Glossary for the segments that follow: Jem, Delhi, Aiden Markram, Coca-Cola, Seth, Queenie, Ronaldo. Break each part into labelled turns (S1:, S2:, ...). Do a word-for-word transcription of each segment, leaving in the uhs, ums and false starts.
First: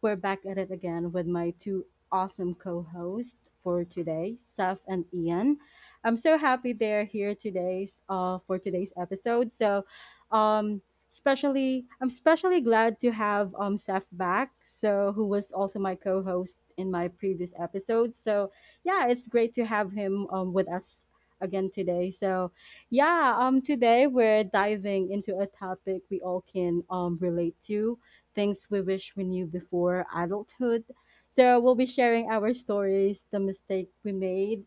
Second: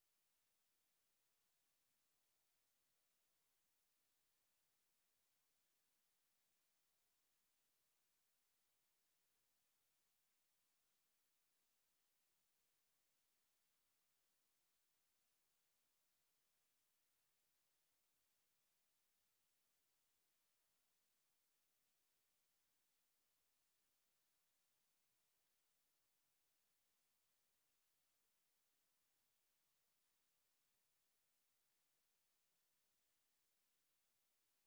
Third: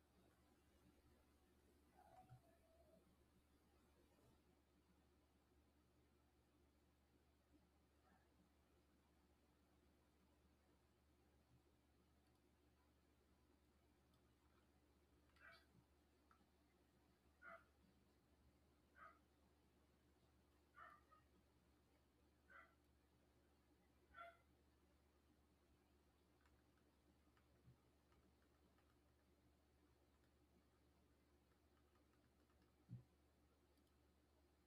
S1: We're back at it again with my two awesome co hosts for today, Seth and Ian. I'm so happy they're here today's uh for today's episode. So um especially I'm especially glad to have um Seth back, so who was also my co-host in my previous episode. So yeah, it's great to have him um with us again today. So yeah, um, today we're diving into a topic we all can um, relate to things we wish we knew before adulthood. So, we'll be sharing our stories, the mistake we made,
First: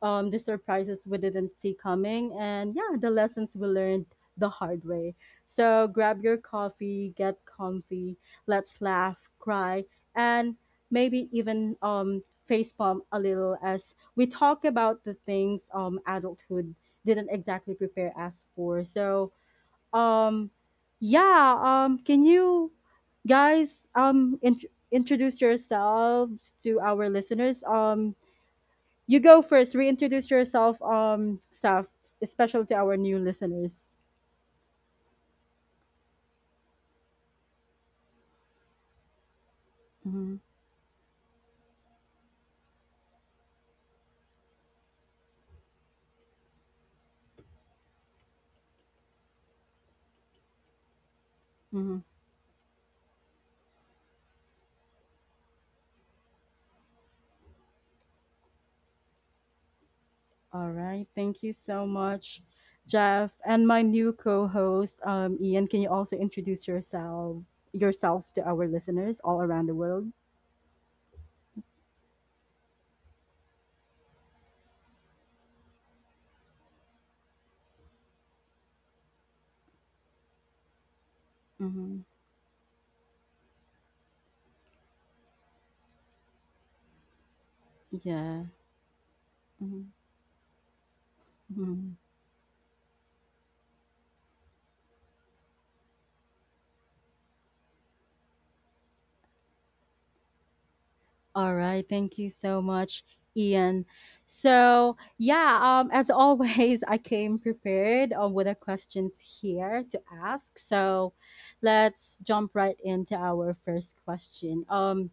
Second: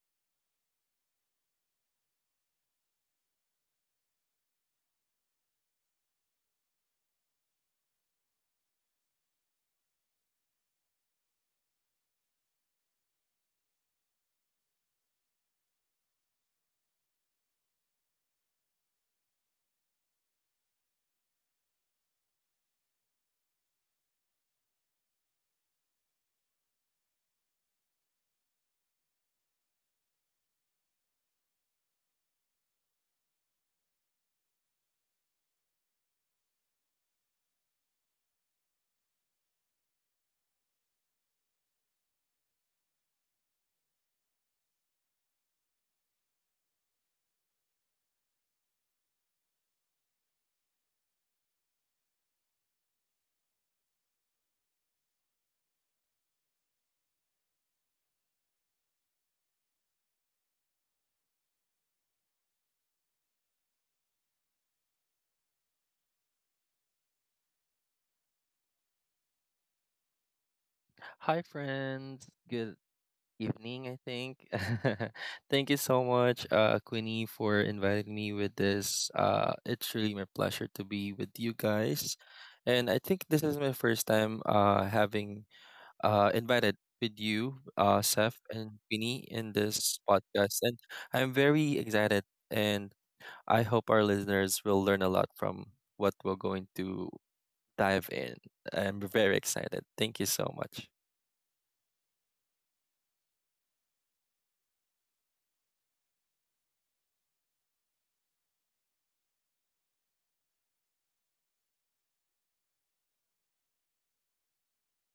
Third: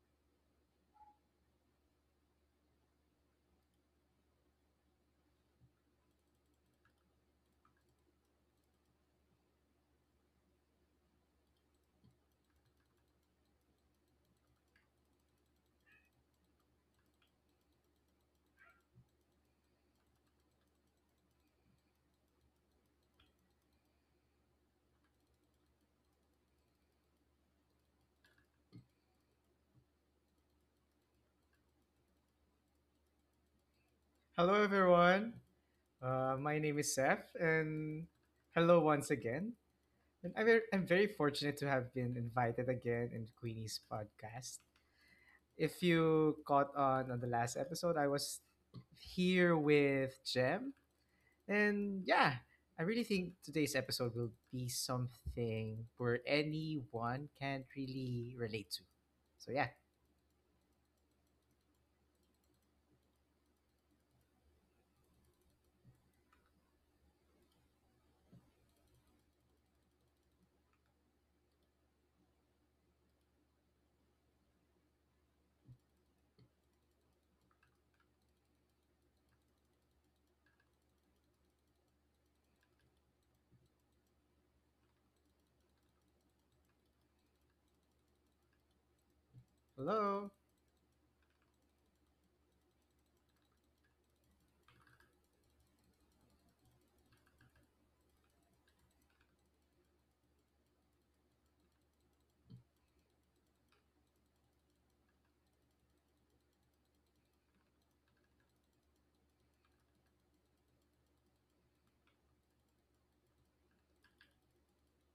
S1: um, the surprises we didn't see coming, and yeah, the lessons we learned the hard way. So grab your coffee, get comfy, let's laugh, cry, and maybe even um, facepalm a little as we talk about the things um, adulthood didn't exactly prepare us for. So um, yeah, um, can you guys um, int- introduce yourselves to our listeners? Um, you go first. Reintroduce yourself, um, Saf, especially to our new listeners.
S2: Hello, everyone. Uh, my name is Seth, and hello once again. And
S1: Mhm,
S2: I'm ver- I'm very fortunate to have been invited again in Queenie's podcast. If you caught on on the last episode, I was here with Jem.
S1: mhm.
S2: And yeah, I really think today's episode will be something where anyone can really relate to. So yeah,
S1: All right. Thank you so much, Jeff, and my new co-host, um, Ian. Can you also introduce yourself yourself to our listeners all around the world?
S3: Hi, friends. Good evening, I think. Thank you so much, uh, Queenie, for inviting me with this. Uh, it's really my pleasure to be with you
S1: Hmm.
S3: guys. And I think this is my first time uh, having uh, invited with you, uh, Seth
S1: Yeah.
S3: and Queenie, in
S1: Hmm.
S3: this
S2: hello.
S3: podcast. And I'm very
S1: Hmm.
S3: excited, and I hope our listeners will learn a lot from what we're going to dive in. I'm very excited. Thank you so much.
S1: All right. Thank you so much, Ian. So, yeah, um, as always, I came prepared um, with the questions here to ask. So, let's jump right into our first question. Um,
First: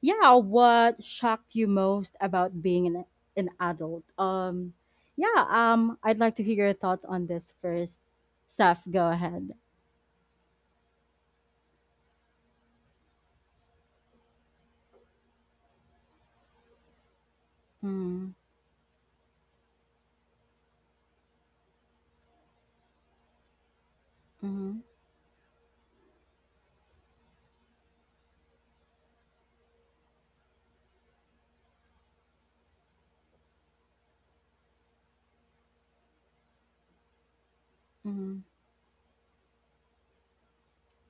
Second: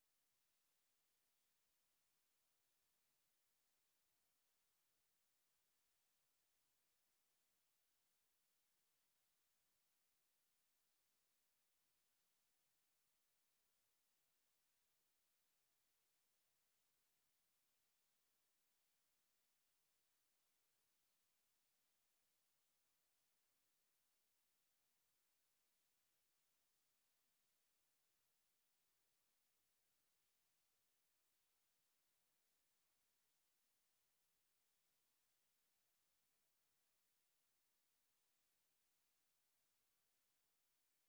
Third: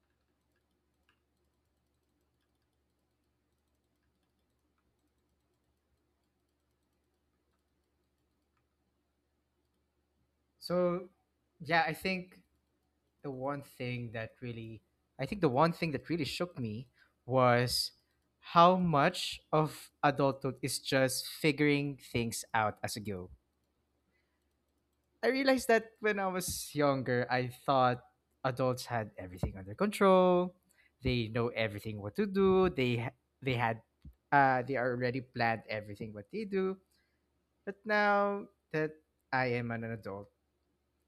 S1: yeah, What shocked you most about being an, an adult? Um, yeah, um, I'd like to hear your thoughts on this first. Steph, go ahead.
S2: So yeah, I think the one thing that really I think the one thing that really shook me was
S1: Mm,
S2: how much of adulthood is just figuring things out as you go.
S1: mm-hmm,
S2: I realized that when I was younger, I thought adults had everything under control. They know everything what to do. They ha- they had uh they already planned everything what they do. But
S1: mm-hmm,
S2: now that I am an adult,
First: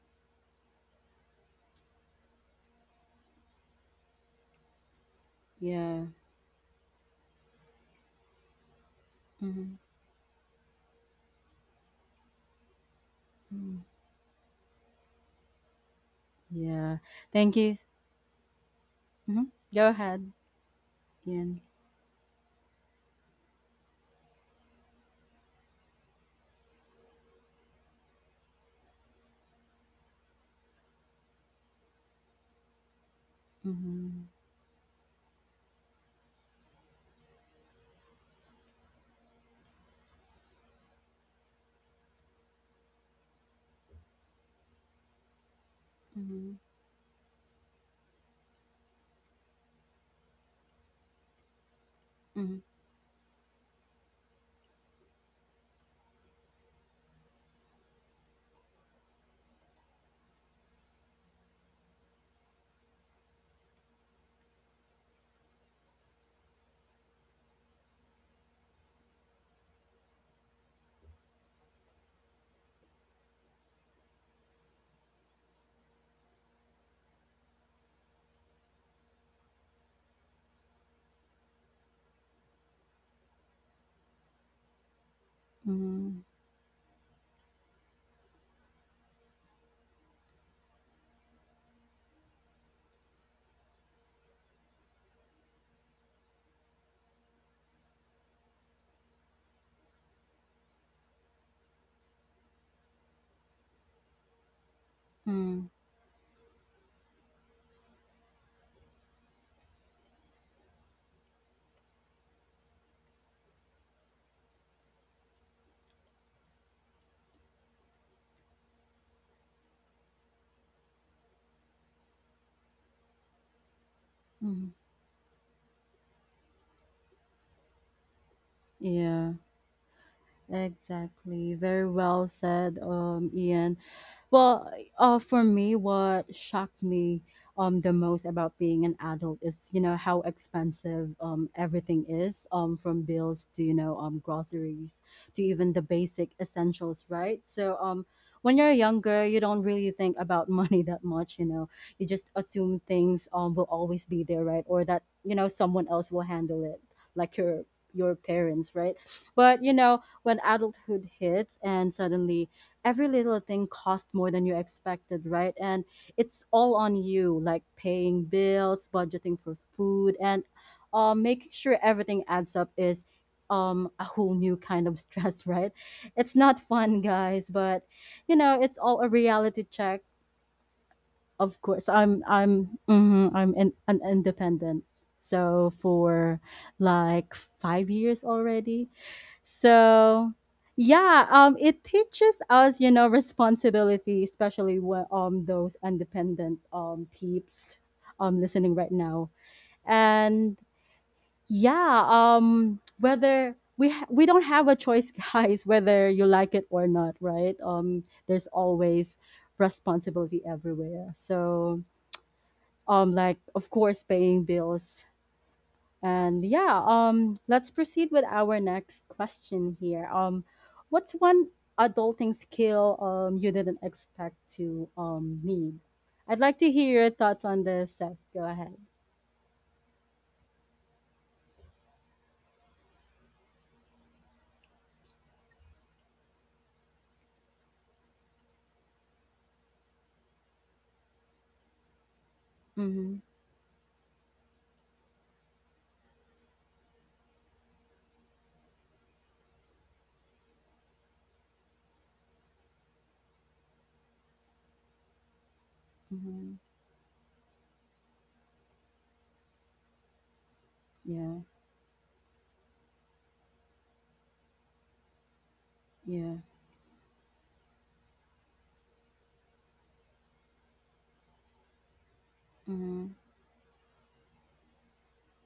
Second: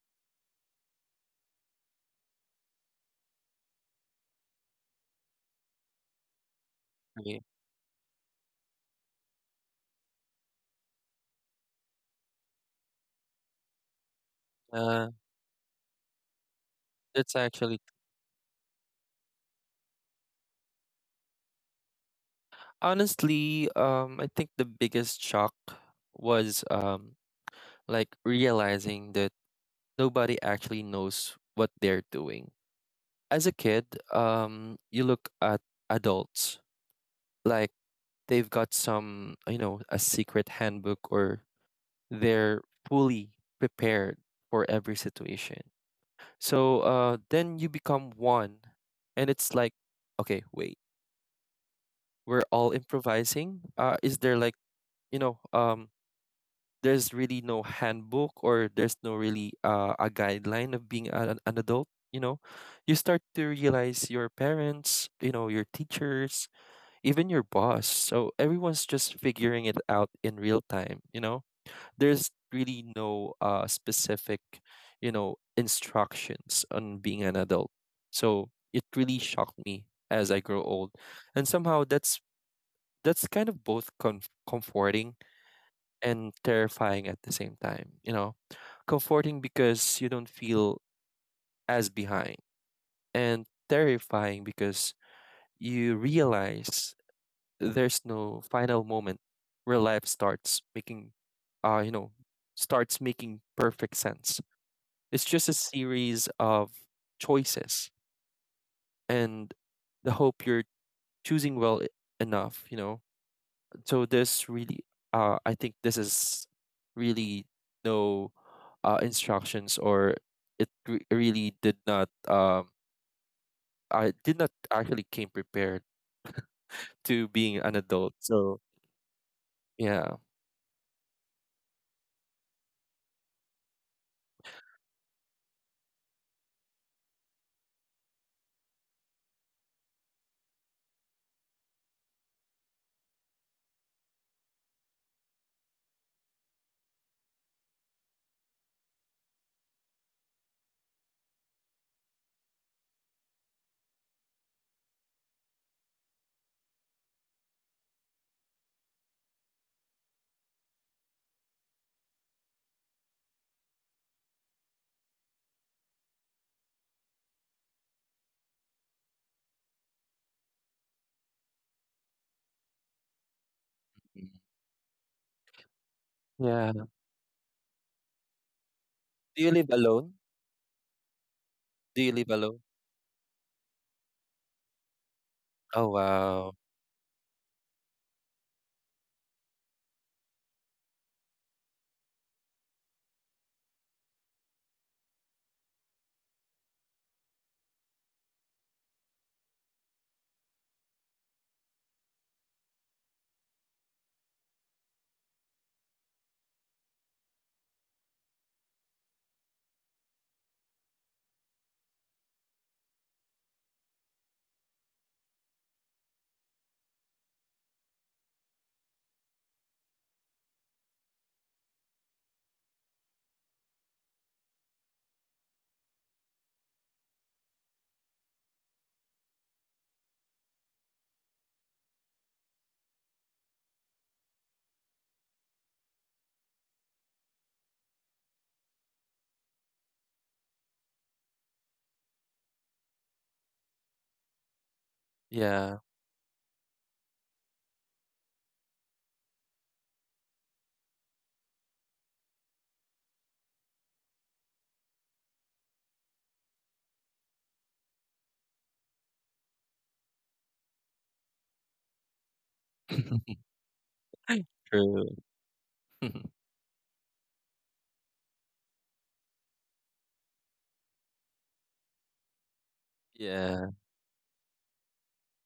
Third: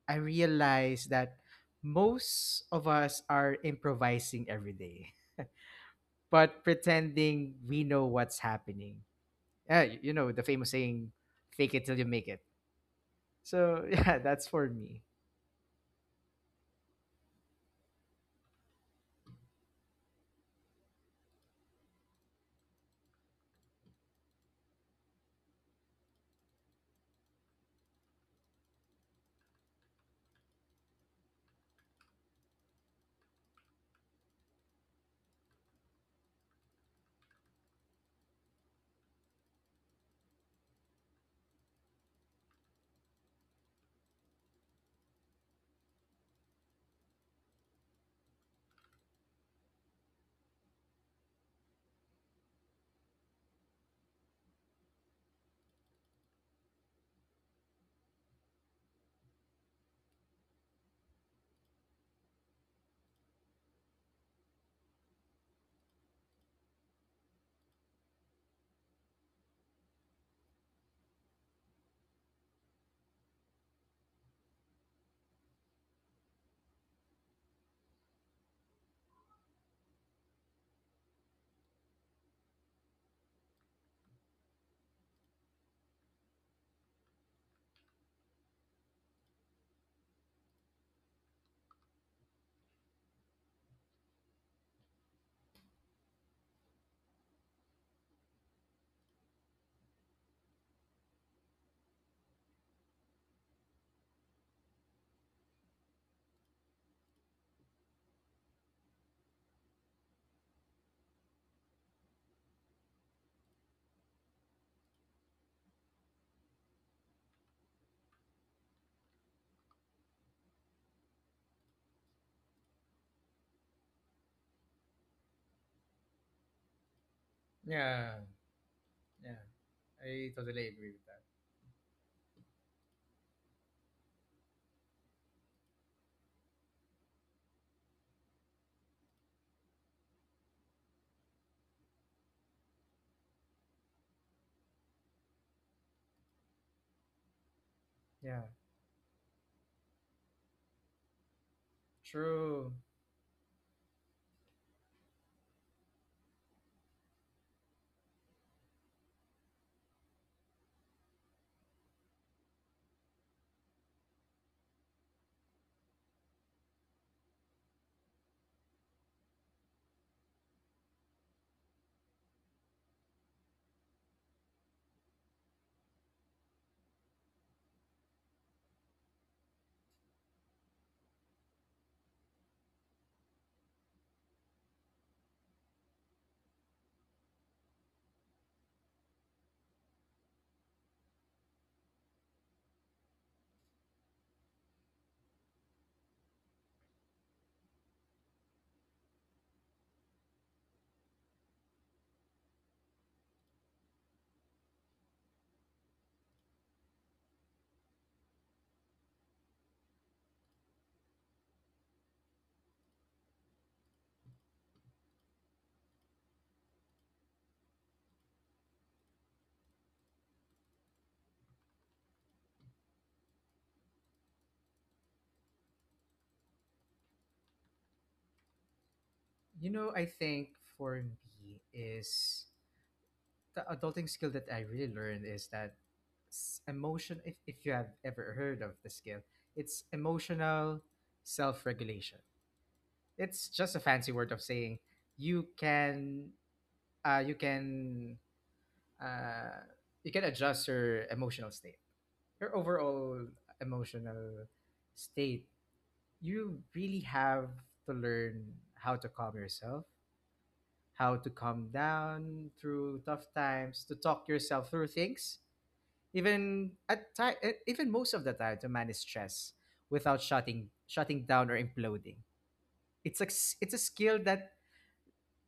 S2: I realized that most of us are improvising every day,
S1: yeah.
S2: but pretending we know what's happening.
S1: Mm-hmm,
S2: Yeah, y- you know, the famous saying, fake it till you make it.
S1: mm-hmm.
S2: So, yeah, that's for me.
S3: Yeah.
S1: Yeah.
S3: That's
S1: Thank you.
S3: actually
S1: Mhm. Go ahead, Ian.
S3: Honestly, um, I think the biggest shock was um like realizing that nobody actually knows what they're doing. As a kid,
S1: Mhm.
S3: um, you look at adults like they've got some, you know, a secret handbook or they're fully prepared for every situation.
S1: Mhm.
S3: So uh, then you become one, and it's like, okay, wait, we're
S1: Mhm.
S3: all improvising. Uh, is there like you know um there's really no handbook or there's no really uh, a guideline of being a, an an adult, you know. You start to realize your parents, you know, your teachers, even your boss, so everyone's just figuring it out in real time, you know. There's really no uh, specific, you know, instructions on being an adult, so it really shocked me as I grow old. And somehow that's that's kind of both comf- comforting
S1: Mhm.
S3: and terrifying at the same time. You know, comforting because you don't feel as behind, and terrifying because you realize there's no final moment where life starts making, uh, you know, starts making perfect sense. It's just a
S1: Mhm.
S3: series of choices, and the hope you're choosing well e- enough, you know. So this really uh i think this is really no uh instructions or it re- really did not um I did not
S1: Mhm.
S3: actually came prepared to being an adult,
S2: Yeah,
S3: so
S1: Yeah.
S2: yeah,
S3: yeah.
S2: I totally agree with that.
S1: Exactly. Very well said, um, Ian. Well, uh, for me, what shocked me um, the most about being an adult is, you know, how expensive um, everything is, um, from bills to, you know, um, groceries to even the basic essentials, right? So um,
S2: Yeah,
S1: when you're younger, you don't really think about money that much, you know. You just
S2: true.
S1: assume things um, will always be there, right? Or that, you know, someone else will handle it, like your your parents, right? But, you know, when adulthood hits and suddenly every little thing costs more than you expected, right? And it's all on you, like paying bills, budgeting for food, and uh, making sure everything adds up is um a
S3: Mm.
S1: whole new kind of stress. Right, it's not
S3: Yeah.
S1: fun guys, but you know it's all a
S3: Do you
S1: reality
S3: live
S1: check.
S3: alone?
S1: Of course,
S3: Do you
S1: I'm
S3: live alone?
S1: I'm mhm, I'm in, an independent. So
S3: Oh,
S1: for
S3: wow.
S1: like five years already. So yeah, um it teaches us, you know, responsibility, especially when um those independent um peeps um listening right now. And yeah, um whether we ha- we don't have a choice guys, whether you like it or not, right? Um there's always responsibility everywhere. So um like of course paying bills, and yeah, um let's proceed with our next question here. Um what's one adulting skill um you didn't expect to um need? I'd like to hear your thoughts on this, Seth. Go ahead.
S2: You know, I think for me is the adulting skill that I really learned is that s- emotion, if, if you have ever heard of the skill, it's emotional self regulation.
S1: Mm-hmm,
S2: It's just a fancy word of saying you
S3: Yeah.
S2: can uh, you can uh, you can adjust your emotional state your overall emotional state.
S1: mm-hmm.
S2: You really have to learn how to calm yourself, how to
S1: Yeah.
S2: calm down through tough times, to talk yourself through
S3: True.
S2: things,
S1: Yeah.
S2: even at time even most of the time, to manage stress without shutting shutting down or imploding.
S1: Mm-hmm.
S2: it's a, s-
S3: Yeah,
S2: it's a skill that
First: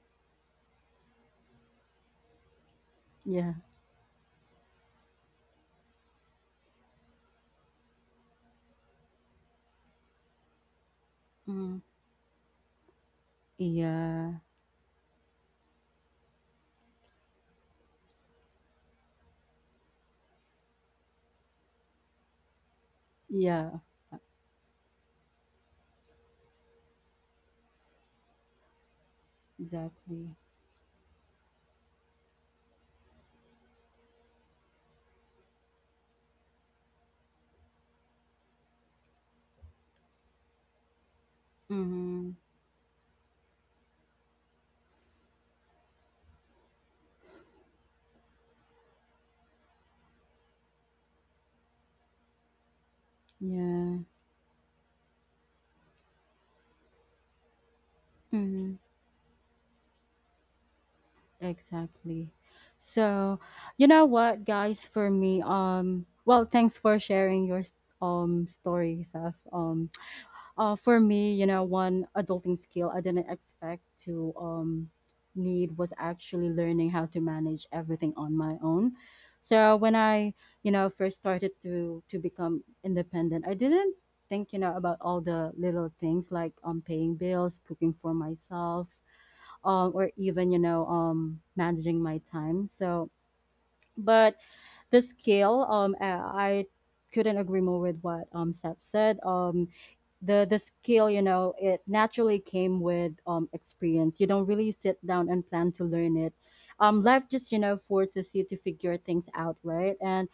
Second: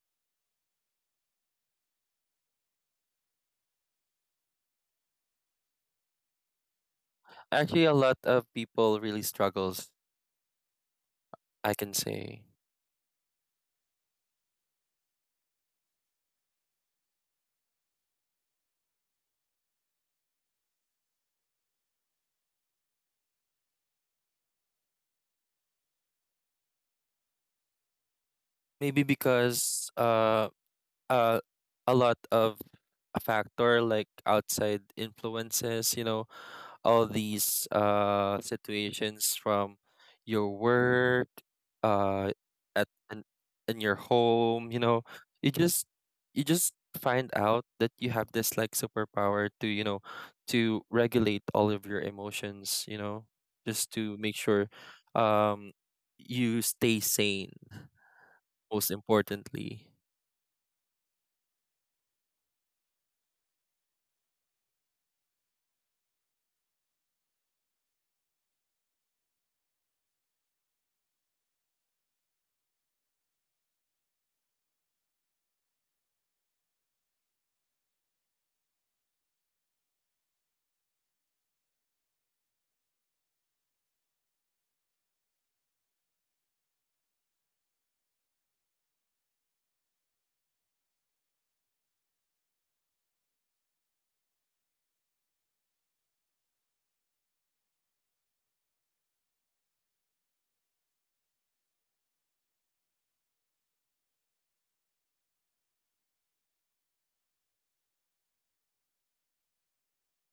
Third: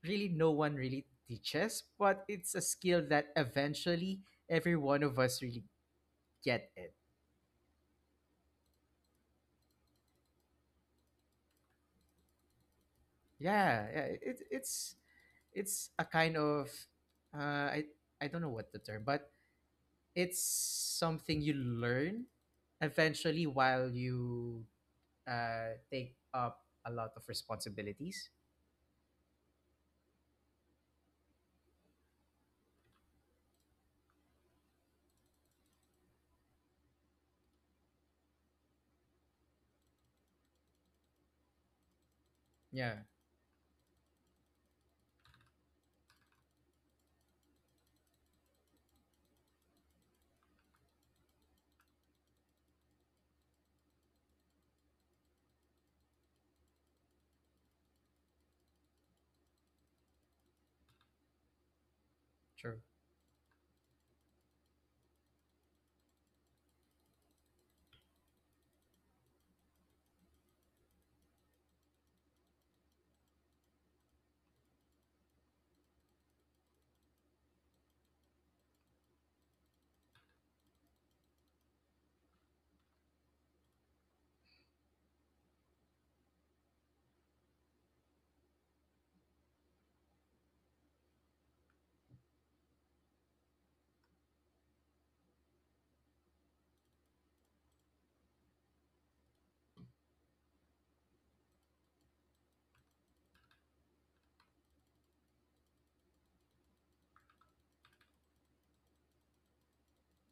S2: really no one really teaches, but it's a skill that
S1: Yeah.
S2: eventually every one of us really get it.
S3: actually a lot of people really struggles, I
S1: Mm-hmm.
S3: can say.
S2: Yeah, yeah
S1: Yeah.
S2: it, it's it's a kind of, uh, I I don't know what the term, but it's something you learn eventually
S1: Yeah.
S2: while you uh, take up a lot of responsibilities.
S3: Maybe because
S1: Exactly.
S3: uh uh, a lot of a factor like outside influences, you know, all these uh situations from your work,
S1: Mm-hmm.
S3: uh, at
S2: Yeah,
S3: and in your home, you know, you just you just find out that you have this like superpower to, you know, to regulate all of your emotions, you know, just
S1: Yeah.
S3: to make sure um you stay sane,
S1: Mm-hmm.
S3: most importantly.
S1: Exactly.
S2: true,
S1: So, you know what, guys, for me, um, well, thanks for sharing your um stories of um uh for me, you know, one adulting skill I didn't expect to um need was actually learning how to manage everything on my own. So when I, you know, first started to to become independent, I didn't think, you know, about all the little things like um paying bills, cooking for myself, um, or even you know um, managing my time. So, but the scale, um uh, I couldn't agree more with what um Seth said. Um the the skill, you know, it naturally came with um experience. You don't really sit down and plan to learn it. Um life just, you know, forces you to figure things out, right? And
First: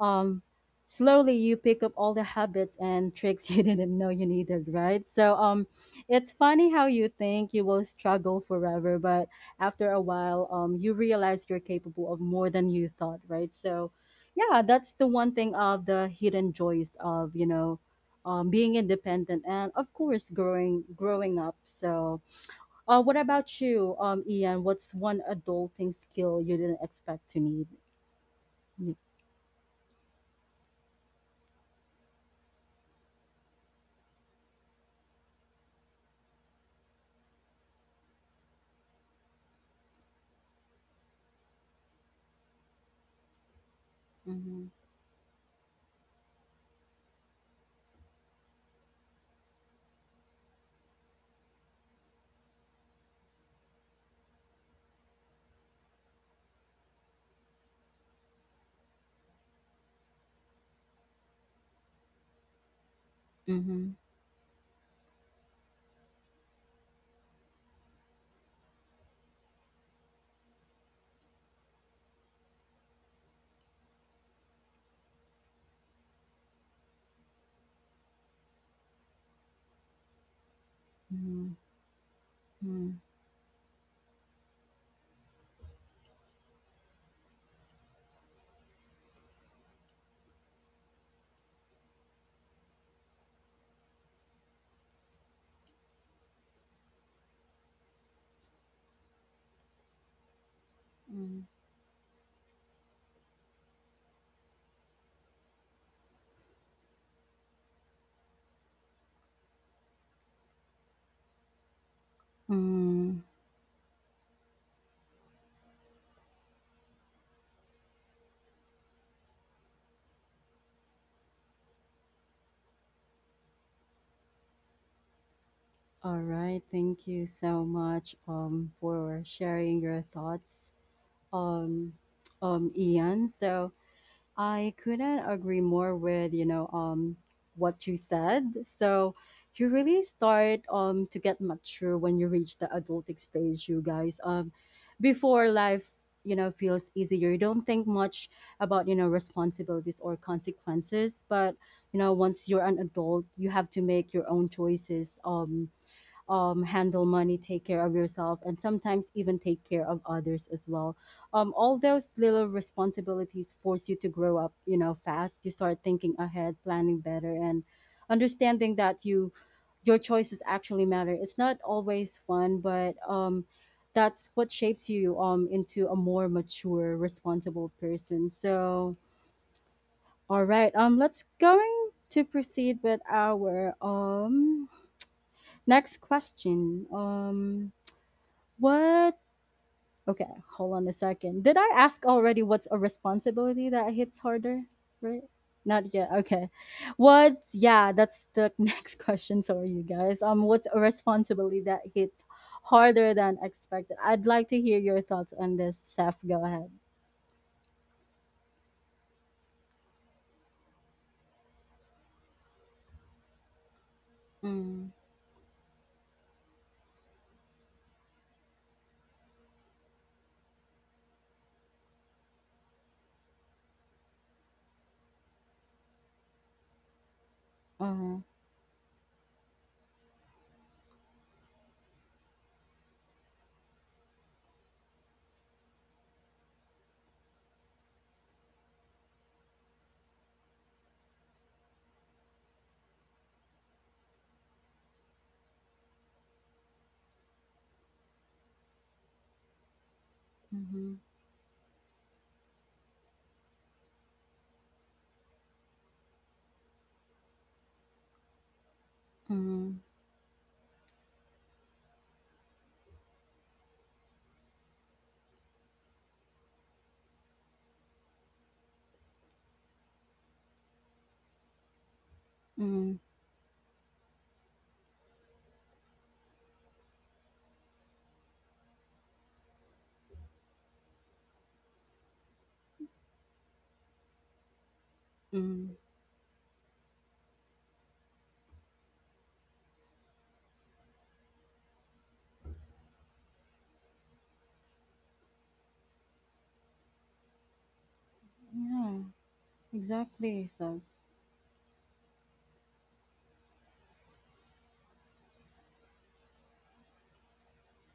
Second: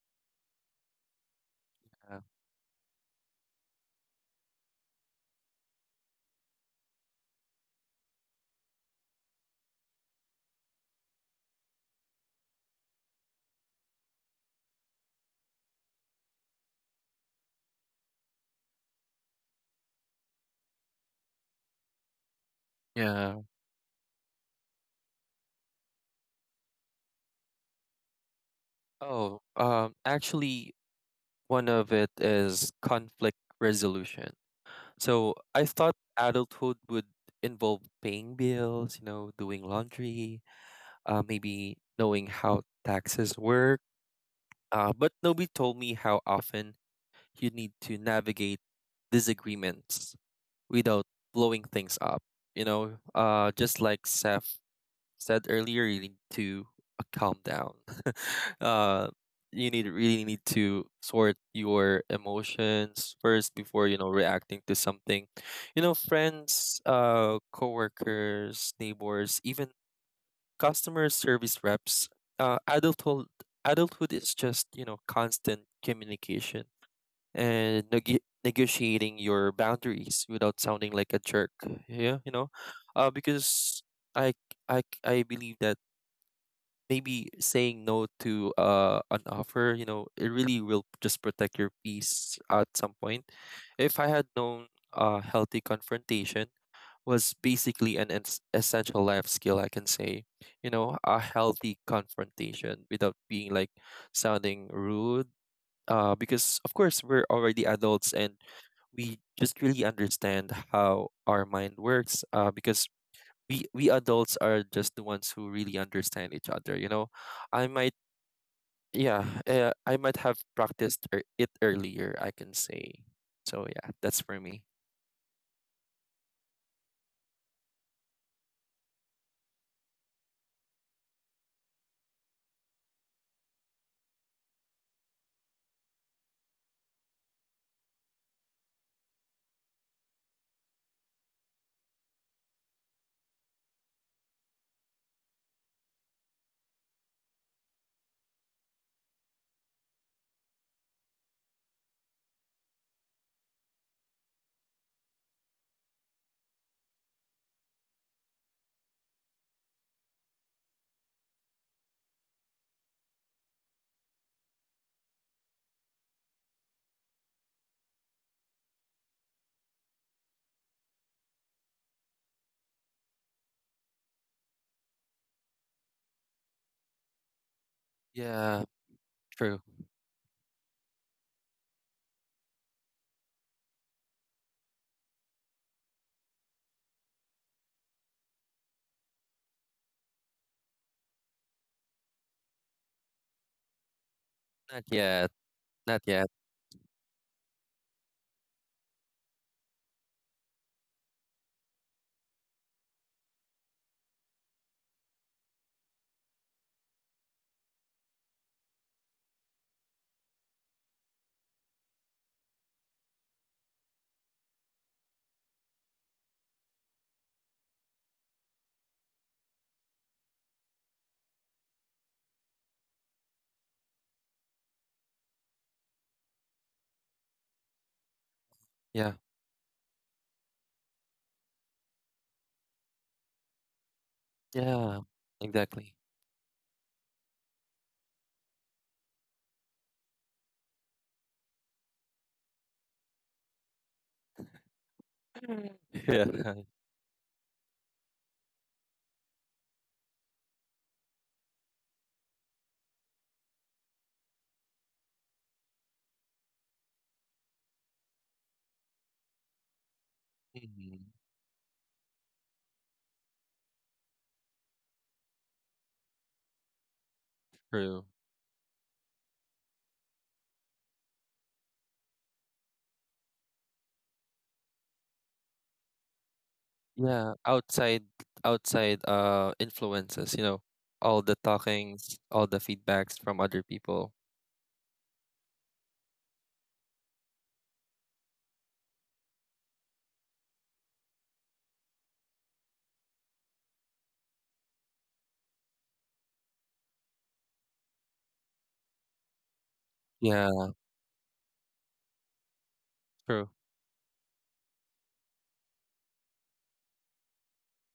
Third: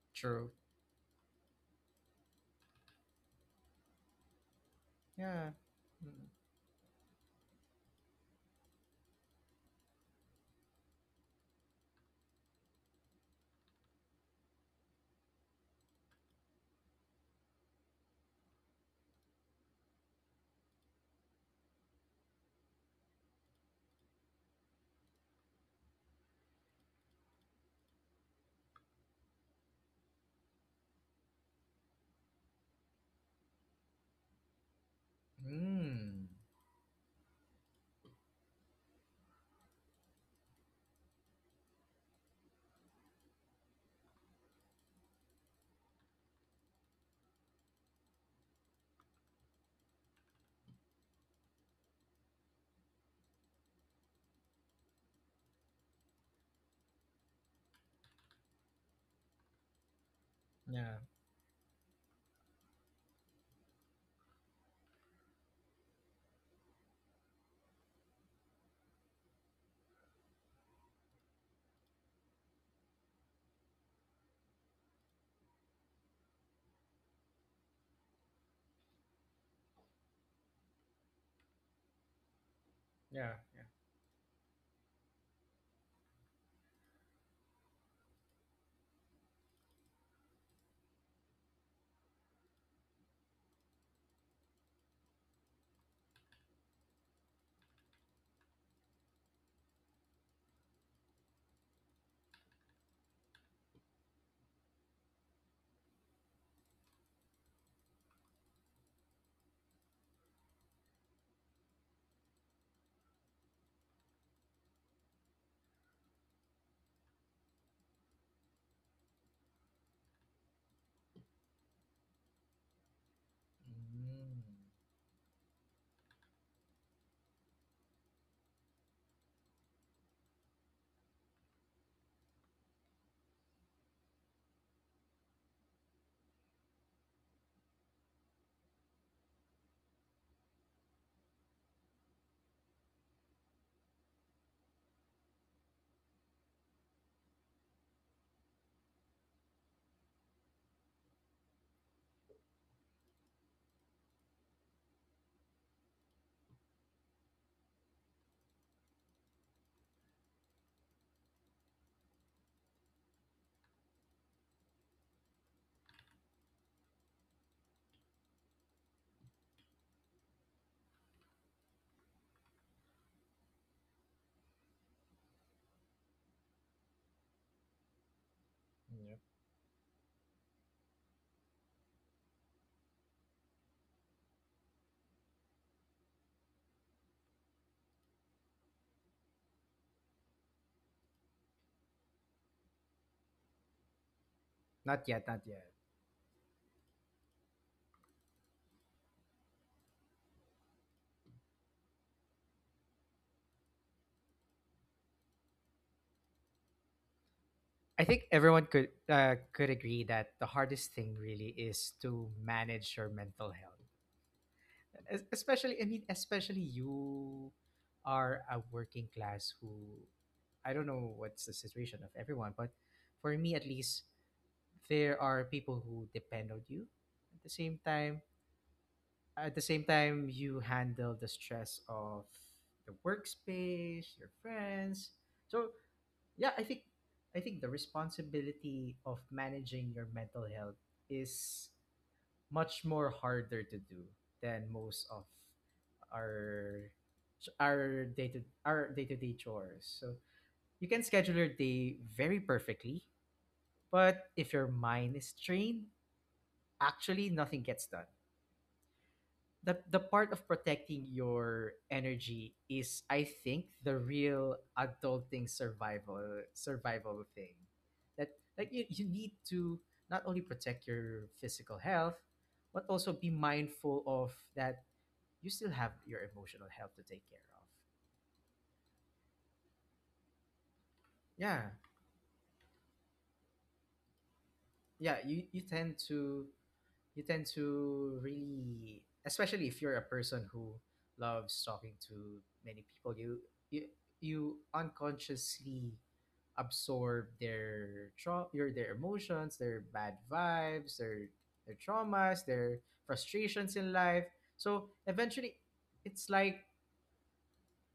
S1: um
S2: true.
S1: slowly you pick up all
S3: Yeah.
S1: the habits and tricks you didn't know you needed, right? So
S2: Yeah.
S1: um
S2: Mm-hmm.
S1: it's funny how you think you will struggle forever, but after a while um you realize you're capable of more than you thought, right? So yeah, that's the one thing of the hidden joys of, you know, um, being independent and of course growing growing up. So uh, what
S3: Yeah.
S1: about you, um, Ian? What's one adulting skill you didn't expect to need? Y-
S3: Oh, um, actually, one of it is conflict resolution. So I thought
S2: Mm.
S3: adulthood would involve paying bills, you know, doing laundry, uh, maybe knowing how taxes work.
S1: Mhm.
S3: Uh, but nobody told me how often you need to navigate disagreements without blowing things up. You know, uh, just like Seth said earlier, you need to uh, calm down. uh, you need really need to
S2: Yeah.
S3: sort your emotions first before,
S1: Mhm.
S3: you know, reacting to something. You know, friends, uh, coworkers, neighbors, even customer service reps, uh, adulthood adulthood is just, you know, constant communication and neg- negotiating your boundaries without sounding like a jerk.
S1: Mhm.
S3: Yeah, you know,
S1: Mhm.
S3: uh,
S2: Yeah. Yeah.
S3: because I I I believe that maybe saying no to uh an offer, you know, it really will just protect your peace at some point. If I had known uh healthy confrontation was basically an ens- essential life skill, I can say. You know, a
S1: Mm.
S3: healthy confrontation without being like sounding rude. Uh, because of course we're already adults and we just really understand how our mind works. Uh, because
S1: Mm.
S3: we we adults are just the ones who really understand each other. You know, I might, yeah, uh, I might have practiced ear- it earlier, I can say. So yeah, that's
S2: Mm.
S3: for me.
S1: All right. Thank you so much, um, for sharing your thoughts, um, um, Ian. So, I couldn't agree more with, you know, um what you said. So you really start um to get mature when you reach the adulting stage, you guys. Um, before, life, you know, feels easier, you don't think much about, you know, responsibilities or consequences. But you know, once you're an adult, you have to make your own choices. Um, um, handle money, take care of yourself, and sometimes even take care of others as well. Um, all those little responsibilities force you to grow up, you know, fast. You start thinking ahead, planning better, and understanding that you your choices actually matter. It's not always fun, but um, that's what shapes you um into a more mature, responsible person.
S3: Yeah,
S1: So,
S2: Yep.
S3: true.
S1: all right, um, let's going to proceed with our um next question. Um, what? Okay, hold on a second. Did I ask already what's a responsibility that hits harder?
S3: Not
S2: Not
S1: Right?
S2: yet.
S3: yet.
S2: Not yet.
S1: Not
S3: Not
S1: yet.
S3: yet.
S1: Okay. What? Yeah, that's the next question. Sorry, you guys. Um, what's a responsibility that hits harder than expected? I'd like to hear your thoughts on this, Seth. Go ahead.
S2: I think everyone could uh, could agree that the hardest thing really is to manage your mental health.
S1: Mm,
S2: Es- Especially, I mean, especially you are a working class who, I don't know what's the situation of everyone, but for me at least, there are people who depend on you. At the same
S1: uh,
S2: time,
S3: Yeah.
S2: at the same time, you handle the stress of the workspace, your
S3: Yeah,
S2: friends. So
S3: exactly.
S2: yeah, i think i think the responsibility of managing your mental health is much more harder to do than most of
S3: Yeah.
S2: our our day to our day-to-day chores. So you
S1: mm-hmm,
S2: can schedule your day very perfectly, but if your mind is trained, actually nothing gets done.
S1: mm-hmm,
S2: The the part of protecting
S3: Mhm.
S2: your energy is, I think, the real adulting survival survival thing.
S3: True.
S2: That, like, you, you need to not only protect your physical health, but
S1: mm,
S2: also be mindful of that you still have your emotional health to take
S3: Yeah,
S2: care of.
S3: outside outside uh influences, you know, all the
S2: Yeah.
S3: talkings, all the feedbacks from other people.
S2: Yeah, you, you
S1: mm.
S2: tend to you tend to really, especially if you're a person who loves talking to many people, you you, you unconsciously absorb their tra- your their
S1: Yeah,
S2: emotions, their bad
S1: exactly,
S3: Yeah.
S1: Seth.
S2: vibes, their their traumas, their
S3: True.
S2: frustrations in life. So eventually, it's like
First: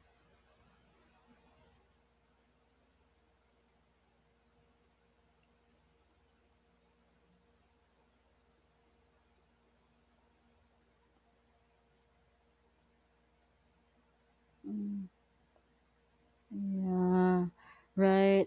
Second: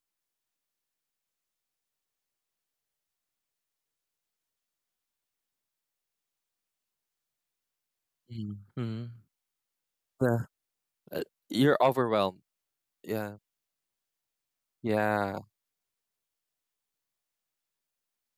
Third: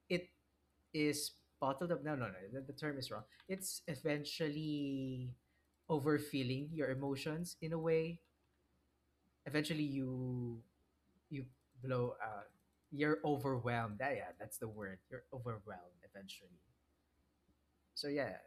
S2: it is bottled up. No, no, no, the, the term is wrong. It's eventually overfeeling your emotions in a way.
S3: Mhm. Hmm.
S2: Eventually,
S3: Yeah.
S2: you
S3: Uh,
S2: you
S3: You're
S2: blow out.
S3: overwhelmed.
S2: You're
S3: Yeah.
S2: overwhelmed. Yeah, yeah, that's the word.
S1: Mm,
S2: You're
S3: Yeah.
S2: overwhelmed eventually.
S1: yeah,
S2: So yeah,
S1: right.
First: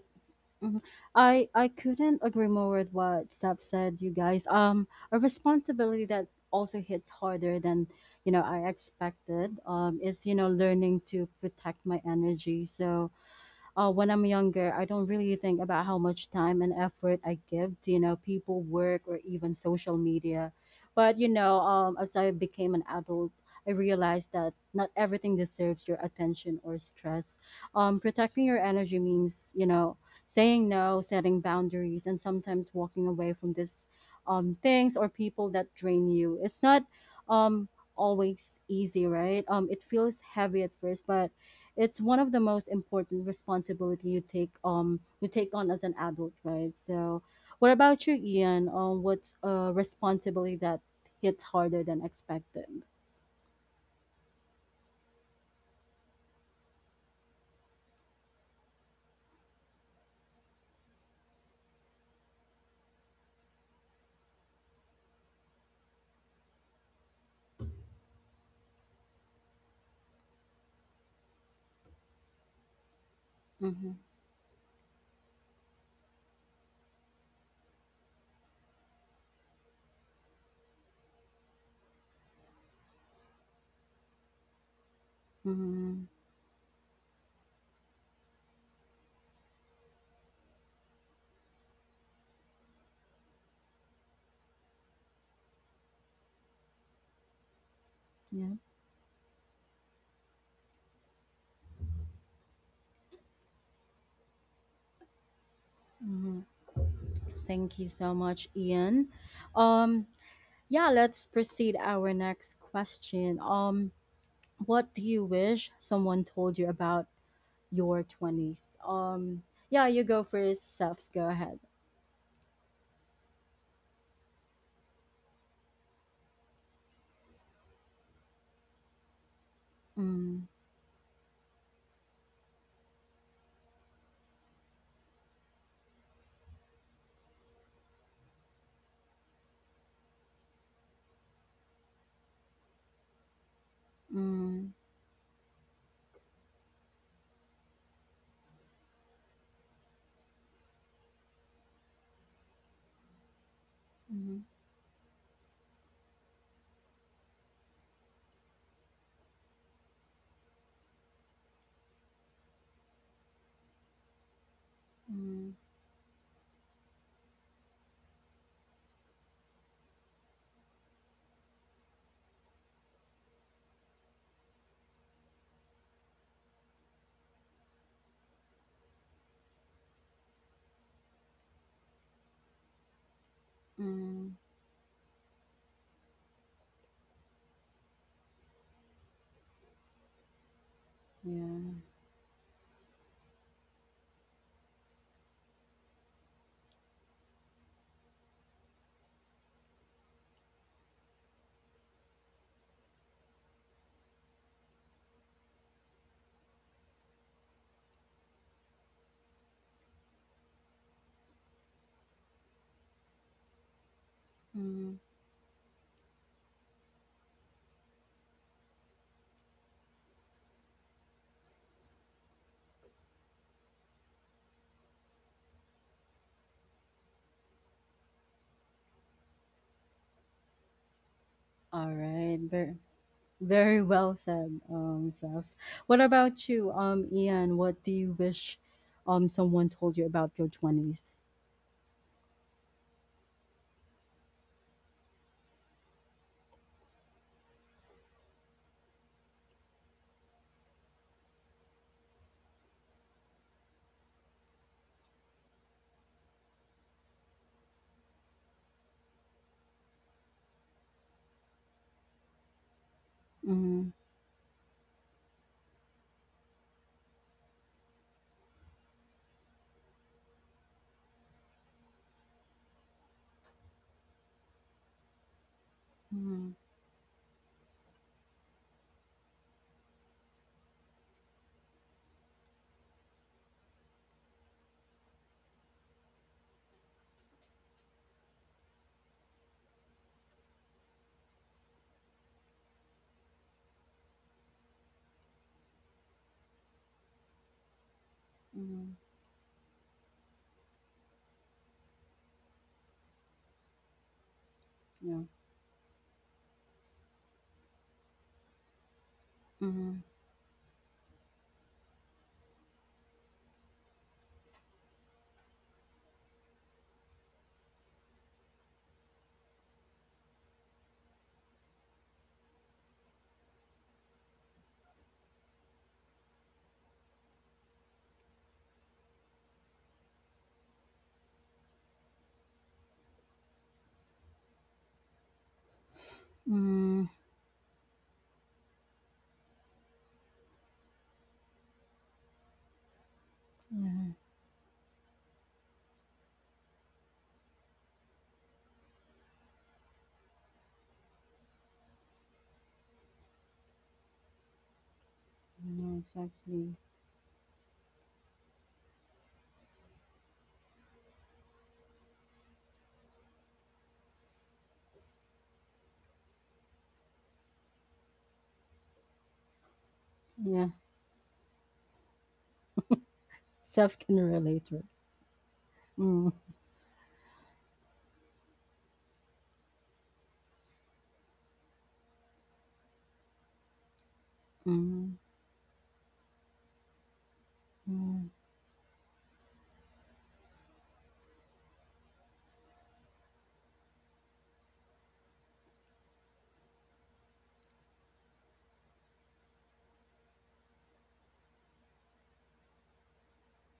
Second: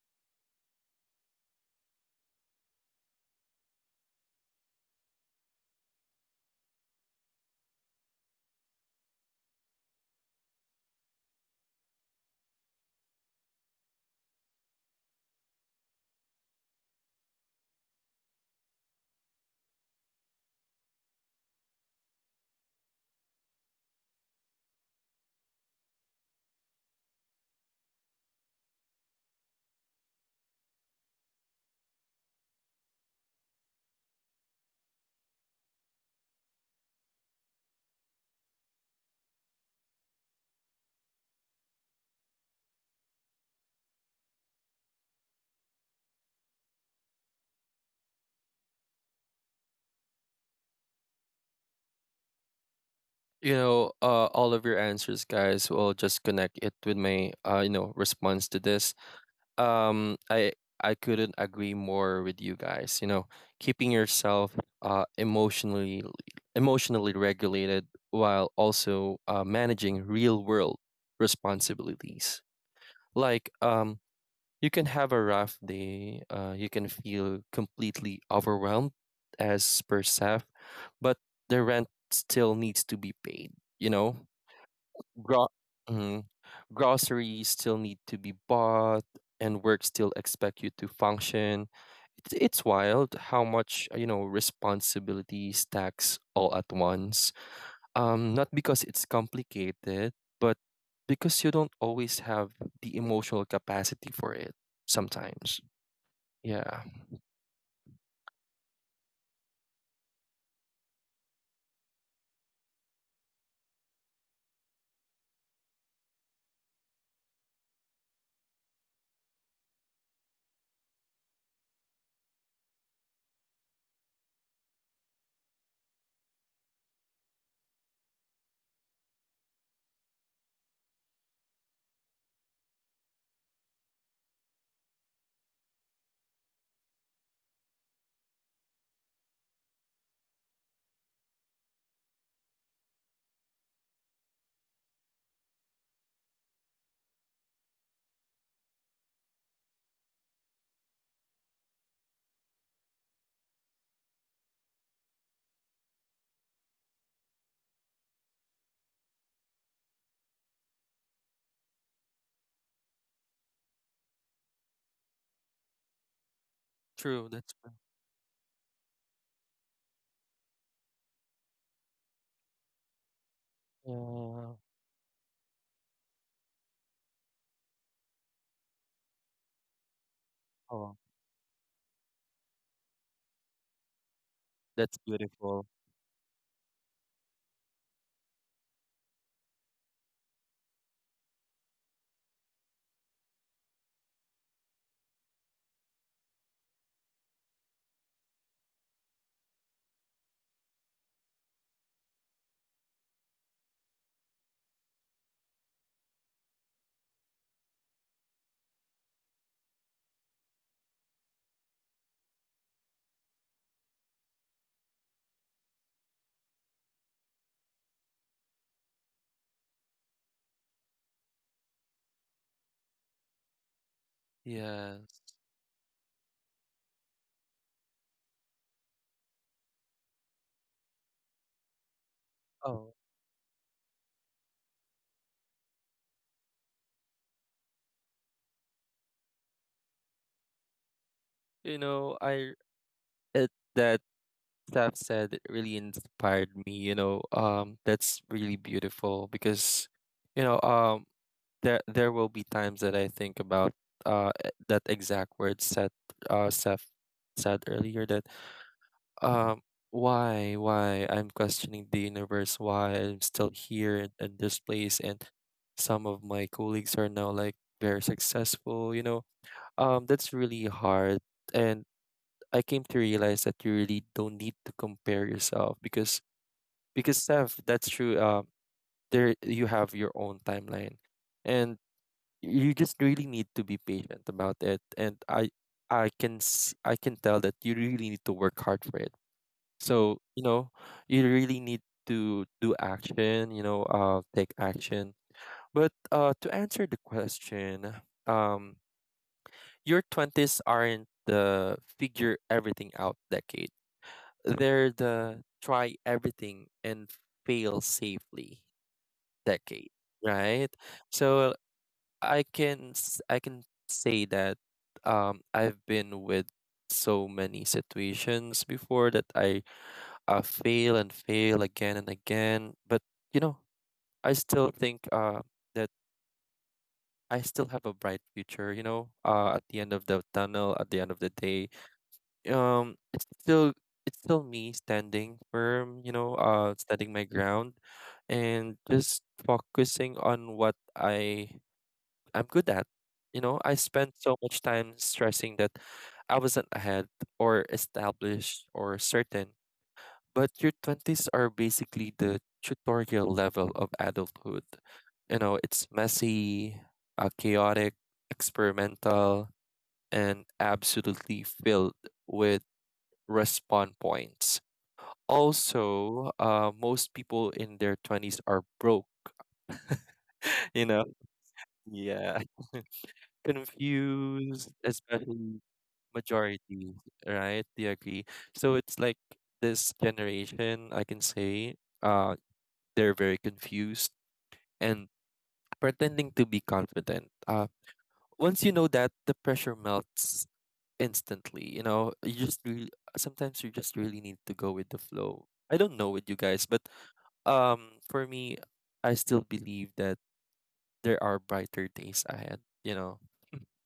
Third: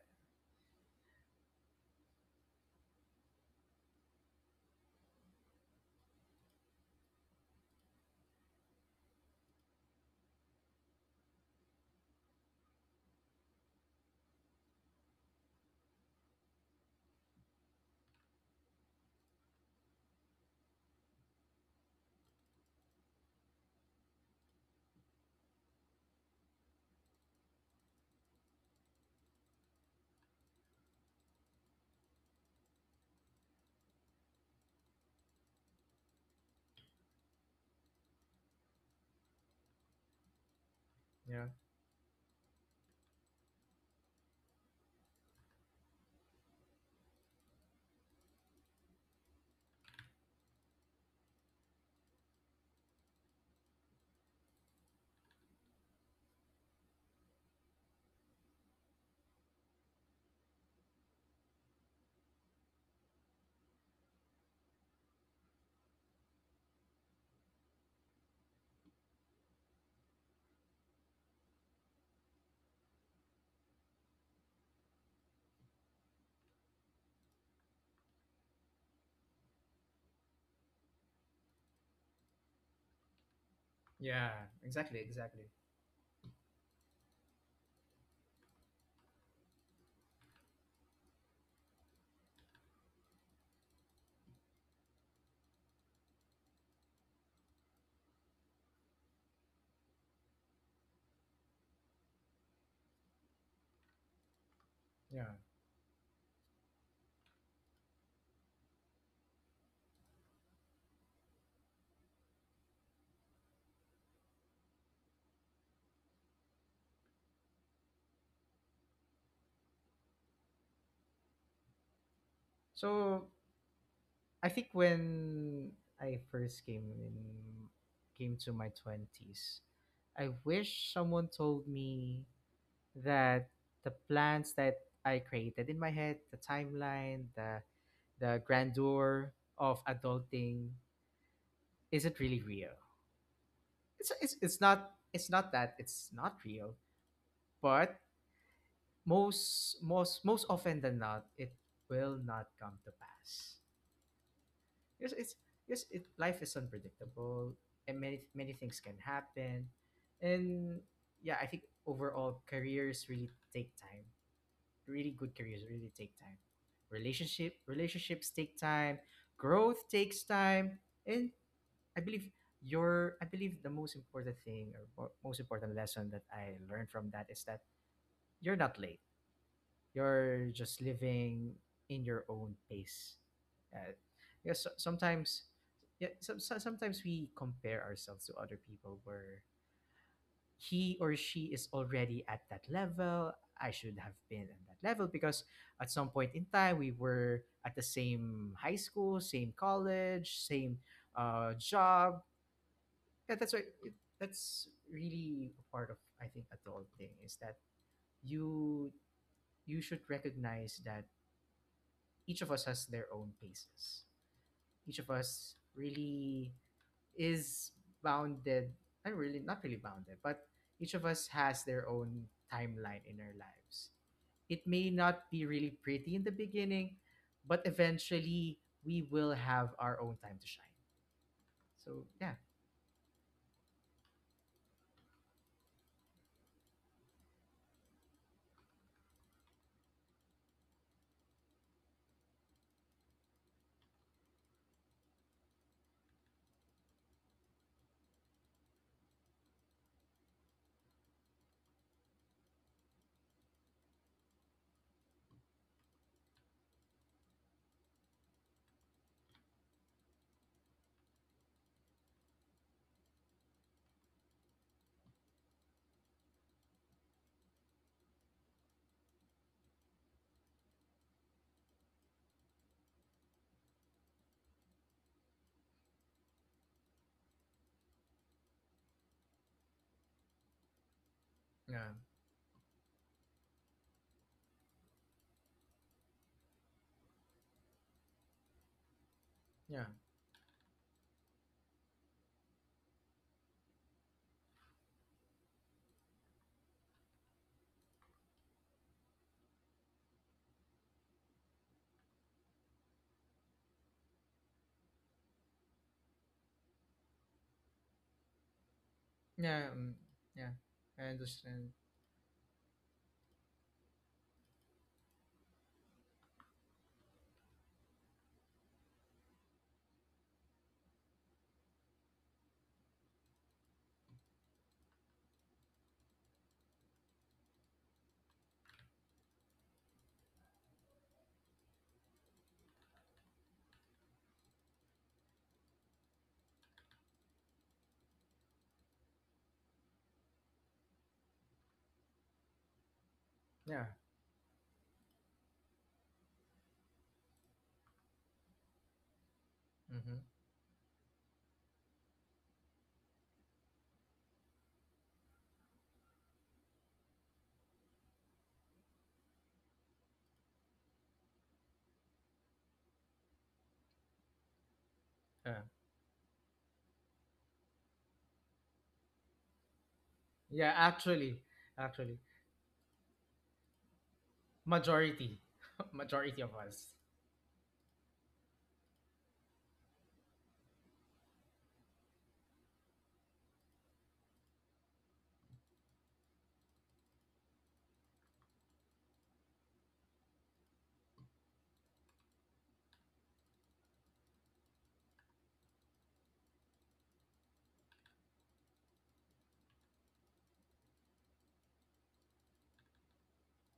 S1: Mhm. I I couldn't agree more with what Steph said, you guys. Um, a responsibility that also hits harder than, you know, I expected, Um, is, you know, learning to protect my energy. So, uh, when I'm younger, I don't really think about how much time and effort I give to, you know, people, work, or even social media. But, you know, um, as I became an adult, I realized that not everything deserves your attention or stress. Um, protecting your energy means, you know, saying no, setting boundaries, and sometimes walking away from this um, things or people that drain you. It's not um, always easy, right? Um, it feels heavy at first, but
S2: yeah,
S1: it's one of the most important responsibility you take um you take on as an adult, right? So, what about you, Ian? Um, what's a responsibility that hits harder than expected?
S3: You know, uh, all of your answers, guys, will just connect it with my, uh, you know, response to this. Um, I I couldn't agree more with you guys. You know, keeping yourself uh emotionally emotionally regulated while also uh, managing real world responsibilities. Like um,
S1: Mm-hmm.
S3: you can have a rough day. Uh, you can feel completely overwhelmed as per S A F, but the rent still needs to be paid. You know,
S2: yeah, exactly,
S3: Gro-
S2: exactly.
S1: Mm-hmm.
S3: groceries still need to be bought and work still expect you to function. It's, it's wild how much, uh, you know, responsibility stacks all at once, um not
S1: Yeah.
S3: because it's complicated but because you don't always have the emotional capacity for it
S2: Yeah.
S3: sometimes.
S1: Mm-hmm.
S3: Yeah,
S1: Thank you so much, Ian. Um, yeah, let's proceed our next question. Um, what do you wish someone told you about your twenties? Um, yeah, you go first, Seth. Go ahead.
S2: So I think when I first came in, came to my twenties, I
S1: Mm,
S2: wish someone told me that the plans that I created in my head, the timeline, the the grandeur of adulting isn't really real. It's it's it's
S1: mm,
S2: not it's not that it's not real, but most most most often than not, it will not come to pass.
S1: mm.
S2: Yes, it's yes, it life is unpredictable, and many many things can happen, and yeah, I think overall careers really take time. Really good
S1: Mm,
S2: careers really take time.
S3: true, that's
S2: Relationship
S3: true.
S2: relationships take time. Growth takes time, and I believe your I believe the most important
S3: Yeah.
S2: thing or mo- most important lesson that I learned from that is that you're not late. You're just
S3: Oh,
S2: living in your own pace. Uh,
S1: mm,
S2: yes, so-
S3: that's
S2: sometimes
S3: beautiful.
S2: yeah, so, so- sometimes we compare ourselves to other people where he or she is
S1: yeah.
S2: already at that level. I should have been at that level because at some point in time we were at the same high school, same college, same uh, job. Yeah, that's why it, that's really a part of, I think, adult thing is that you you should recognize that each of us has their own paces.
S1: Mm.
S2: Each of us really is bounded and really not really bounded, but each of us has their own timeline in our lives. It may
S3: Yes.
S2: not be really pretty in the beginning, but eventually we will have our own time to shine.
S1: All
S2: So yeah,
S1: right. Very,
S3: Oh,
S1: very well said, um, Seth. What about you, um, Ian? What do you wish, um, someone told you about your twenties?
S3: you know, I it, that Steph said really inspired me. You know, um, that's really beautiful because, you know, um, there there will be times that I think about uh e- that exact word said uh Steph said earlier that um why why I'm questioning the universe, why I'm still
S1: Mm,
S3: here in, in this place and some of my colleagues are now like very successful. You know, um, that's really hard and I came to realize that you really don't need to compare yourself because
S1: mm,
S3: because Steph, that's true. Um, there you have your own timeline, and
S2: yeah,
S3: you just really need to be patient about it. And I I can s- I can tell that you really need to work hard for it.
S2: yeah,
S3: So you know, you really need to do action. You know, uh, take action. But uh, to answer the question, um,
S1: mm,
S3: your twenties aren't the figure everything out decade. They're
S1: yeah.
S3: the try everything and fail safely
S2: yeah,
S3: decade,
S2: um,
S1: Mm,
S2: yeah.
S3: right?
S2: I
S3: So
S2: understand.
S3: I can s- I can say that um I've been with so many situations before that I uh, fail and fail again and again. But you know, I still think uh, that I still have a bright future. You know, uh, at the end of the tunnel, at the end of the day, um it's still it's still me standing firm, you know, uh standing
S1: mm,
S3: my ground and just focusing on what i I'm good at. You know, I
S2: Yeah.
S3: spent
S1: yeah.
S3: so much time stressing that I wasn't ahead or established or certain,
S2: Hmm.
S3: but your twenties are basically the tutorial level of adulthood, you know. It's
S1: No,
S3: messy,
S1: exactly.
S3: uh, chaotic, experimental, and absolutely filled with respond points.
S2: Yeah.
S3: Also, uh, most people in their twenties are broke,
S1: Yeah.
S2: Yeah.
S3: you know?
S2: Actually, actually,
S3: Yeah.
S1: Seth can
S3: Confused,
S1: relate to it.
S2: majority,
S3: especially
S1: Mm,
S2: majority of
S3: majority,
S2: us.
S3: right? Do you agree? So it's like this generation, I can say, uh, they're very confused and
S1: mm,
S3: pretending to be confident. Uh,
S1: mm,
S3: once you know that, the pressure melts instantly. You know, you just really, sometimes you just really need to go with the flow. I don't know with you guys, but Um, for me, I still believe that there are brighter days ahead, you know.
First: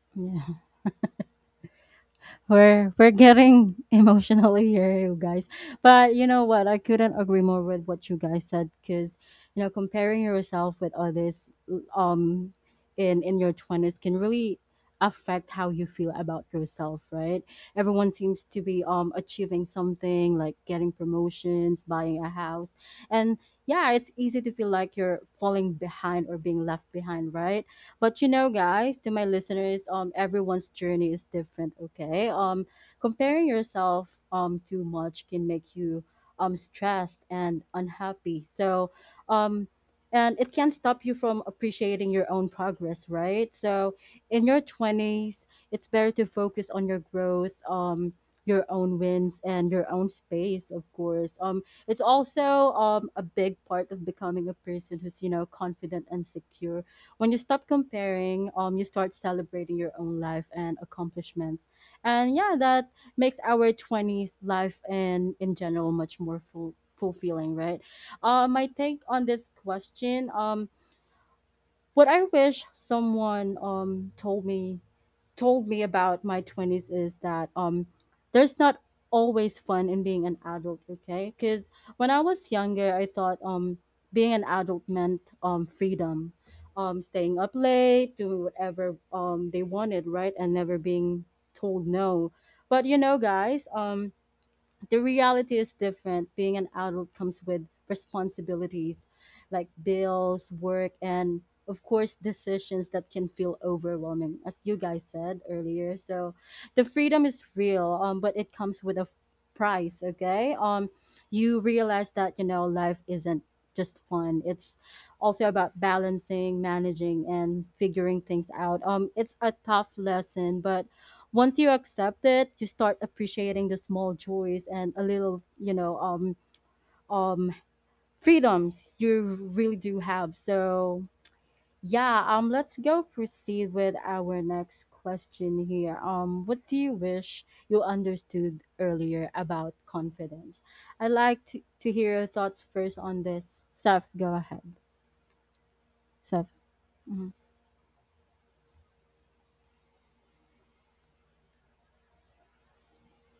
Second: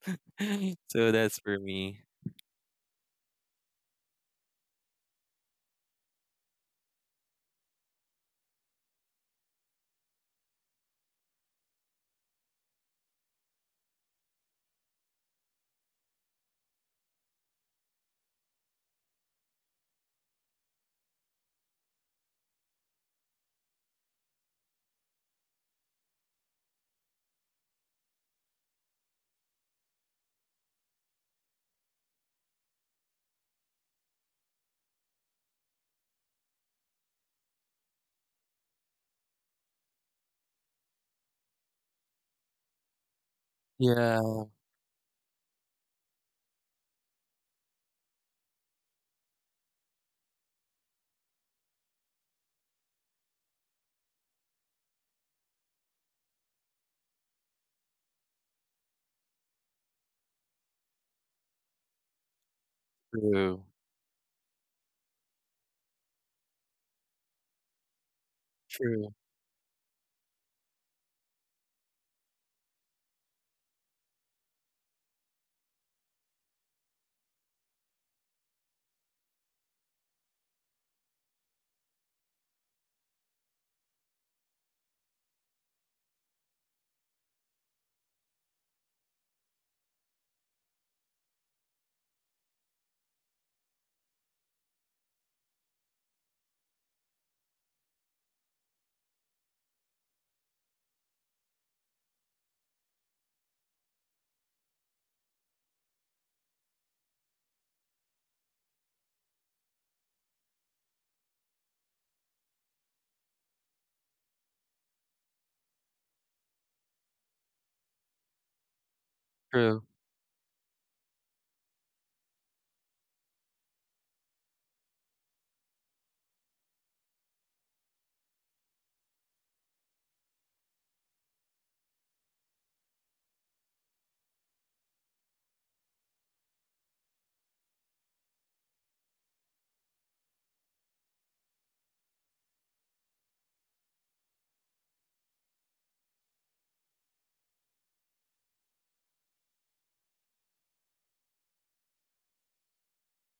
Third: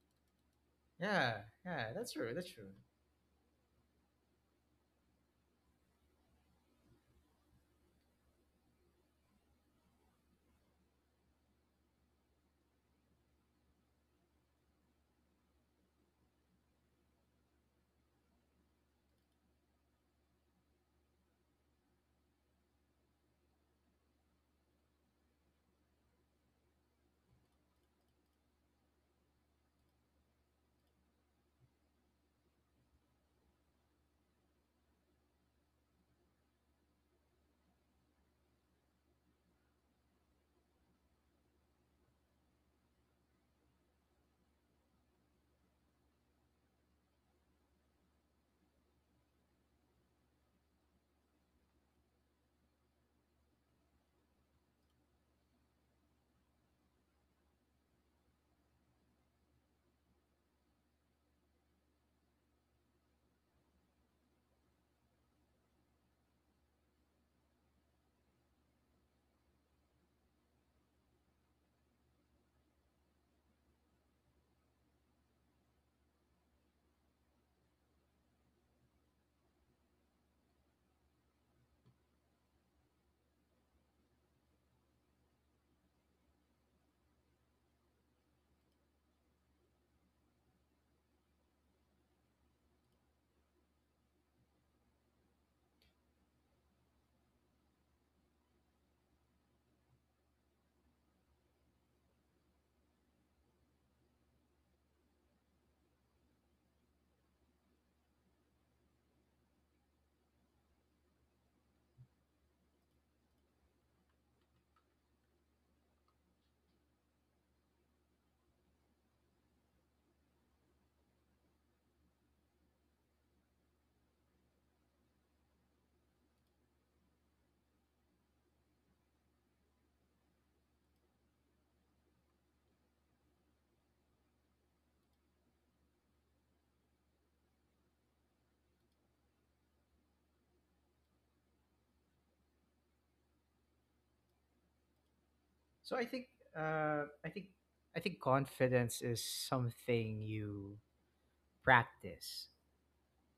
S1: yeah.
S3: So that's
S2: Yeah.
S3: for
S2: Yeah.
S3: me.
S2: That's true. That's true.
S1: We're we're getting emotional here, you guys. But you know what? I couldn't agree more with what you guys said, because you know comparing yourself with others, um, in in your twenties can really affect how you feel about yourself, right? Everyone seems to be um achieving something like getting promotions, buying a house, and yeah, it's easy to feel like you're falling behind or being left behind, right? But you know, guys, to my listeners, um, everyone's journey is different. Okay, um, comparing yourself um too much can make you um stressed and unhappy. So, um. And it can stop you from appreciating your own progress, right? So,
S3: Yeah,
S1: in your twenties, it's better to focus on your growth, um, your own wins, and your own space, of course. Um, it's also um, a big part of becoming a person who's, you know, confident and secure. When you stop comparing, um, you start celebrating your own life and accomplishments. And yeah, that makes
S3: true,
S1: our twenties life and in general much more full fulfilling, right? Um my take
S3: true,
S1: on this question, um what I wish someone um told me told me about my twenties is that um there's not always fun in being an adult, okay? Cuz when I was younger, I thought um being an adult meant um freedom. Um, staying up late, doing whatever um they wanted, right? And never being told no. But you know, guys, um, the reality is different. Being an adult comes with responsibilities like bills, work, and of course, decisions that can feel overwhelming, as you guys said earlier. So, the freedom is real, um, but it comes with a f- price. Okay, um, you realize that, you know, life isn't just fun. It's also about balancing, managing, and figuring things out. Um, it's a
S3: true.
S1: tough lesson, but once you accept it, you start appreciating the small joys and a little, you know, um, um, freedoms you really do have. So yeah, um, let's go proceed with our next question here. Um, what do you wish you understood earlier about confidence? I'd like to, to hear your thoughts first on this. Seth, go ahead.
S2: So I think,
S1: Seth.
S2: uh,
S1: Mm-hmm.
S2: I think, I think confidence is something you practice.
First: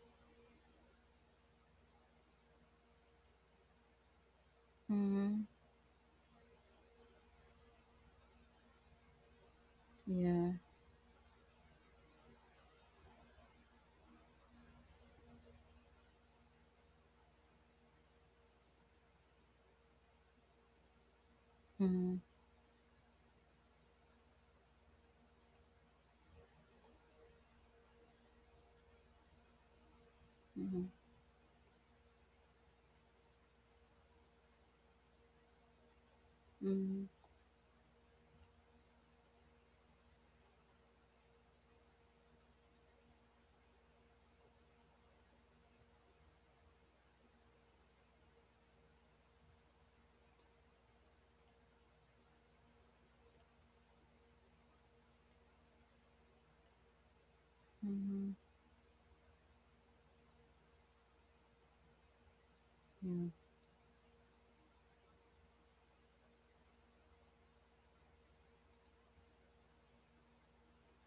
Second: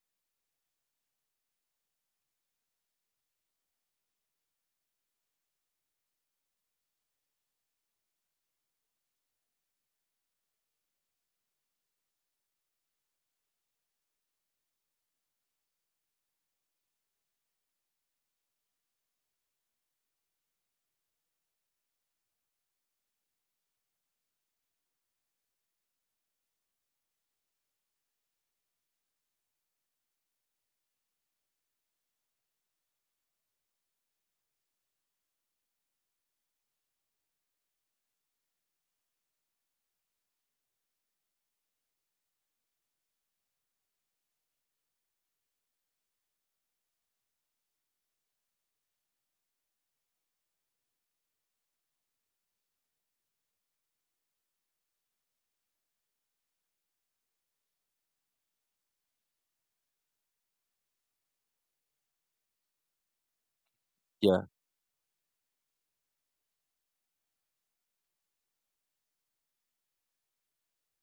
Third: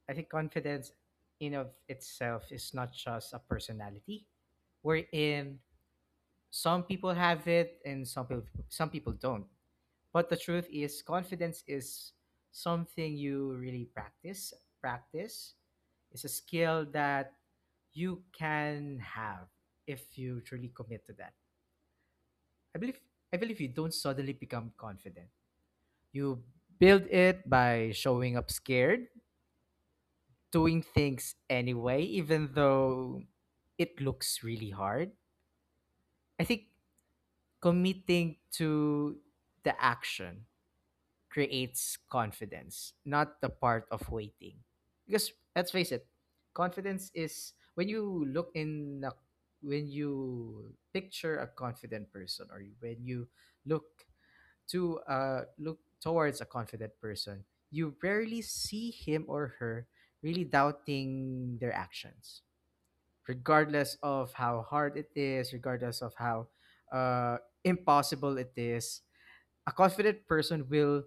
S2: I think confidence, in of itself, is not just a personality.
S1: Mm-hmm.
S2: Wherein some people have it and some people some people don't. But the
S1: Yeah.
S2: truth is, confidence is something you really practice. Practice is a skill that you can have if you truly commit to that.
S1: Mm-hmm.
S2: I believe I believe you don't suddenly become confident. You build it by showing up scared, doing things anyway, even though it looks really hard. I think
S1: Mm-hmm.
S2: committing to the action creates confidence, not the part of waiting. Because let's face it, confidence is when you look in a, when you picture a confident person, or when you look to uh look towards a confident person, you
S1: Mm-hmm.
S2: rarely see him or her really doubting their actions, regardless of
S3: Yeah,
S2: how hard it is, regardless of how uh impossible it is. A confident person will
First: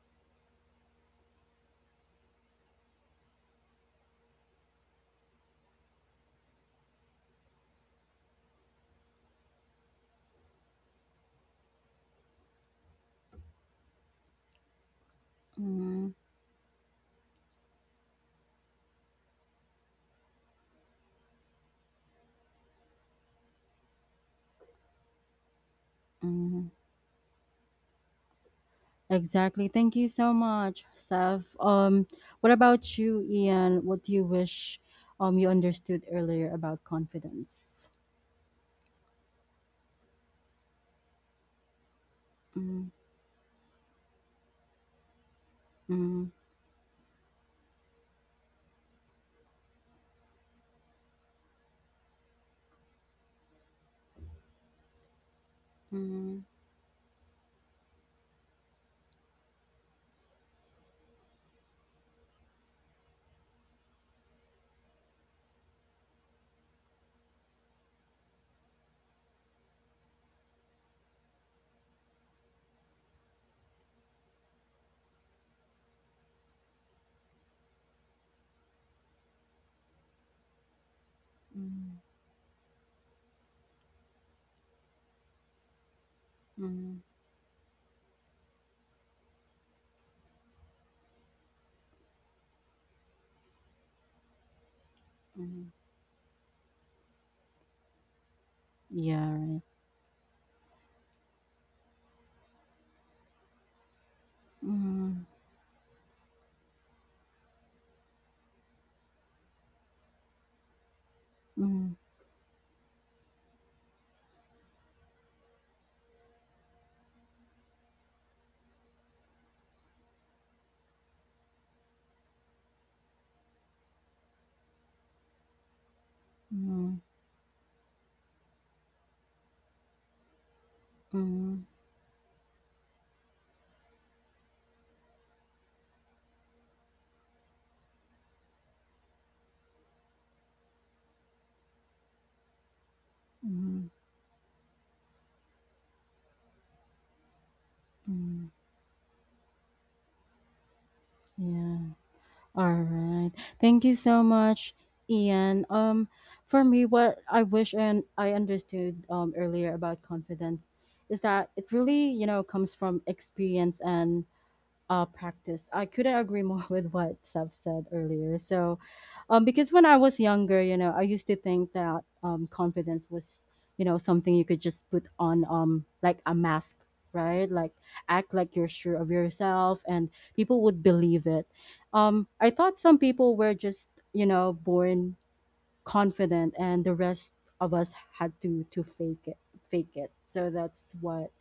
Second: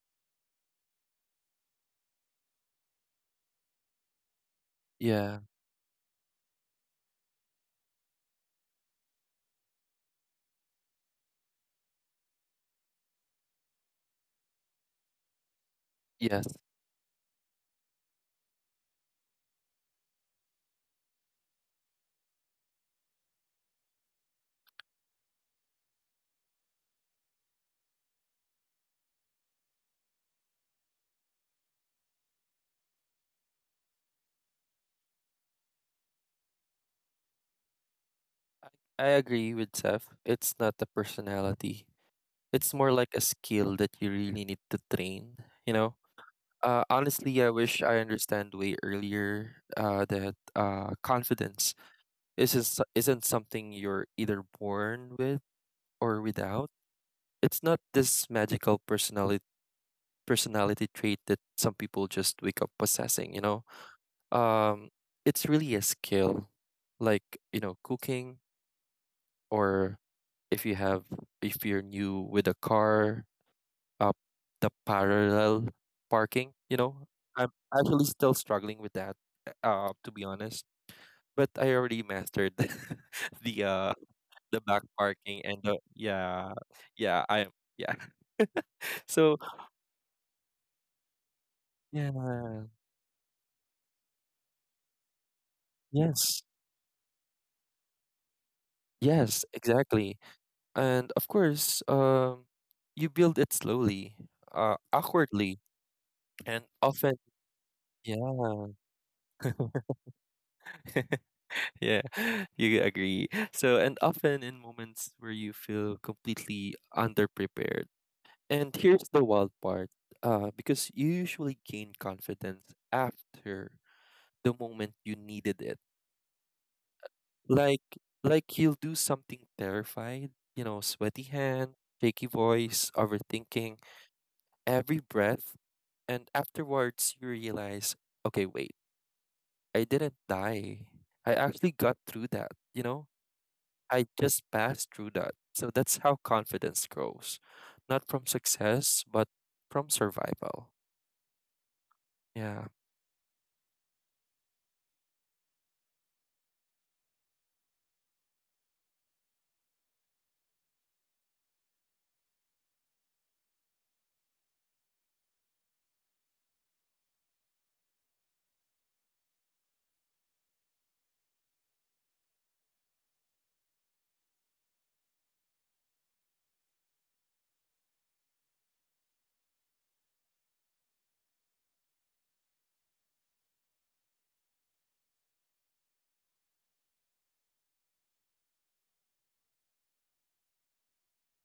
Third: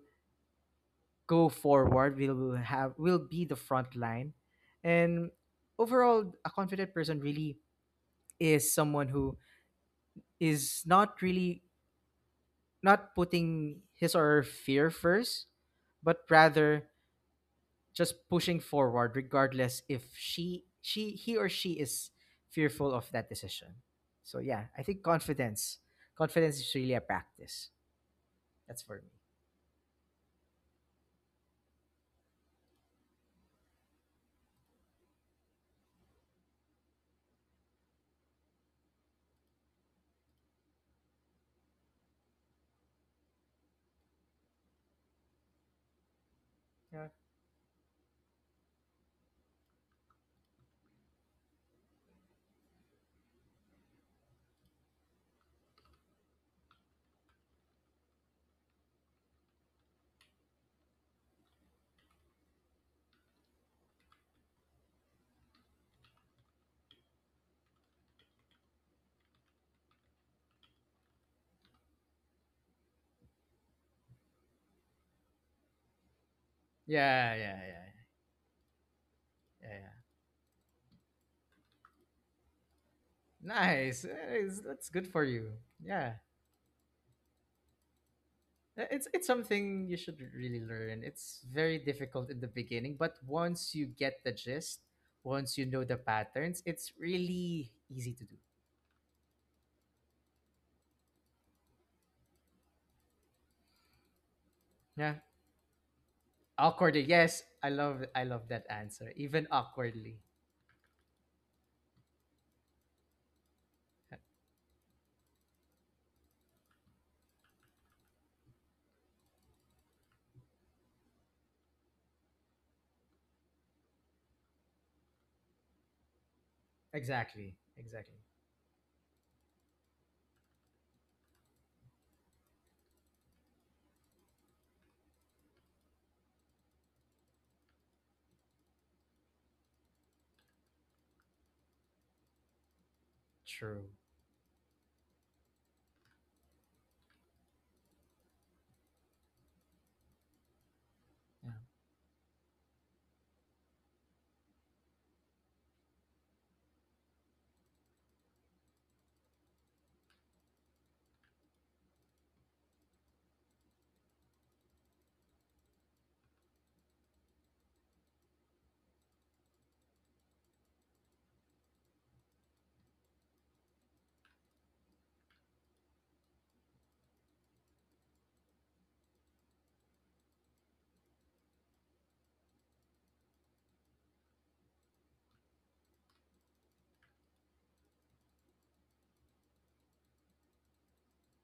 S2: go forward, will will have will be the front line, and
S3: yeah,
S2: overall, a confident person really is someone who is not really not putting his or her fear first,
S1: Yeah.
S2: but
S3: yes.
S2: rather just pushing forward regardless if she she he or she is fearful of that decision. So yeah, I think confidence confidence
S1: Mm-hmm.
S2: is really a practice. That's for me.
S1: Exactly. Thank you so much, Steph. Um, what about you, Ian? What do you wish um you understood earlier about confidence?
S3: I agree with Seth. It's not a personality. It's
S1: Mm,
S3: more like a skill that you really need to train, you know.
S1: mm,
S3: Uh,
S2: Yeah.
S3: honestly, I wish I understand way earlier uh, that uh, confidence isn't s- isn't something you're either born with or
S1: mm,
S3: without. It's not this magical personality personality trait that some people just wake up possessing, you know? Um, it's really a skill, like, you know, cooking or if you have if you're new with a car, uh, the parallel parking, you know?
S2: Yeah,
S3: I'm
S2: yeah, yeah,
S3: actually still struggling with that,
S2: yeah,
S3: uh,
S2: yeah.
S3: to be honest. But I
S1: mm,
S3: already mastered the uh
S2: Nice. Eh,
S3: the
S2: it's-
S3: back
S2: that's good for
S3: parking
S2: you.
S3: and the,
S2: Yeah.
S3: yeah.
S1: mm,
S3: Yeah. I Yeah.
S2: Uh, It's it's
S3: So
S2: something you should really learn. It's very
S3: yeah.
S2: difficult in the beginning, but once you get the gist, once you
S1: mm.
S2: know the
S3: Yes,
S2: patterns, it's really easy to do.
S1: Yeah,
S3: yes,
S1: right.
S3: exactly. And of course, um, you build it slowly, uh,
S2: Yeah.
S1: Mm,
S3: awkwardly, and
S2: Awkwardly,
S3: often.
S2: yes, I love I love
S3: Yeah.
S2: that answer. Even awkwardly.
S1: mm,
S3: Yeah, you agree. So, and often in moments where you feel completely underprepared. And here's the wild part, uh, because you usually gain confidence after the moment you needed it.
S1: mm,
S2: Exactly.
S3: Like
S2: Exactly.
S3: like he'll do something terrified, you know, sweaty
S1: mm, mm,
S3: hand, shaky voice, overthinking every breath, and afterwards you realize, okay, wait, I didn't die. I actually got through that, you know?
S2: True.
S1: mm.
S3: I just passed through that. So that's how confidence grows. Not from
S1: Mm.
S3: success, but from survival.
S2: Yeah.
S1: Yeah.
S3: Yeah.
S1: All right. Thank you so much, Ian. Um, for me, what I wish and I understood um, earlier about confidence is that it really, you know, comes from experience and uh, practice. I couldn't agree more with what Seth said earlier. So, um, because when I was younger, you know, I used to think that um, confidence was, you know, something you could just put on, um, like a mask, right? Like act like you're sure of yourself, and people would believe it. Um, I thought some people were just, you know, born confident, and the rest of us had to to fake it, fake it. So that's what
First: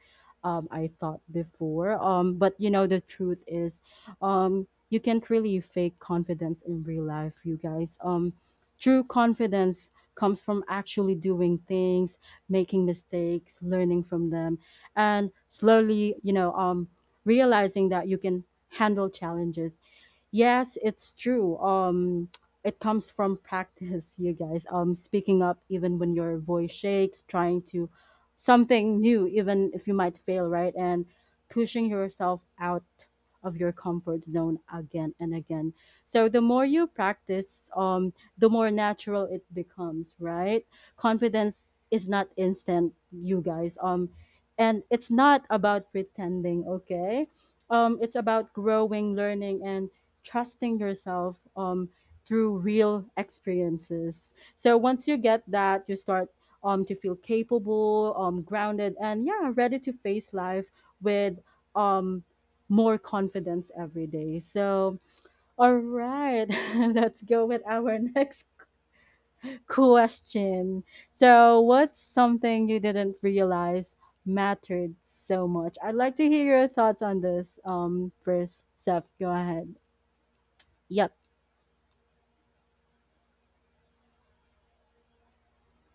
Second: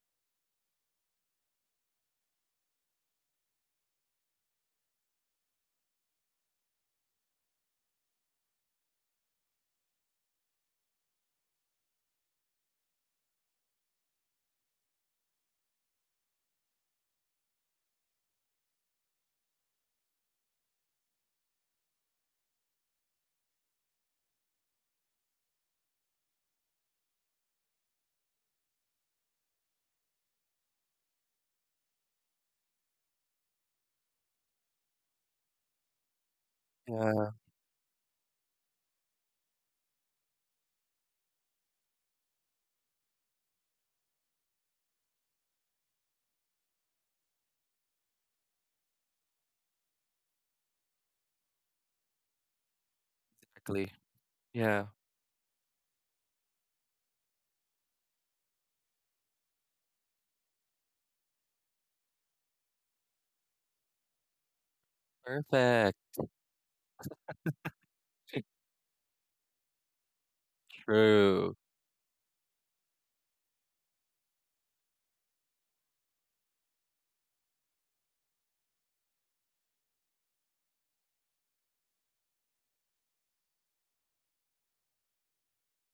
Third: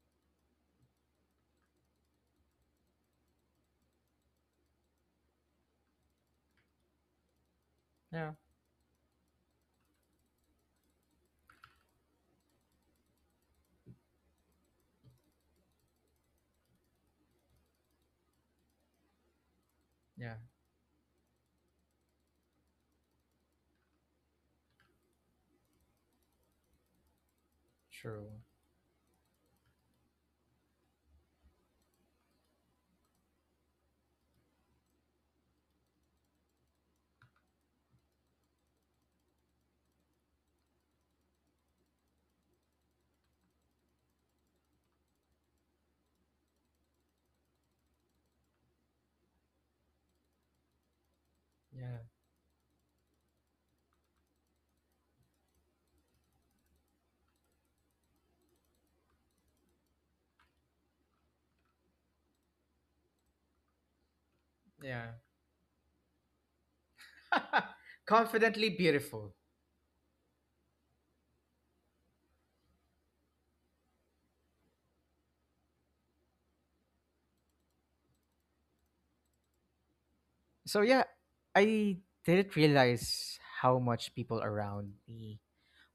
S1: um, I thought before. Um, but you know, the truth is, um, you can't really fake confidence in real life, you guys.
S2: Yeah.
S1: Um, true confidence comes from actually doing things, making mistakes, learning from them, and slowly, you know, um, realizing that you can handle challenges.
S2: Yeah.
S1: Yes, it's true. Um, it comes from practice, you guys. Um, speaking up even when your voice shakes, trying to
S2: True.
S1: something new, even if you might fail, right? And pushing yourself out of your comfort zone again and again. So the more you
S3: Yeah.
S1: practice, um, the more natural it becomes, right? Confidence is not instant, you guys. Um, and it's not about pretending, okay? Um, it's about growing, learning, and trusting yourself um,
S2: Yeah.
S1: through real
S3: Exactly.
S1: experiences. So
S3: Yeah.
S1: once you get that, you start um, to feel capable, um, grounded, and yeah, ready to face life with um, more confidence every day. So,
S2: Yeah.
S1: all
S3: Perfect.
S1: right, let's go with our next
S2: Confidently beautiful.
S1: question.
S3: True.
S1: So, what's something you didn't realize mattered so much? I'd like to hear your thoughts on this um, first, Seth. Go ahead.
S2: So yeah,
S1: Yep.
S2: I didn't realize how much people around me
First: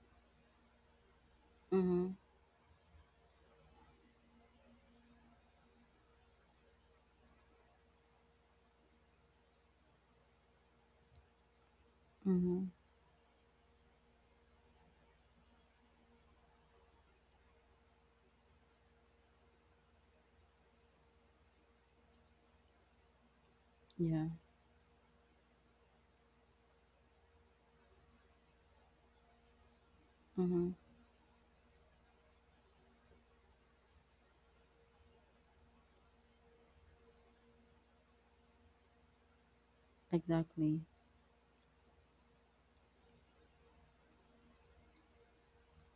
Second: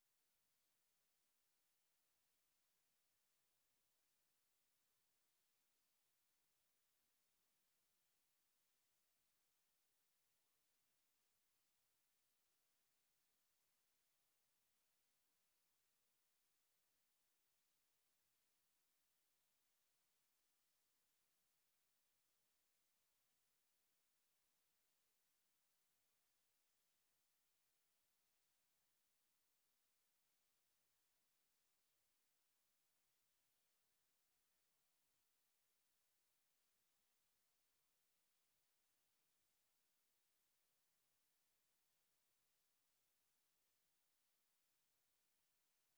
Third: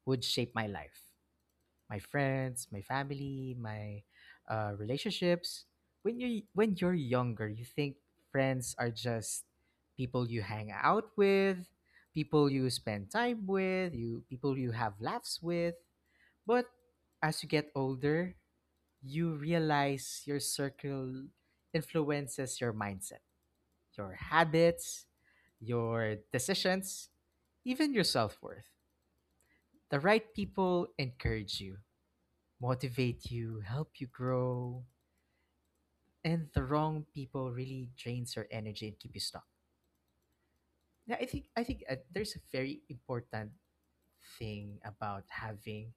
S2: would shape my life. My
S1: Mm-hmm.
S2: friends, my family, my uh, relationships. When you when you're younger, you think friends are just people you hang out with, people
S1: Mm-hmm.
S2: you spend time with, you people you have laughs with. But as you get older, you realize your circle influences your mindset, your
S1: Yeah.
S2: habits, your decisions, even your self worth. The right
S1: Mm-hmm.
S2: people encourage you, motivate you, help you grow, and the wrong people really drains your energy and keep you stuck.
S1: Exactly.
S2: Yeah, I think I think uh, there's a very important thing about having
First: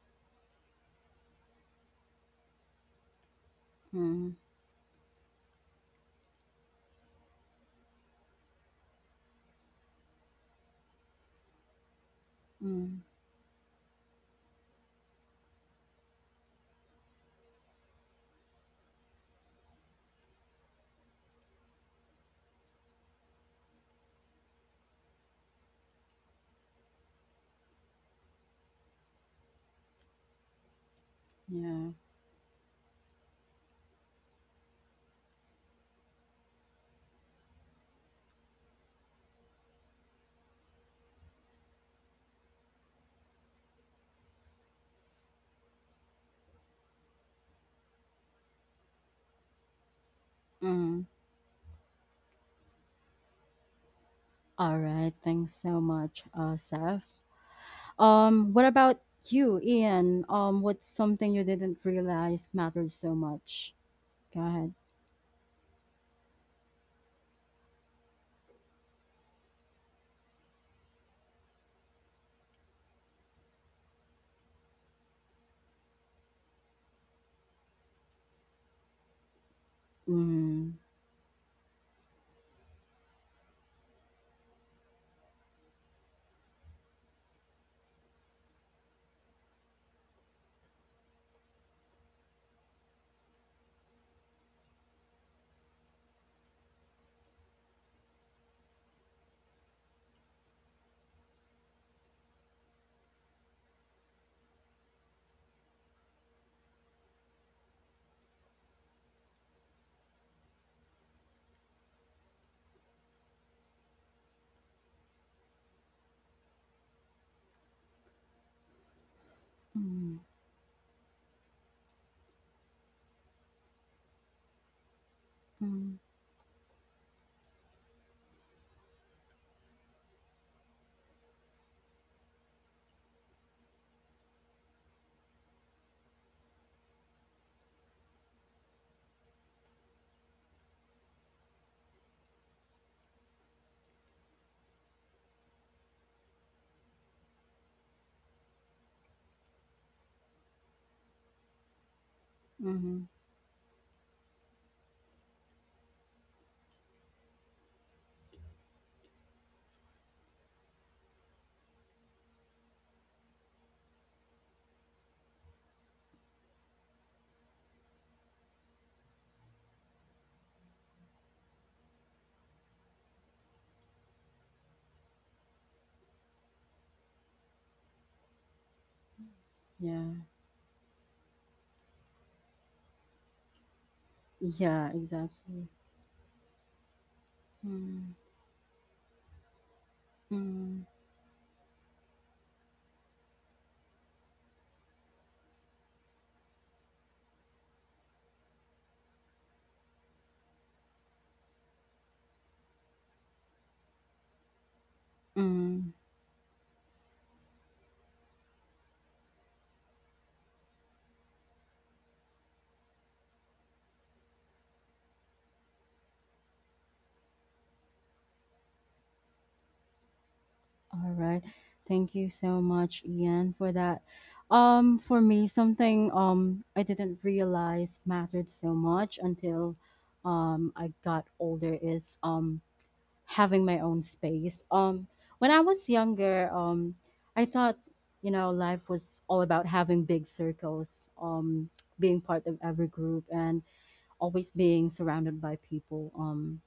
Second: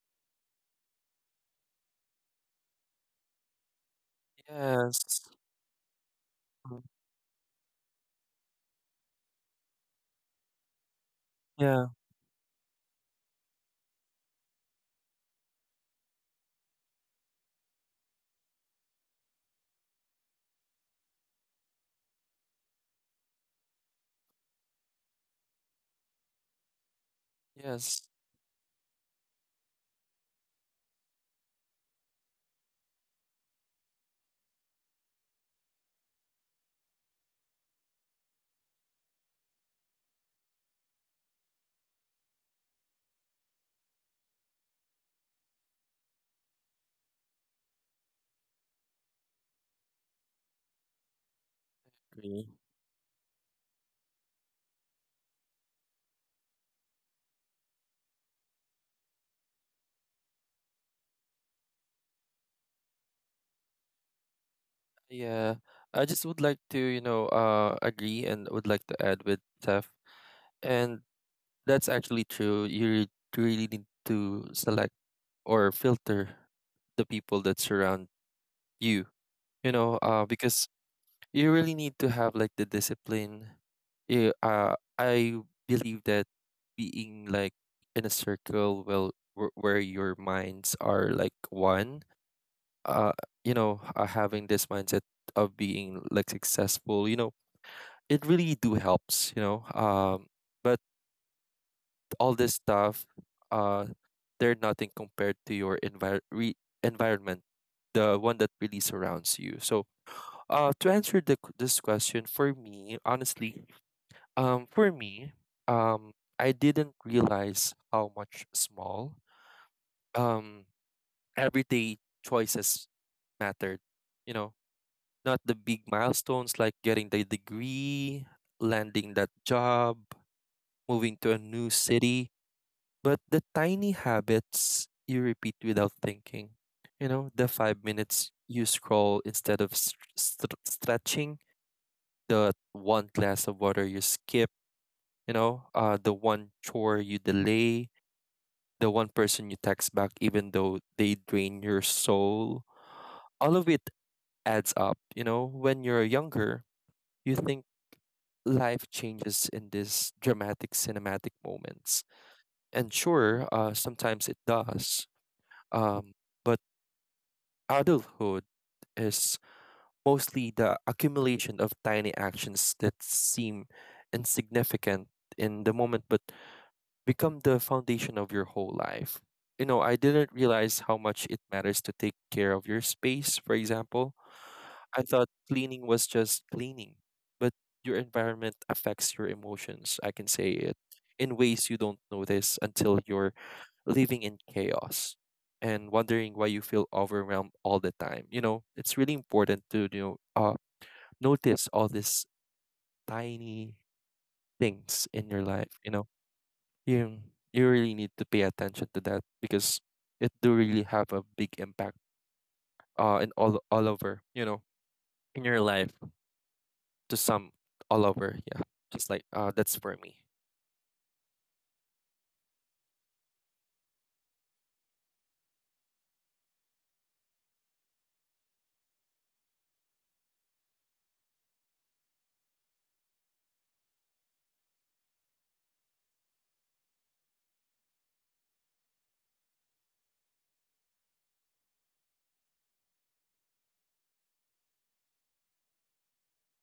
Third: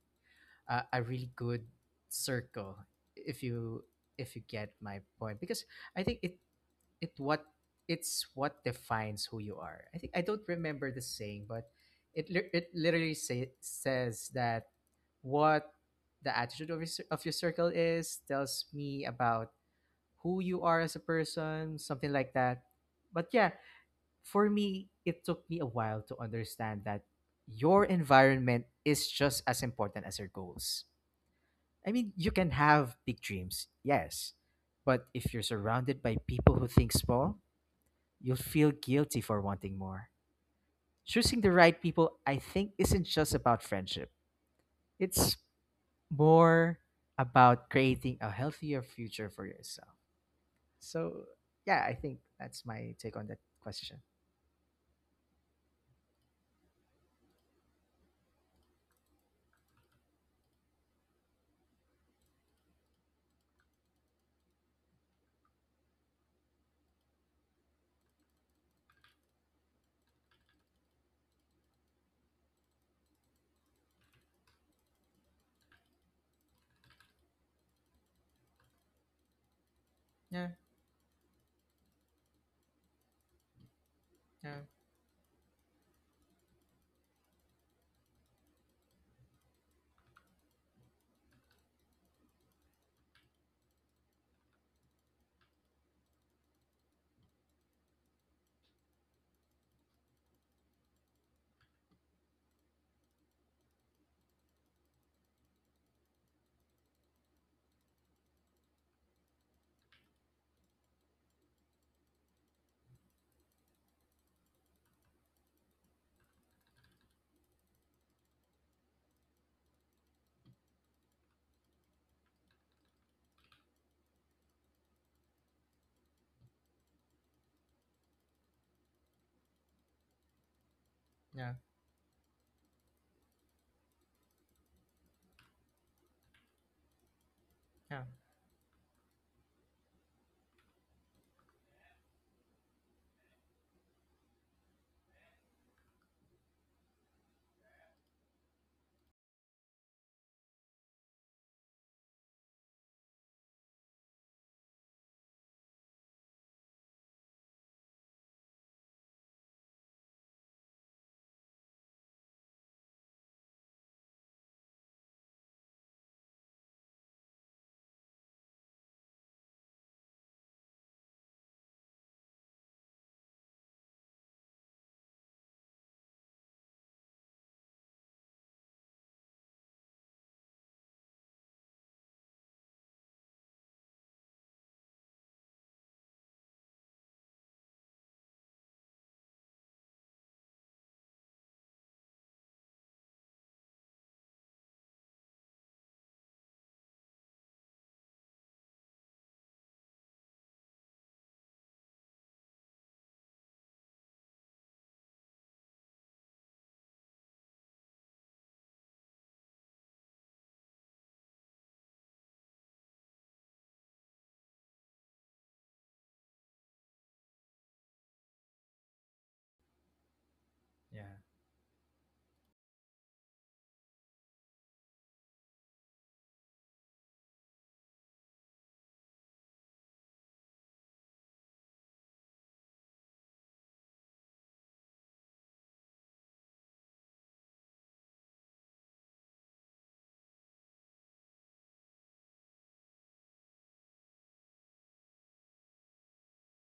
S2: uh, a really good circle. If you
S1: Mm-hmm.
S2: if you get my
S3: Yes.
S2: point, because I think it
S3: Mm.
S2: it what it's what defines who you are. I think I don't remember the saying, but
S3: Yeah.
S2: it lit- it literally say, says that what the attitude of your, cir- of your circle is tells me about who you are as a person, something like that. But yeah, for me, it took me a while to understand that your
S3: Yes.
S2: environment is just as important as your goals.
S1: Yeah.
S2: I mean, you can have big dreams, yes, but if you're surrounded by people who think small, you'll feel guilty for wanting more. Choosing the right people, I think, isn't just about friendship, it's more about creating a healthier future for yourself.
S1: Mm-hmm.
S2: So yeah, I think
S3: Agree.
S2: that's my take on that question.
S1: All right, thanks so much, uh, Seth. Um, what about you, Ian? Um, what's something you didn't realize mattered so much? Go ahead.
S3: Yeah, I just would like to, you know, uh, agree and would like to add with Tef, and that's actually true. You re- really need to select or filter the people that surround you, you know, uh,
S2: Yeah,
S3: because
S1: Mm,
S3: you really need to have like the discipline. You
S2: yeah,
S3: uh, I believe that being like in a circle well where where your minds are like one, uh, you know, uh, having this mindset of being like successful, you know, it really do helps, you know. Um, but all this stuff, uh, they're nothing compared to your envir- re- environment, the one that really surrounds you. So, uh, to answer the, q- this question, for me, honestly, um, for me, um, I didn't realize how much small,
S1: mm,
S3: um, everyday choices mattered, you know. Not the big
S1: mm,
S3: milestones like getting the degree, landing that job, moving to a
S2: yeah,
S3: new city, but the tiny habits you repeat without thinking. You know, the five
S2: yeah,
S3: minutes you scroll instead of st- st- stretching, the one glass of water you skip, you know, uh, the one chore you delay, the one person you text back even though they drain your soul.
S1: mm,
S3: All of it adds up. You know, when you're younger, you think life changes in these dramatic cinematic moments. And sure, uh, sometimes it does. Um, but adulthood is mostly the accumulation of tiny actions that seem insignificant in the moment, but become the foundation of your whole life. You know, I
S1: yeah,
S3: didn't realize how much it matters to take care of your space, for example.
S1: yeah,
S3: I thought
S1: exactly.
S3: cleaning was just cleaning, but your
S1: Mm,
S3: environment affects your emotions, I can say it,
S1: mm,
S3: in ways you don't notice until you're living in chaos and wondering why you feel overwhelmed all the time. You know, it's really important to you know, uh, notice all these tiny things in your life,
S1: mm.
S3: you know. You you really need to pay attention to that because it do really have a big impact uh in all all over, you know, in your life to some all over, yeah. Just like uh that's for me.
S1: All
S2: yeah,
S1: right, thank you so much, Ian, for that. Um, for me, something um I didn't realize mattered so much until um I got older is um having my own space. Um, when I was younger, um, I thought, you know, life was all about having big circles, um, being part of every group, and always being surrounded by people. Um,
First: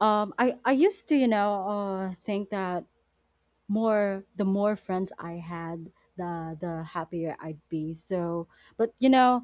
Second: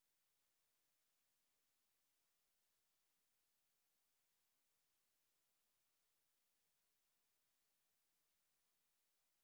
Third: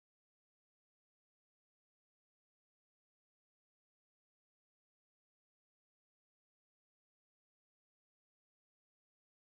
S1: um, I I used to, you know, uh, think that more the more friends I had, the the happier I'd be. So, but you know,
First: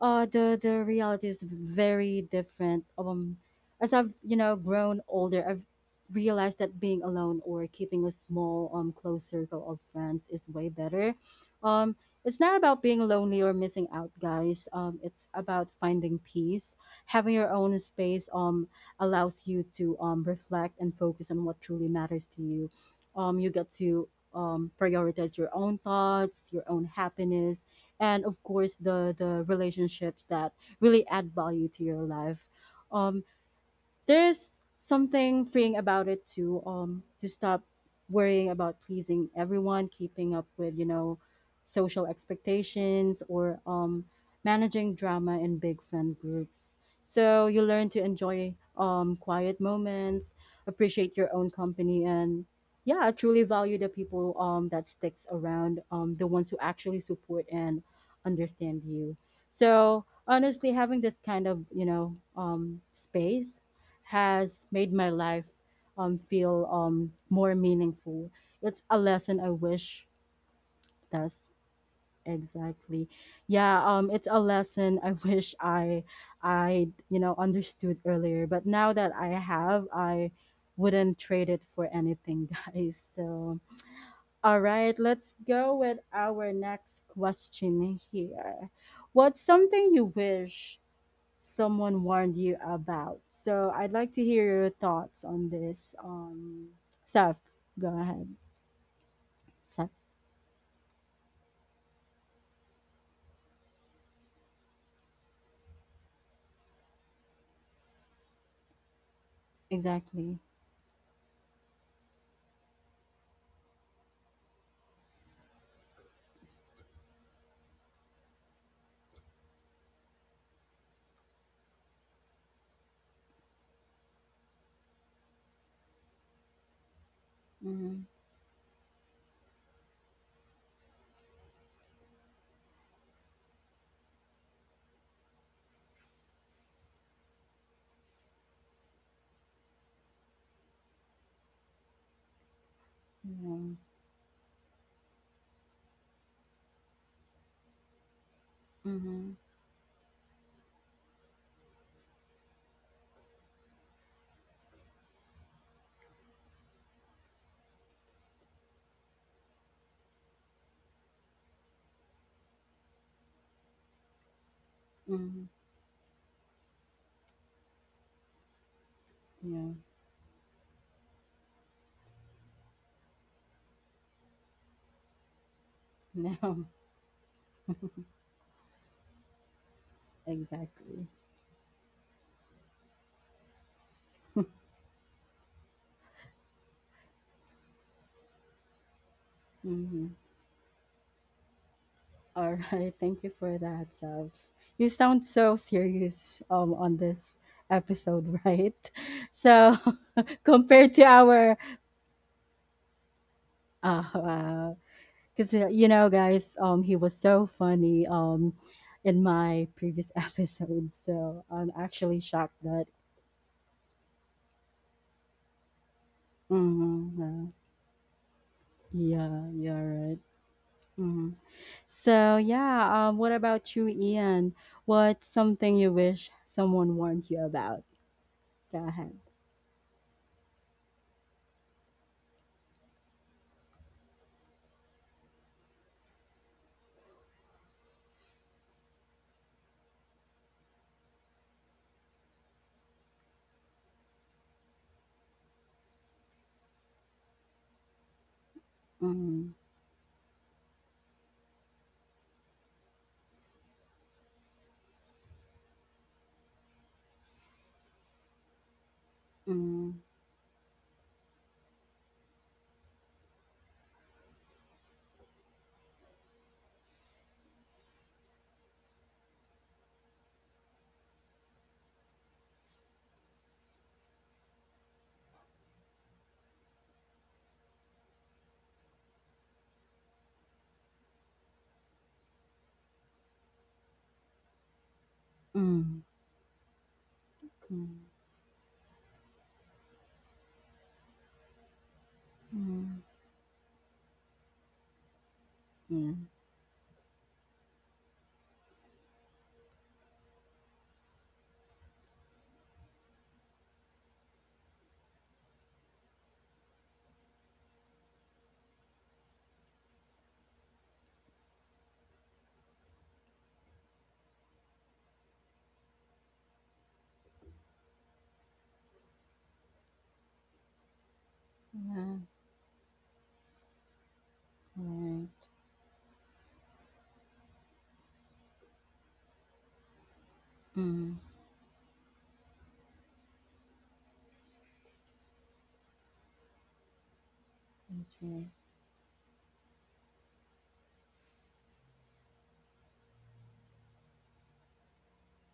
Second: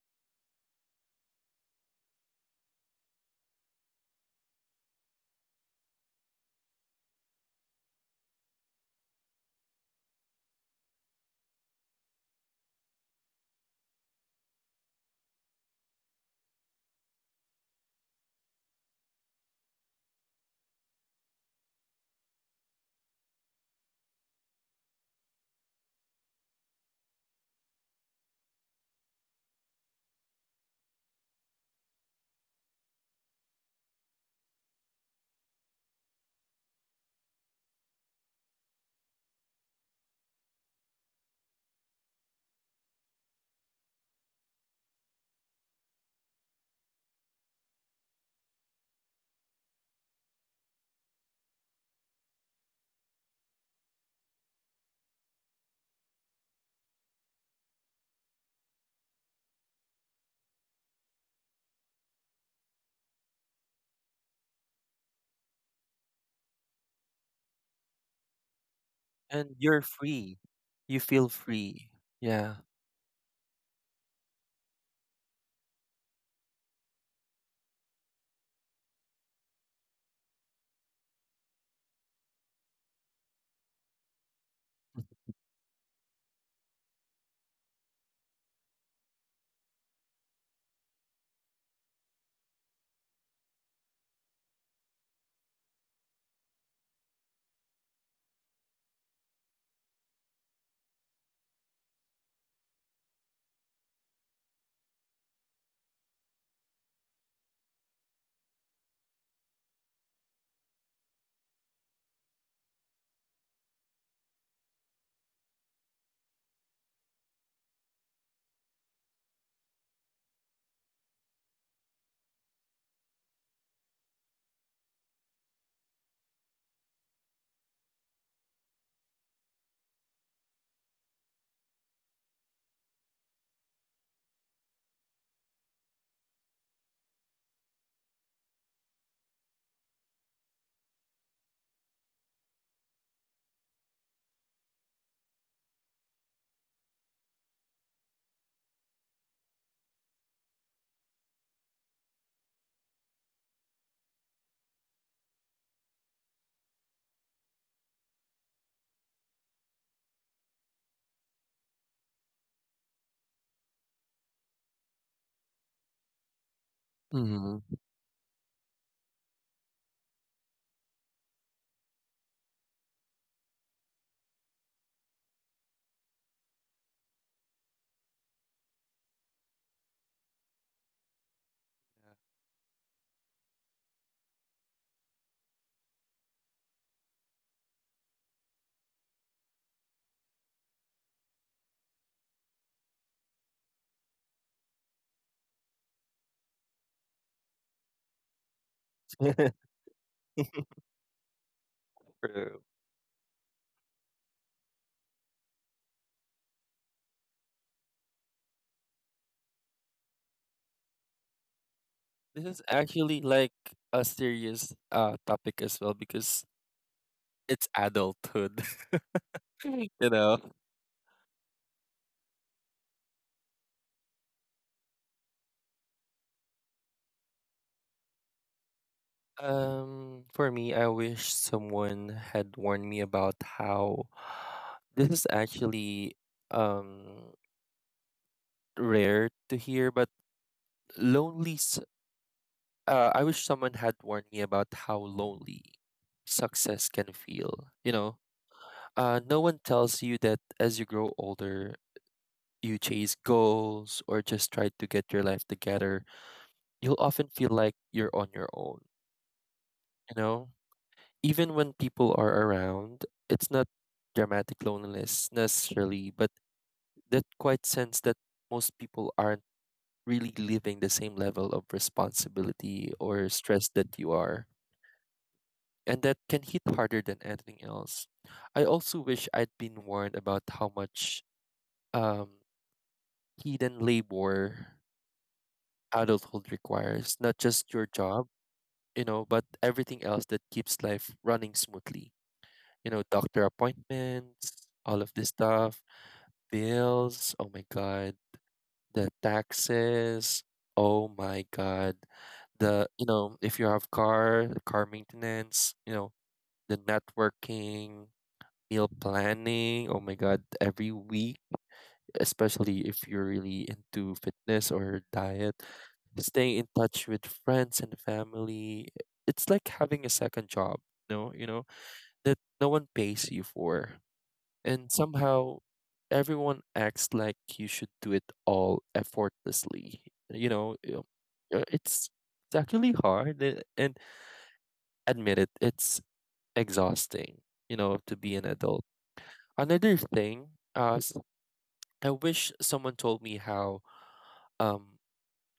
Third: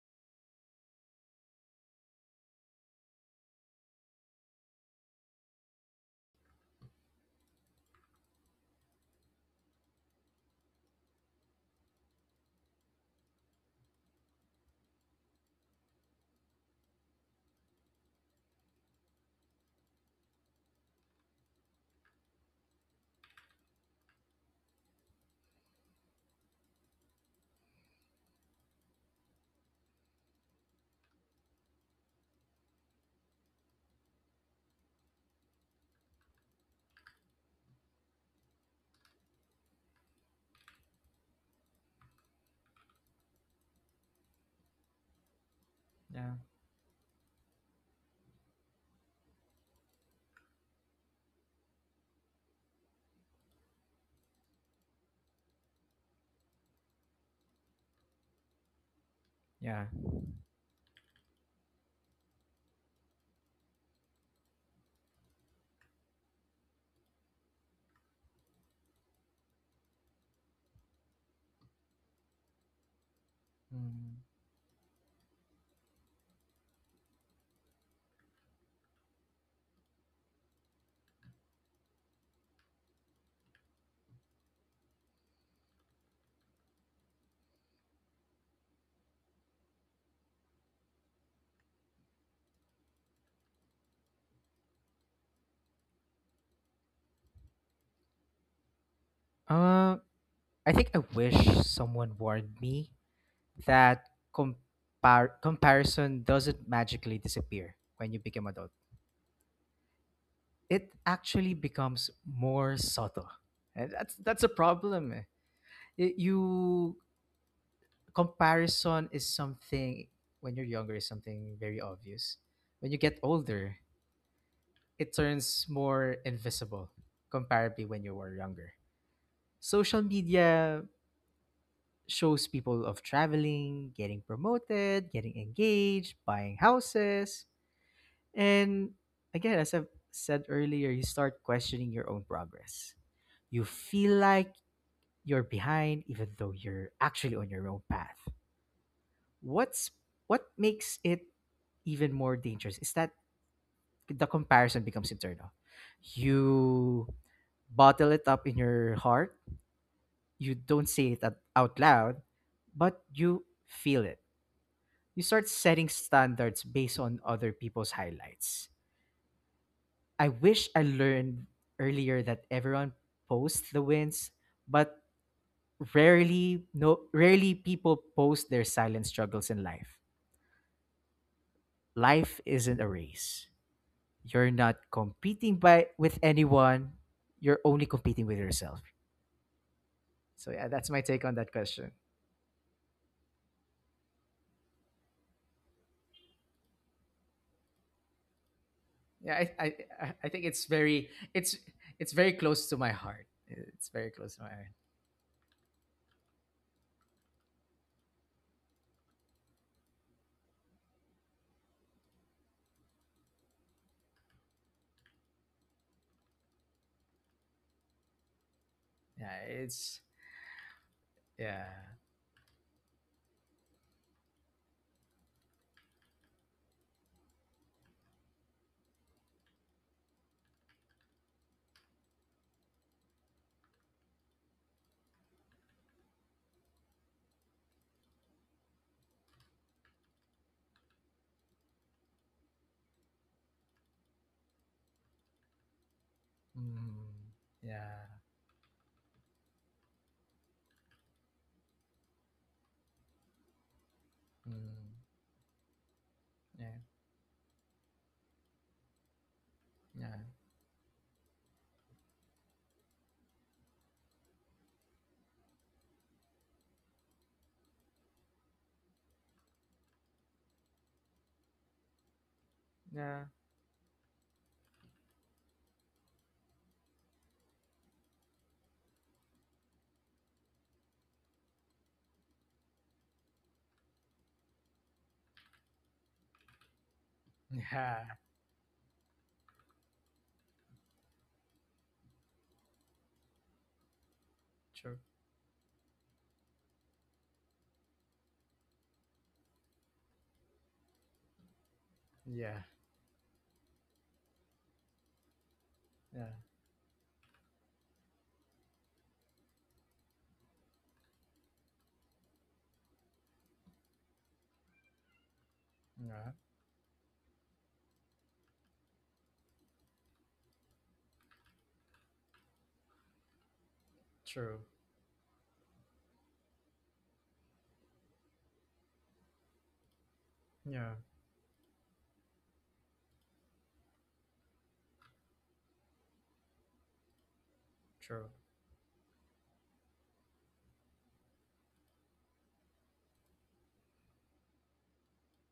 S1: uh the the reality is very different um as I've, you know, grown older, I've realized that being alone or keeping a small um close circle of friends is way better. um it's not about being lonely or missing out, guys. Um it's about finding peace, having your own space. um allows you to um reflect and focus on what truly matters to you. Um you get to um prioritize your own thoughts, your own happiness, and of course, the the relationships that really add value to your life. um there's something freeing about it too. um to stop worrying about pleasing everyone, keeping up with, you know, social expectations, or um managing drama in big friend
S2: yeah,
S1: groups. So you learn to enjoy um quiet moments, appreciate your own company, and yeah, truly value the people um that sticks around, um the ones who actually support and understand you.
S2: yeah.
S1: So honestly, having this kind of, you know, um space has made my life um, feel um, more meaningful. It's a lesson I
S3: And you're
S1: wish.
S3: free. You feel
S1: That's
S3: free. Yeah.
S1: exactly. Yeah, um
S2: Mm.
S1: it's a lesson I wish i i you know, understood earlier, but now that I have, I wouldn't trade it for anything. Guys, so all right, let's go with our next question here. What's something you wish someone warned you about? So I'd like to hear your thoughts on this. Um, Seth, go ahead. Seth.
S2: Uh, I think I wish someone warned me that compar- comparison doesn't magically disappear when you become adult.
S1: Exactly.
S2: It actually becomes more subtle, and that's that's a problem. eh. Y- you comparison is something when you're younger is something very obvious. When you get older, it turns more invisible comparatively
S1: Mm-hmm.
S2: when you were younger. Social media shows people of traveling, getting promoted, getting engaged, buying houses, and again, as I've said earlier, you start questioning your own progress. You
S1: Yeah.
S2: feel like you're behind even though you're actually on your own path.
S1: Mm-hmm.
S2: What's what makes it even more dangerous is that the comparison becomes internal. You bottle it up in your heart. You don't say it at- out loud, but you feel it. You
S1: Mm-hmm.
S2: start setting standards based on other
S3: Mhm.
S2: people's highlights.
S1: Yeah.
S2: I wish I learned earlier that everyone posts the wins, but rarely
S1: No.
S2: no rarely people post their silent struggles in life.
S1: Exactly.
S2: Life isn't a race. You're not competing by with anyone. You're only competing with yourself.
S1: Mm-hmm.
S2: So yeah, that's my take on that question.
S1: All right. Thank you for that, Sav. You sound so serious um, on this episode, right?
S2: Yeah, I I
S1: So
S2: I I think it's
S1: compared to
S2: very it's
S1: our,
S2: it's very
S3: True.
S2: close to my heart. It's very
S1: oh,
S2: close to my heart.
S1: wow. Because, you know, guys, um, he was so funny um, in my previous episode. So I'm actually
S3: This
S1: shocked
S3: is
S1: that.
S3: actually like a serious uh topic as well because
S1: Mm-hmm, uh,
S3: it's adulthood,
S2: Yeah,
S1: yeah, yeah,
S2: it's
S3: you
S1: right.
S3: know.
S1: Hmm.
S2: yeah.
S1: So, yeah, um, what about you, Ian? What's something you wish someone warned you about? Go ahead.
S3: Um, for me, I wish someone had warned me about how this is actually um rare to hear, but lonely. s- Uh, I wish someone had warned me about how lonely success can
S2: Mm,
S3: feel. You
S2: yeah.
S3: know, uh, no
S1: Mm-hmm,
S3: one tells you that as you grow older, you chase goals or just try to
S2: Mm,
S3: get your life together.
S2: yeah.
S3: You'll often feel like you're on your own.
S1: mm-hmm,
S2: Yeah.
S3: You know, even when people are around, it's not dramatic loneliness necessarily, but that quite sense that most people aren't really living the same level of responsibility
S2: Yeah.
S3: or stress that you are. And that can hit harder than anything else. I also wish I'd been warned about how much um, hidden labor adulthood requires, not just your
S1: mm-hmm,
S2: Yeah.
S3: job, you know, but everything else that keeps life running smoothly. You
S1: mm-hmm,
S3: know, doctor appointments, all
S2: True.
S3: of this stuff,
S1: yeah,
S3: bills, oh my God, the taxes, oh my God,
S2: Yeah.
S3: the, you know, if you have car, car maintenance, you know,
S2: Yeah.
S3: the networking, meal planning, oh my God, every week, especially if you're really into fitness or diet,
S2: Yeah.
S3: staying in touch with friends and family. It's like having a second job, no, you know,
S1: yeah,
S3: that no one pays you for.
S2: True.
S3: And
S1: right.
S3: somehow everyone acts like you should do it all effortlessly. You know,
S2: Yeah.
S3: you-
S1: Mm-hmm,
S3: uh, it's it's actually hard uh, and admit it, it's exhausting, you know, to
S1: that's
S3: be
S2: True.
S3: an
S1: right.
S3: adult. Another thing, uh, s- I wish someone told me how um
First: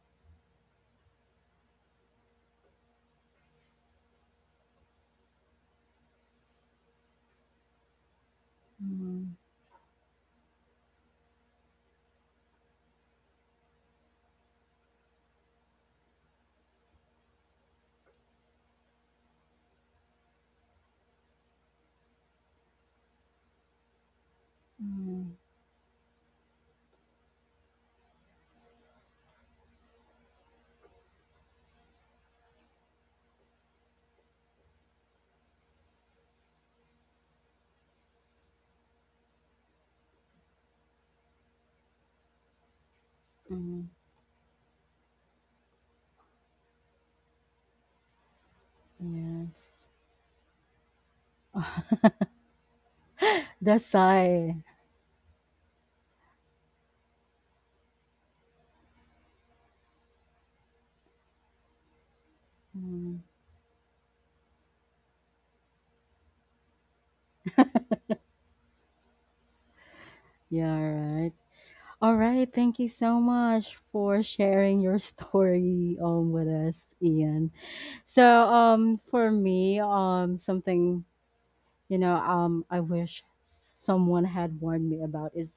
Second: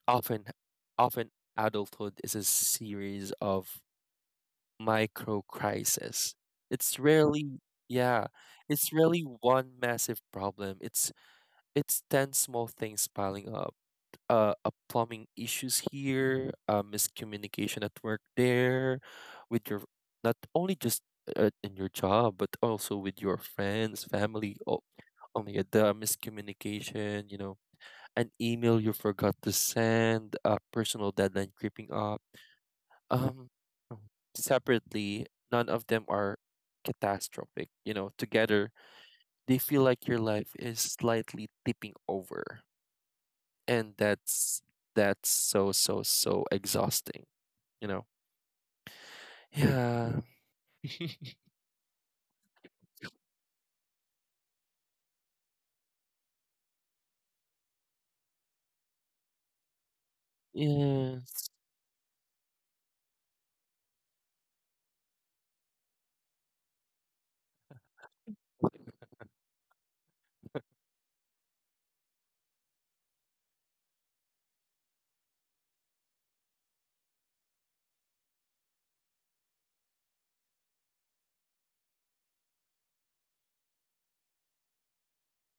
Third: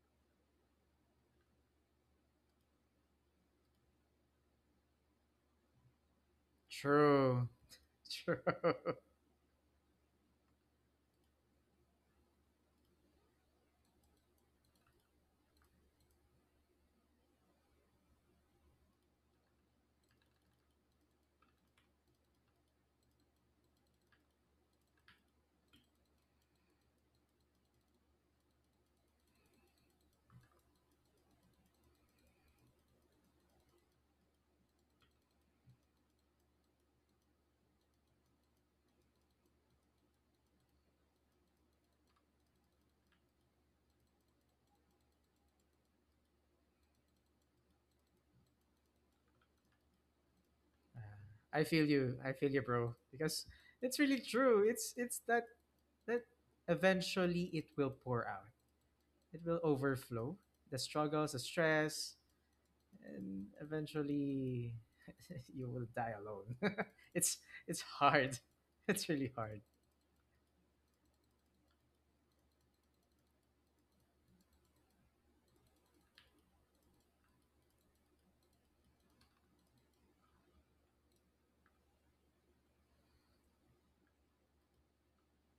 S3: often often adulthood is a series of micro crises. It's
S2: True.
S3: rarely yeah,
S2: True. Yeah.
S3: it's rarely
S1: Mm-hmm,
S3: one massive problem. It's It's ten small things piling up. Uh, a plumbing issues here, uh, miscommunication at work there, with your not only just uh, in your job, but also with your friends, family. Oh,
S1: mm-hmm,
S3: oh my God, the miscommunication, you know, an email you forgot to send, a personal deadline creeping up. Um, Separately, none of them are catastrophic. You know, together, they feel like your life is slightly tipping over
S1: mm-hmm,
S3: and that's that's so so so exhausting, you know.
S1: yes.
S3: Yeah.
S2: I feel you. I feel you, bro. Because
S1: That's
S2: it's really
S1: why.
S2: true. It's it's that that eventually it will pour out. It will overflow the struggles, the
S3: Yes.
S2: stress,
S1: Mm.
S2: and eventually you will die alone. it's it's hard. It's really hard.
S1: Yeah, right. All right. Thank you so much for sharing your story um with us, Ian. So um for me, um something, you know, um, I wish someone had warned me about is,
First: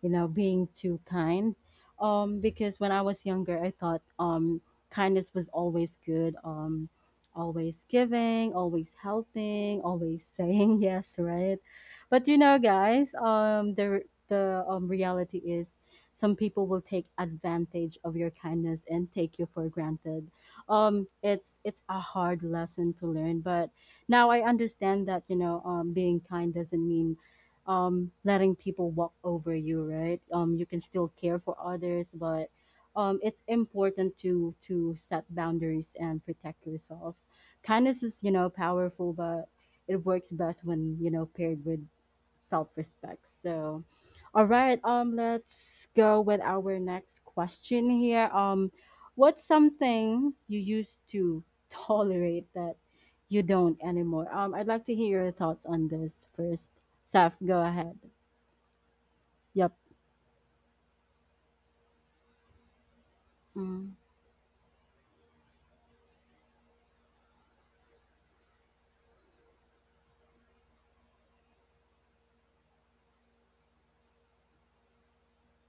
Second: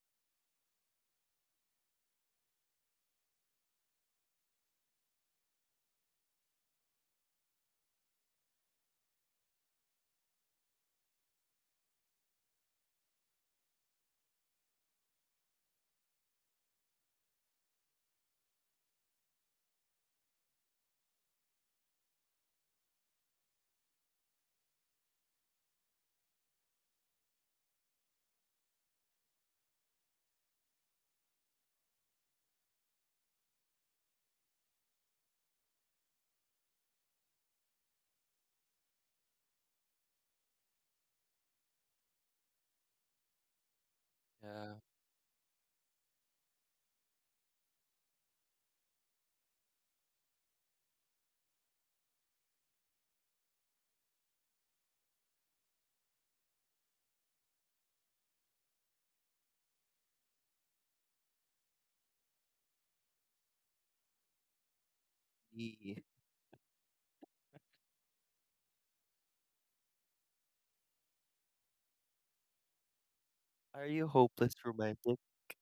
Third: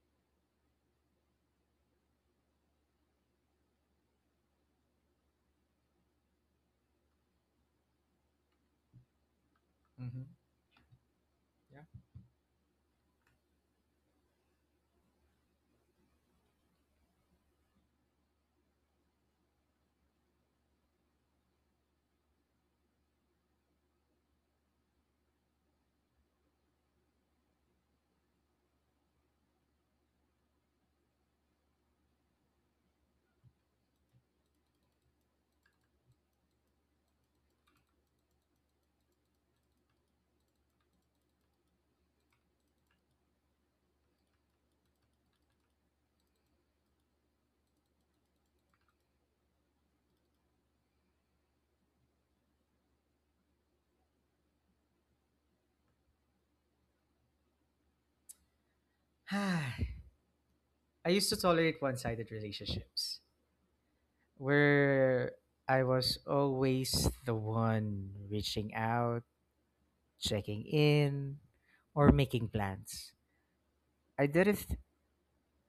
S1: you know, being too kind. Um, because when I was younger, I thought um, kindness was always good, um, always giving, always helping,
S2: Mm-hmm.
S1: always saying yes, right? But you know, guys, um, the the um, reality is some people will take advantage of your kindness and take you for granted. Um, it's it's a hard lesson to learn, but now I understand that, you know, um, being kind doesn't mean um, letting people walk over you, right? Um, you can still care for others, but um, it's important to to set boundaries and protect yourself. Kindness is, you know, powerful, but it works best when, you know, paired with self-respect. So, all
S3: Yeah.
S1: right, um, let's go with our next question here. Um, what's something you used to tolerate that you don't anymore? Um, I'd like to hear your thoughts on this first. Saf, go ahead.
S2: Yeah.
S1: Yep.
S2: I used to tolerate one-sided relationships
S1: Mm.
S2: where I
S3: Ye-.
S2: was always the one reaching out, checking in, or making plans.
S3: Are you
S2: I
S3: hopeless
S2: didn't.
S3: romantic?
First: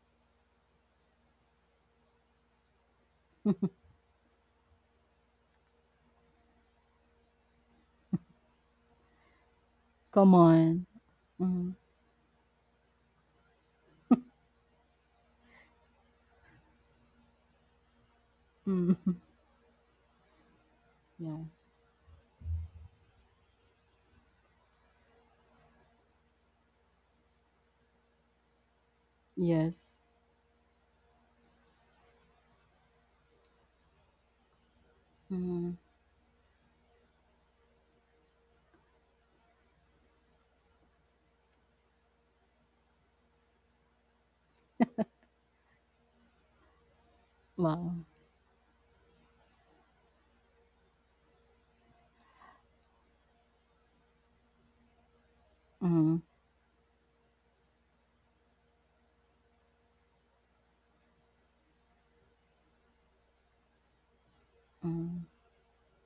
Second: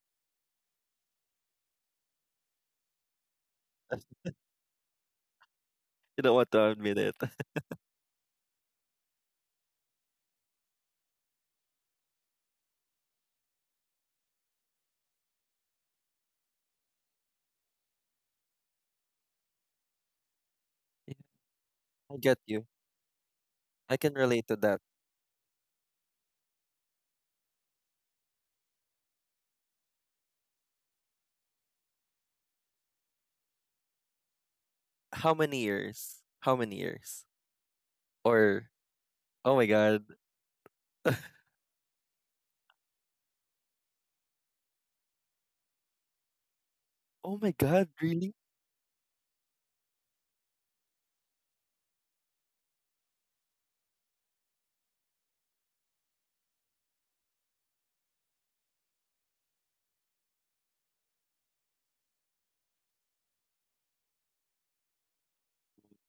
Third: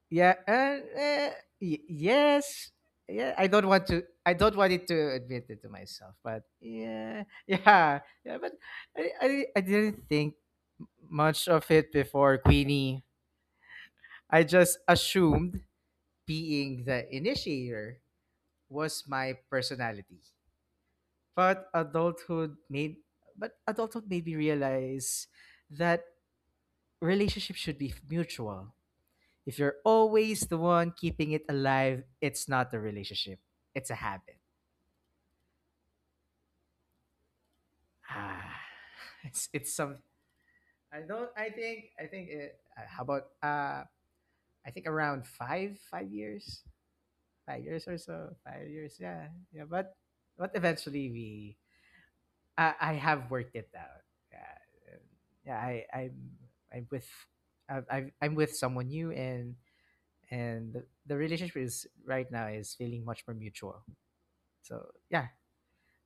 S2: Yeah, and uh, y- yes, yeah. I don't want to. I don't want it to admit it to myself,
S3: You don't
S2: but
S3: want to admit it.
S2: yeah, yeah, yeah. But I, I, I didn't
S1: Come
S2: think
S1: on.
S2: much of
S1: Mm.
S2: it before Queenie. I just assumed being the initiator
S1: Mm.
S2: was my personality.
S3: Yeah,
S1: Yeah.
S2: But
S3: I get
S2: adulthood
S3: you.
S2: made, but
S3: I
S2: adulthood
S3: can
S2: made me
S3: relate to that.
S2: realize that relationships should be mutual. If you're
S1: Yes.
S2: always the one keeping it alive, it's not a relationship. It's a habit.
S3: How many
S1: Mm.
S3: years? How many years
S2: Ah,
S3: or
S2: it's
S3: oh my
S2: it's
S3: God.
S2: some. I don't. I think. I think. It, uh, how about? Uh, I think around five, five years,
S3: Oh my
S2: five
S3: God,
S2: years or
S1: Wow.
S3: really?
S2: so, five years. Yeah, yeah. But but eventually we. I I have worked it out. Yeah, and yeah. I I'm
S1: Mm.
S2: I'm with. I've, I've, I'm with someone new and and the, the relationship is right now is feeling much more mutual. So
S1: Mm.
S2: yeah,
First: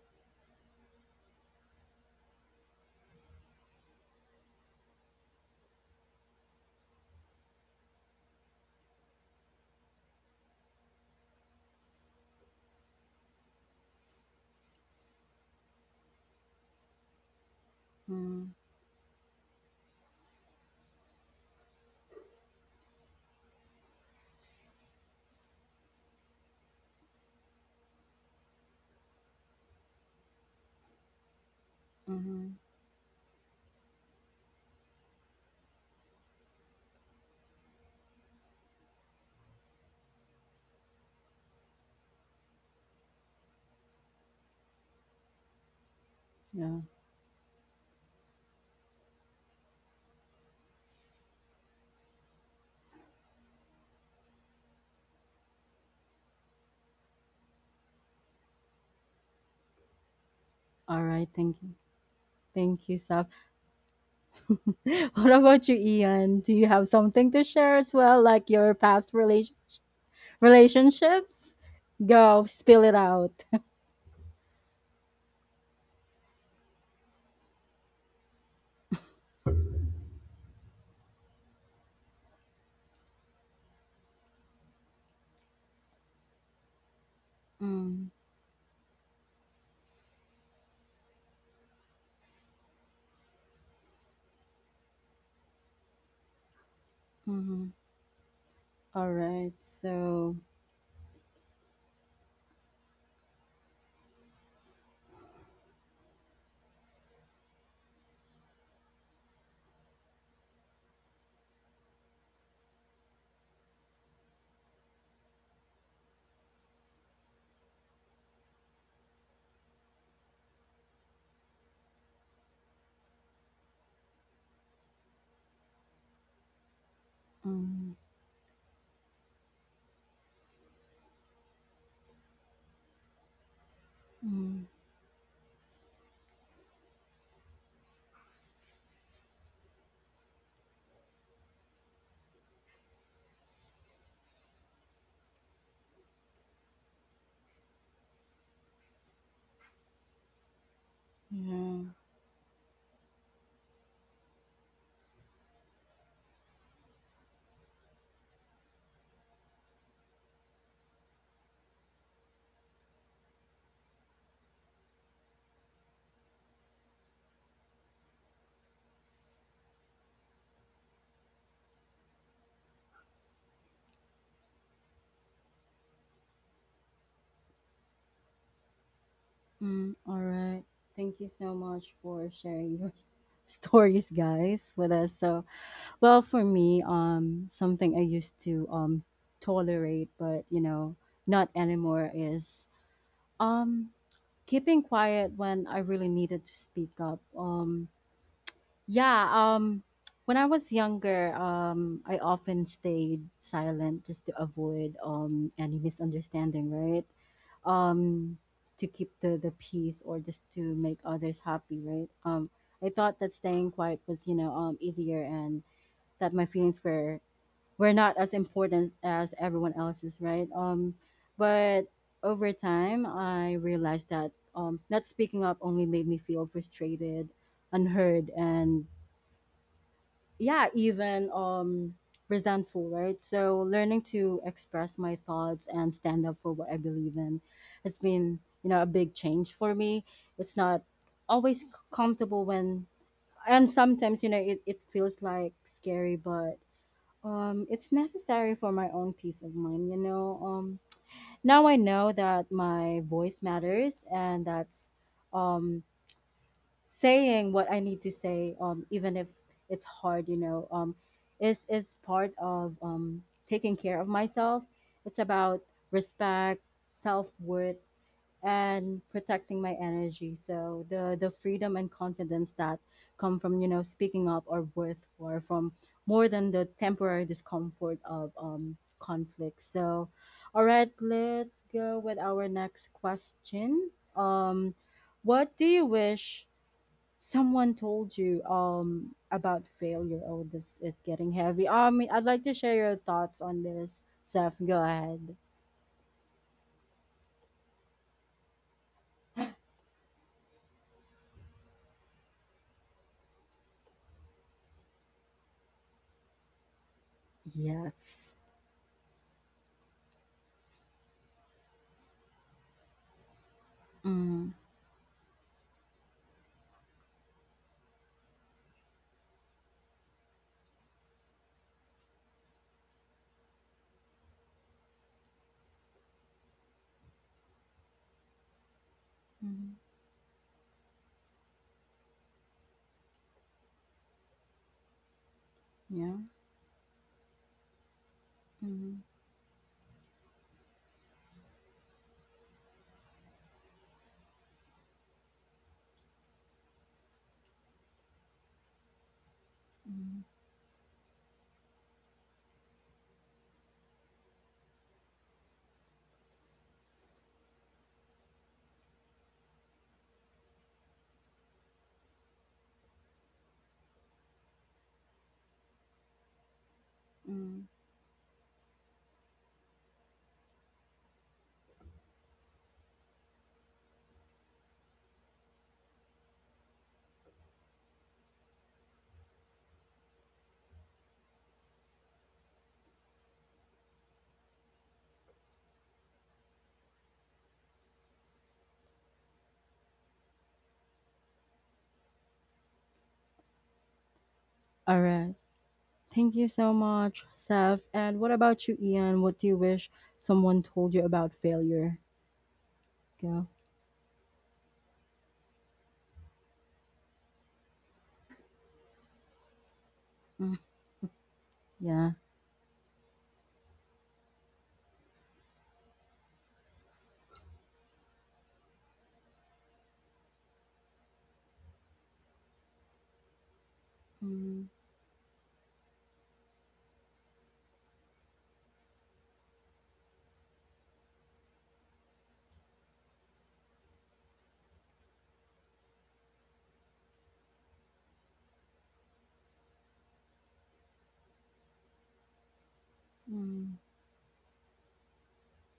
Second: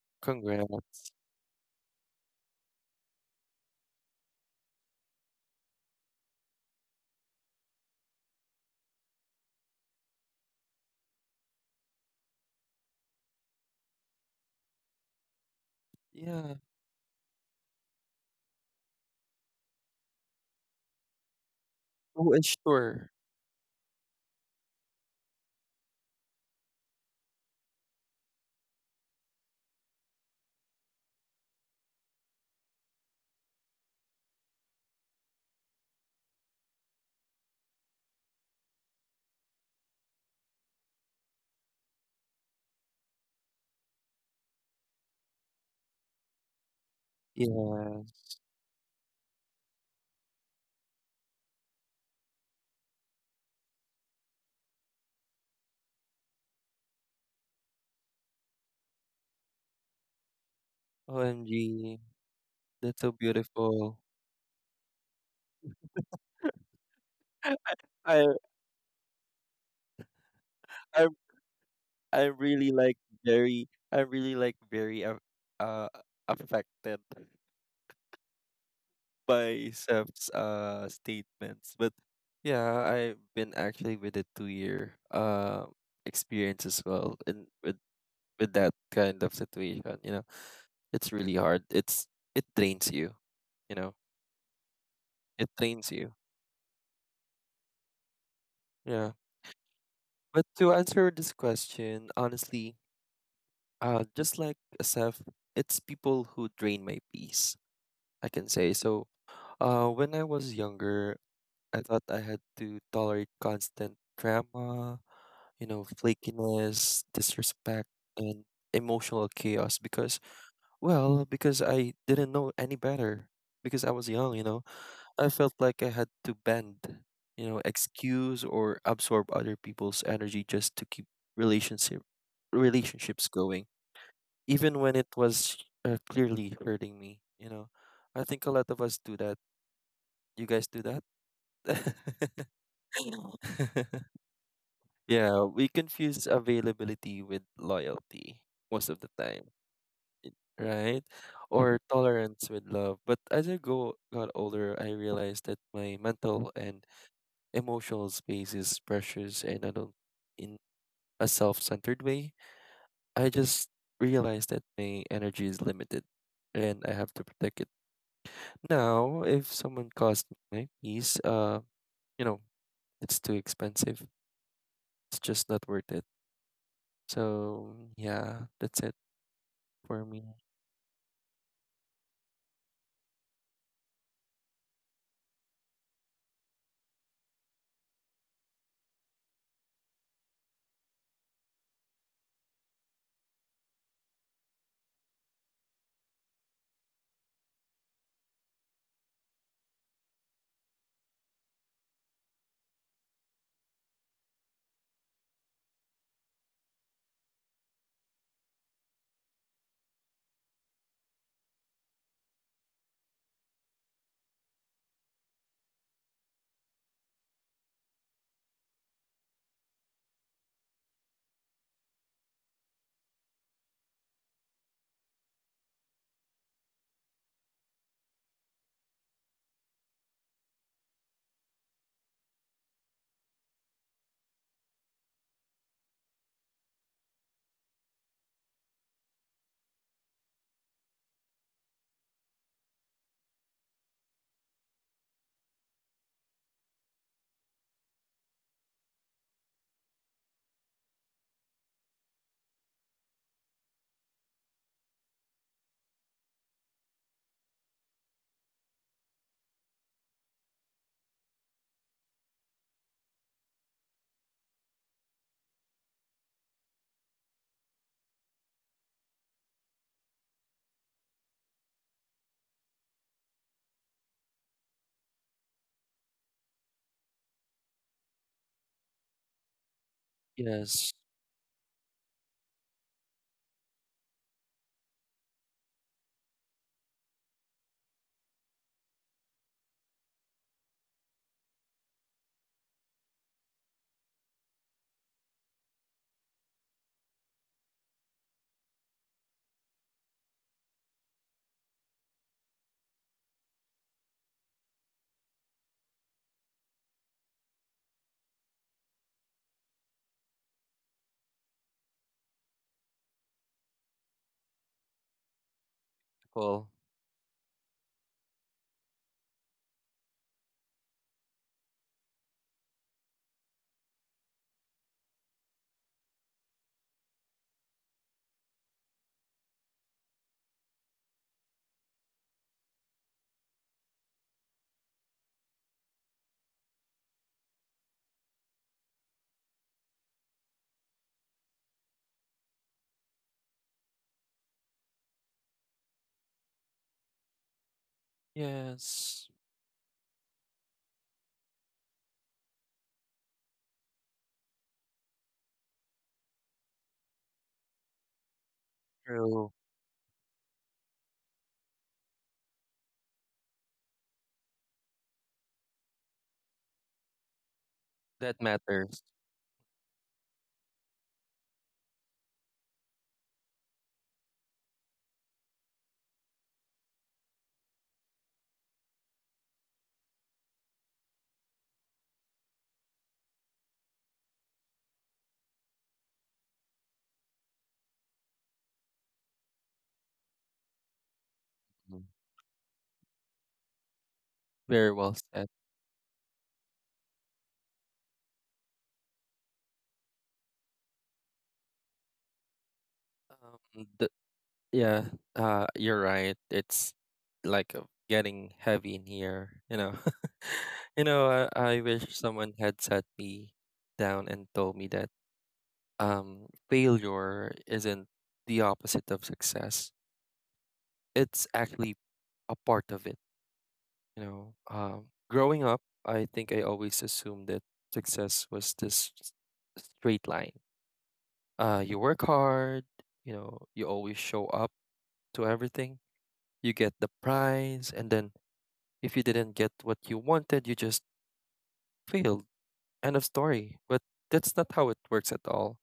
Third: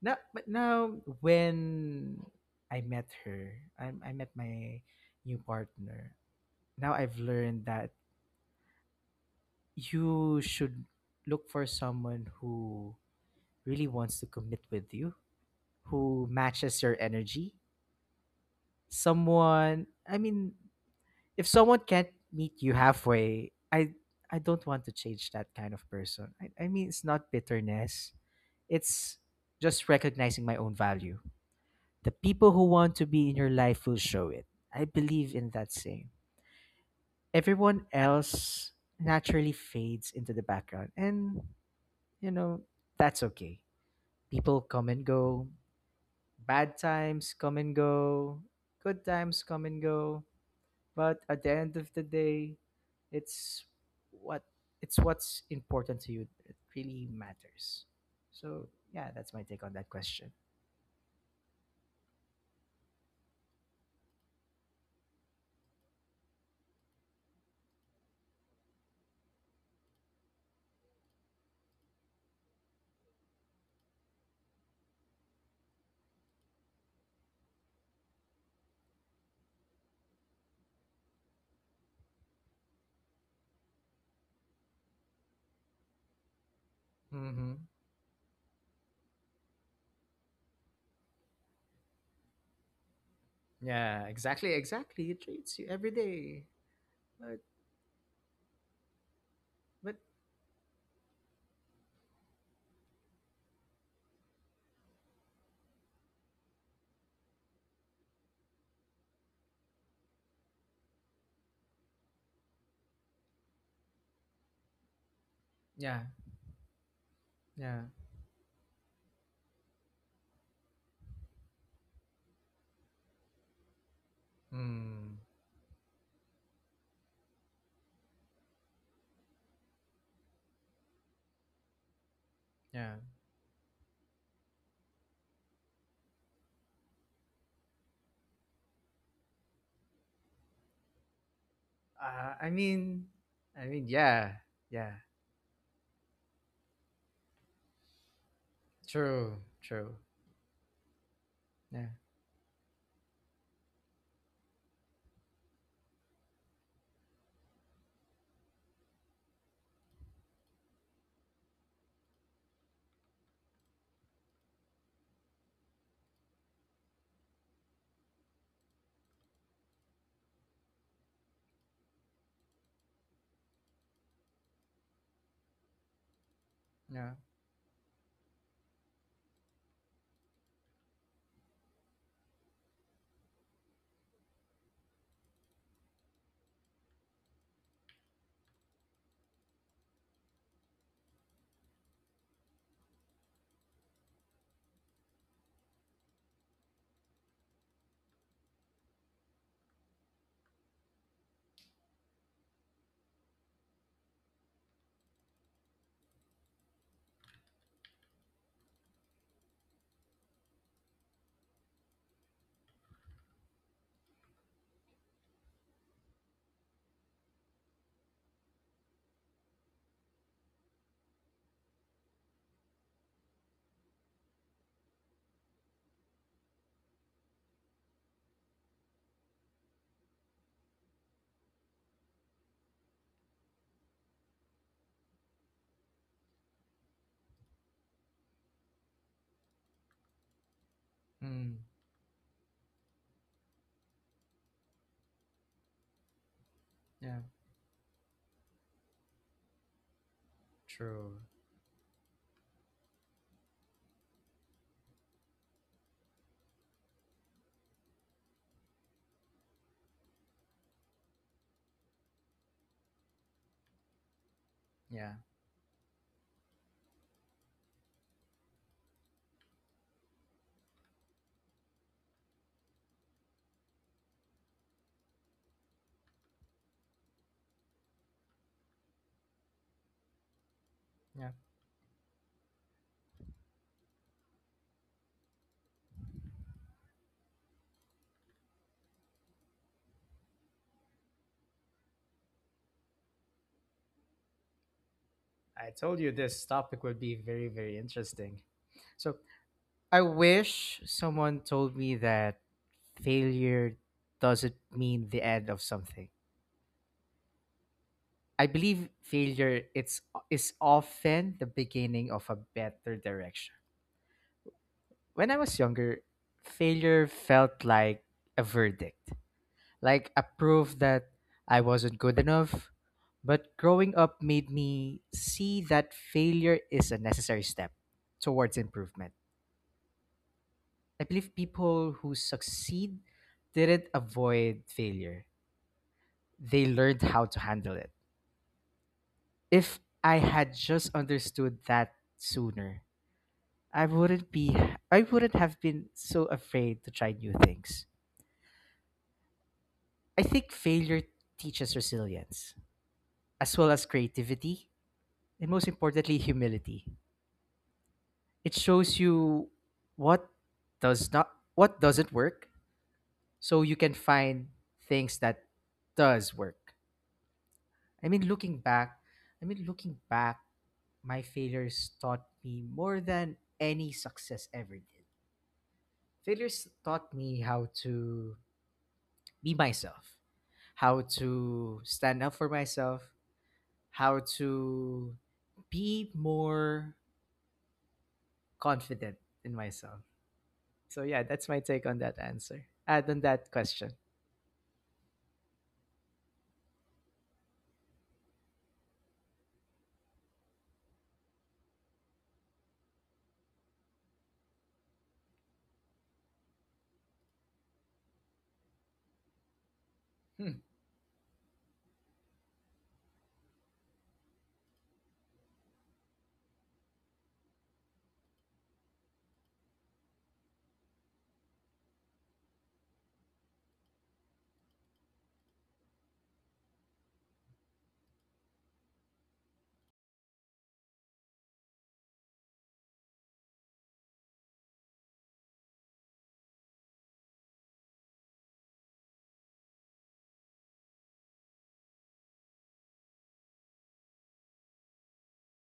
S2: now, but now
S3: Congrats.
S2: when I met her, I I met my new partner. Now I've learned that you should look for someone who really wants to commit with you, who
S3: Yeah.
S2: matches your energy.
S1: Mm.
S2: Someone, I mean, if someone can't
S3: Oh and
S2: meet you
S3: sure.
S2: halfway, I I don't want to change that kind of person. I, I mean, it's not bitterness. It's just recognizing my own value. The people
S1: Mm.
S2: who want to be in your life will show it. I believe in that saying. Everyone else naturally fades into the background. And, you know, that's okay. People come and go. Bad
S1: Yeah.
S2: times come and
S3: Yeah.
S2: go. Good times come and go. But at the end of the day, it's what it's what's important to you that really matters. So yeah, that's my take on that question.
S1: All right.
S3: OMG,
S1: Thank you. Thank you,
S3: that's so
S1: Saf.
S3: beautiful.
S1: What about you, Ian? Do you have something to share as well,
S3: I
S1: like your past relation
S3: I
S1: relationships?
S3: I'm
S1: Go,
S3: really
S1: spill it
S3: like
S1: out.
S3: very I'm really like very uh, uh affected by Seth's uh statements. But yeah, I've been actually with a two year uh experience as well in
S2: Mm-hmm.
S3: with
S1: Mm.
S3: with that kind of situation, you know. It's really hard. It's it drains you, you know.
S2: Yeah, exactly, exactly. It
S3: It
S2: treats you
S3: drains
S2: every
S3: you.
S2: day. But
S1: Mm-hmm.
S3: Yeah.
S1: All right.
S2: but
S1: So.
S3: But to answer this question, honestly, uh just like Seth, it's people who drain my peace, I can say. So Uh, when I was younger, I thought I had to tolerate constant drama, you know,
S2: yeah,
S3: flakiness,
S2: yeah.
S3: disrespect, and emotional chaos because, well, because I didn't know any better. Because I was young, you know,
S2: Hmm.
S3: I felt like I had to bend, you know,
S1: Mm.
S3: excuse or absorb other people's energy just to keep relationship
S2: Yeah.
S3: relationships going,
S1: Mm,
S3: even when it was uh, clearly hurting me. You know, I think a lot of us do that. You guys do that?
S2: Uh, I mean, I mean, yeah, yeah.
S3: Yeah, we confuse availability with loyalty most of the
S2: True,
S3: time,
S2: true.
S3: i- right? Or
S1: yeah.
S2: Yeah,
S3: tolerance with love. But as I go got older, I realized that my mental and emotional space is precious, and I don't in a self-centered way. I just realized that my energy is limited, and I have to protect it. Now, if someone costs me my peace, uh, you know, it's too expensive. It's just not worth it.
S2: yeah.
S3: So yeah, that's it
S1: Mm,
S3: for
S1: all
S3: me.
S1: right. Thank you so much for sharing your s- stories, guys, with us. So, well, for me, um, something I used to um tolerate, but you know, not anymore is um keeping quiet when I really needed to speak up. Um, Yeah, um when I was younger, um I often stayed silent just to avoid um any misunderstanding, right? Um to keep the the peace or just to make others happy, right? Um I thought that staying quiet was, you know, um easier and that my feelings were were not as important as everyone else's, right? Um but over time, I realized that um not speaking up only made me feel frustrated, unheard, and yeah, even um resentful, right? So learning to express my thoughts and stand up for what I believe in has been, you know, a big change for me. It's not
S2: Hmm.
S1: always c- comfortable when, and sometimes, you know, it, it feels like scary, but
S2: Yeah.
S1: um it's necessary for my own peace of mind, you know. um
S2: True.
S1: now I know that my voice matters, and that's um, s- saying what I need to say, um, even if it's hard, you know, um, is, is part of um, taking care of myself.
S2: Yeah,
S1: It's about respect, self worth, and protecting my energy. So the the freedom and confidence that come from, you know, speaking up or worth, or from more than the temporary discomfort of um conflict. So, all
S3: Yes,
S1: right,
S2: yeah.
S1: let's go with our next question. Um, what do you wish someone told you um about failure? Oh, this is getting heavy. Um, I'd like to share your thoughts on this. Seth, go ahead.
S2: I told you this topic would be very, very interesting. So I wish someone told me that failure doesn't mean the end of something.
S1: Yes.
S2: I believe failure it's is often the beginning of a better direction.
S1: Mm.
S2: When I was younger,
S3: cool.
S2: failure felt like a verdict, like a proof that I wasn't good enough. But growing up made me see that failure is a necessary step towards improvement.
S1: Mm.
S2: I believe people who succeed didn't avoid failure,
S1: Yeah.
S2: they learned how to handle it.
S1: Mhm,
S2: If I had just understood that sooner, I wouldn't be I wouldn't have been so afraid to try new things.
S3: Yes,
S2: I
S1: mhm,
S2: think failure teaches resilience, as well as creativity, and most importantly, humility. It shows
S3: true.
S2: you what does not what doesn't work, so you can find things that does work.
S1: mm.
S2: I mean,
S3: That
S2: looking back,
S3: matters.
S2: I mean, looking back, my failures taught me more than any success ever did. Failures taught me how to be myself, how to stand up for myself, how to be more confident in myself. So yeah, that's my take on
S3: Mm.
S2: that answer. Add on that question.
S3: Very
S1: All
S3: well
S1: right.
S3: said.
S1: Thank you so much, Steph. And what about you, Ian? What do you wish someone told you about failure? Go.
S3: Um, the, yeah, uh, you're right. It's like uh, getting heavy in here. You know,
S2: Hmm.
S1: Mm,
S3: you know. I, I wish
S1: yeah.
S3: someone had sat me down and told me that um, failure isn't the opposite of success. It's actually a part of it. You know,
S1: Mm,
S3: um, growing up, I think I always assumed that success was this s- straight line. Uh, you work hard, you know, you always show up to everything, you get the prize, and then if you didn't get what you wanted, you just failed. End of story.
S1: mm,
S3: But that's not how it works at all.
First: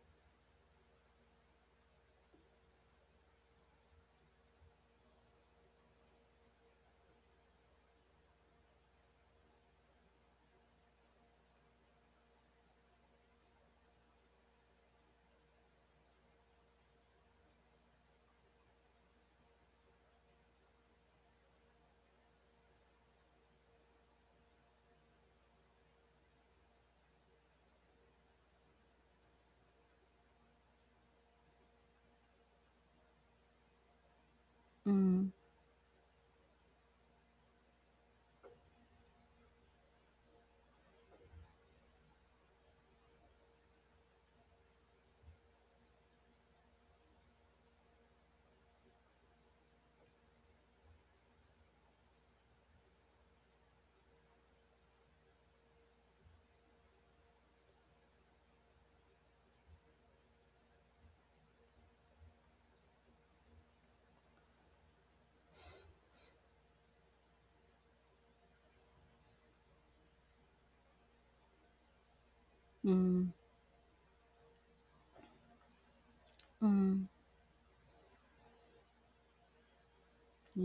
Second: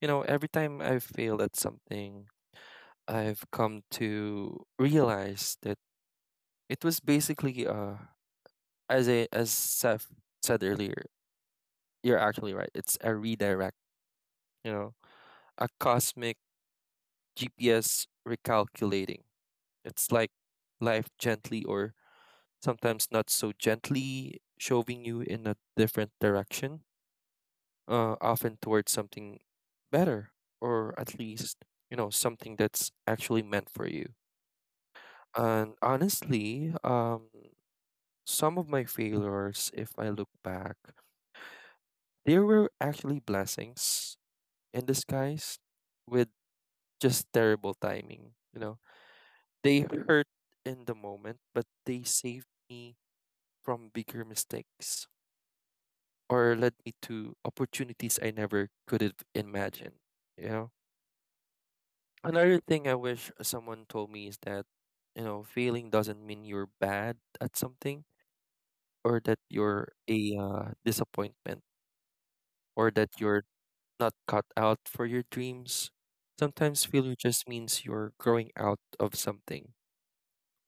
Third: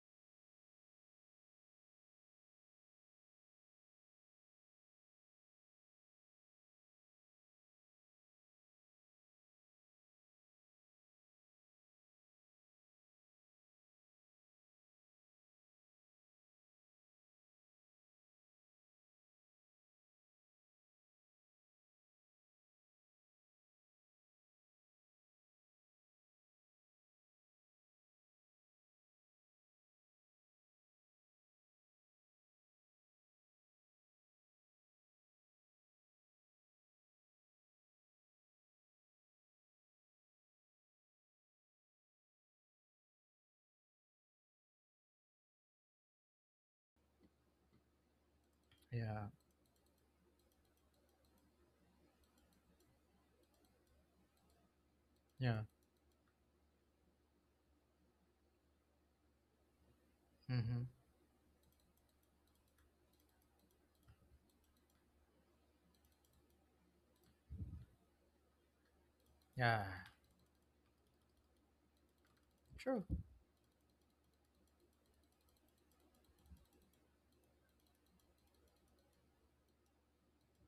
S3: You know, every time I've failed at something, I've come to realize that it was basically uh as I as Seth said earlier. You're actually right. It's a redirect, you know, a cosmic G P S recalculating. It's like life gently or sometimes not so gently shoving you in a different direction, uh, often towards something better or at least, you know, something that's actually meant for you.
S1: mm,
S3: And honestly, um, some of my failures, if I look back, they were actually blessings in disguise with just terrible timing, you know.
S2: Yeah.
S3: They hurt in the moment, but they saved me from bigger mistakes
S2: Yeah.
S3: or led me to opportunities I never could have imagined, you know.
S2: Mm-hmm.
S3: Another thing I wish someone told me is that, you know, failing doesn't mean you're bad at something or that
S2: Yeah.
S3: you're a uh, disappointment or
S2: True.
S3: that
S1: mm,
S3: you're not cut out for your dreams. Sometimes
S1: mm.
S3: failure just means you're growing out of something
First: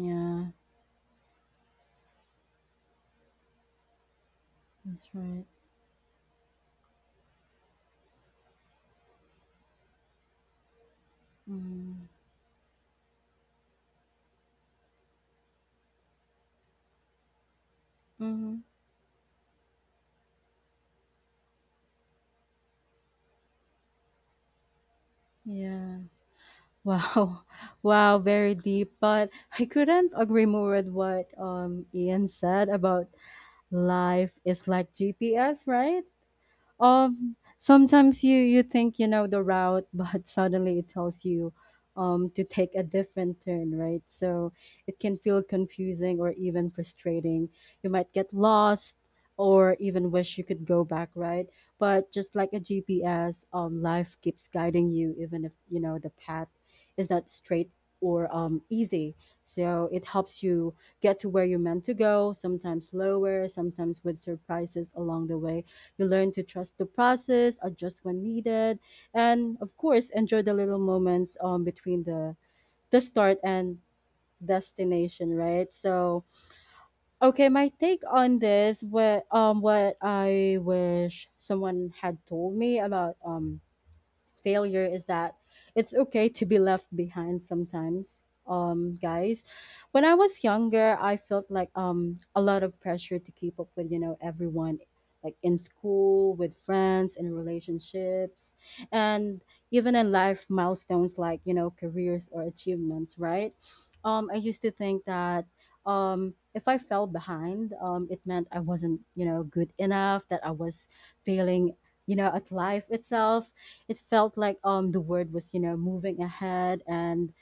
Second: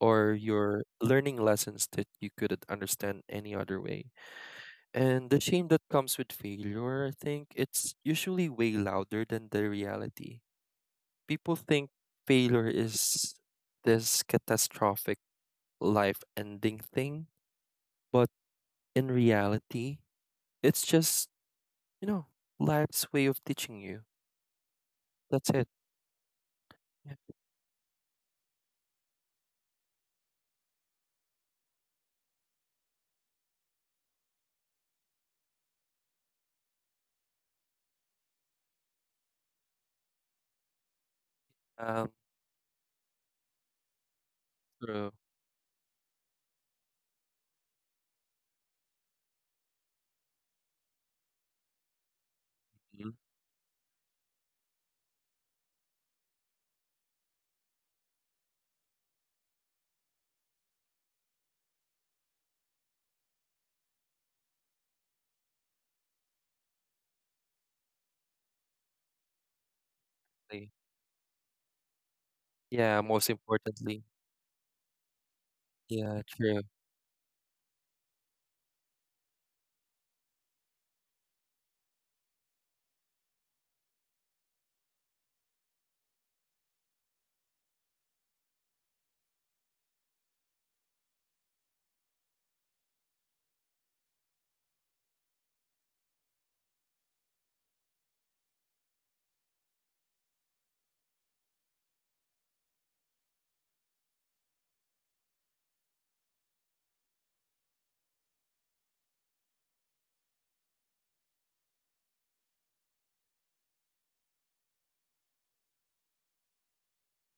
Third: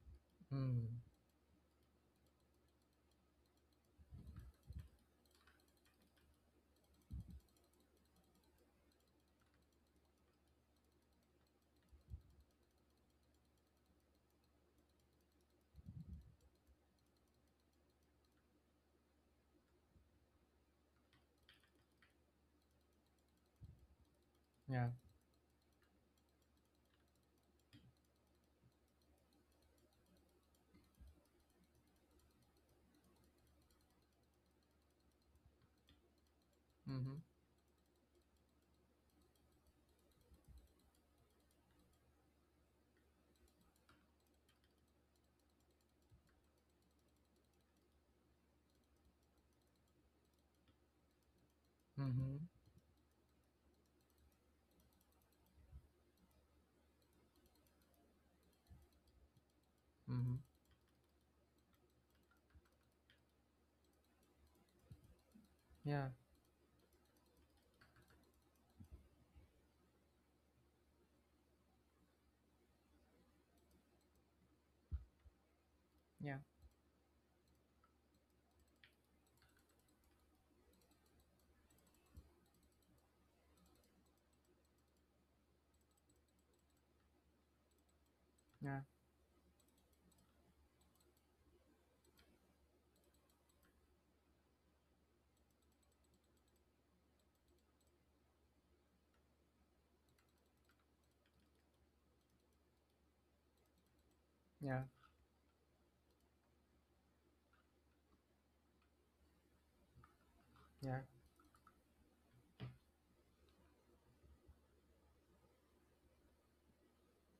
S3: or you're
S2: Mm.
S3: learning lessons that you couldn't understand any other way.
S1: that's
S3: And the
S1: right.
S3: shame that comes with failure, I think it's usually way louder than the reality. People think
S1: Mm,
S3: failure is this catastrophic life ending thing, but
S1: mm,
S3: in reality, it's just, you know, life's way of teaching you.
S2: Yeah.
S3: That's it.
S1: yeah.
S3: Yeah.
S1: Wow. Wow, very deep. But I couldn't agree more with what um Ian said about life is like G P S, right?
S2: Mm-hmm.
S1: Um, sometimes you you think you know the route, but suddenly it tells you
S3: Um,
S1: um to take a different turn, right? So it can
S3: true.
S1: feel confusing or even frustrating. You might get lost or even wish you could go back, right? But just
S2: Mm-hmm.
S1: like a G P S, um life keeps guiding you even if you know the path is not straight or um easy. So it
S2: Mm-hmm.
S1: helps you get to where you're meant to go, sometimes lower, sometimes with surprises along the way. You
S2: Yeah.
S1: learn to trust the process, adjust when needed, and of course, enjoy the
S3: Definitely.
S1: little moments um, between the, the
S3: Yeah, most
S1: start and
S3: importantly.
S1: destination, right? So,
S3: Yeah,
S2: Yeah.
S3: true.
S1: okay, my take on this, what um what I wish someone had told me about um failure is that it's okay to be left behind sometimes,
S2: Yeah.
S1: um guys. When I was younger, I felt like um a lot of pressure to keep up with, you know, everyone, like in school, with friends, in relationships, and even in life milestones, like, you know, careers or achievements, right? um I used to
S2: Yeah.
S1: think that um if I fell behind, um it meant I wasn't, you know, good enough, that I was
S2: Yeah.
S1: failing, you know, at life itself. It felt like um the world was, you know, moving ahead, and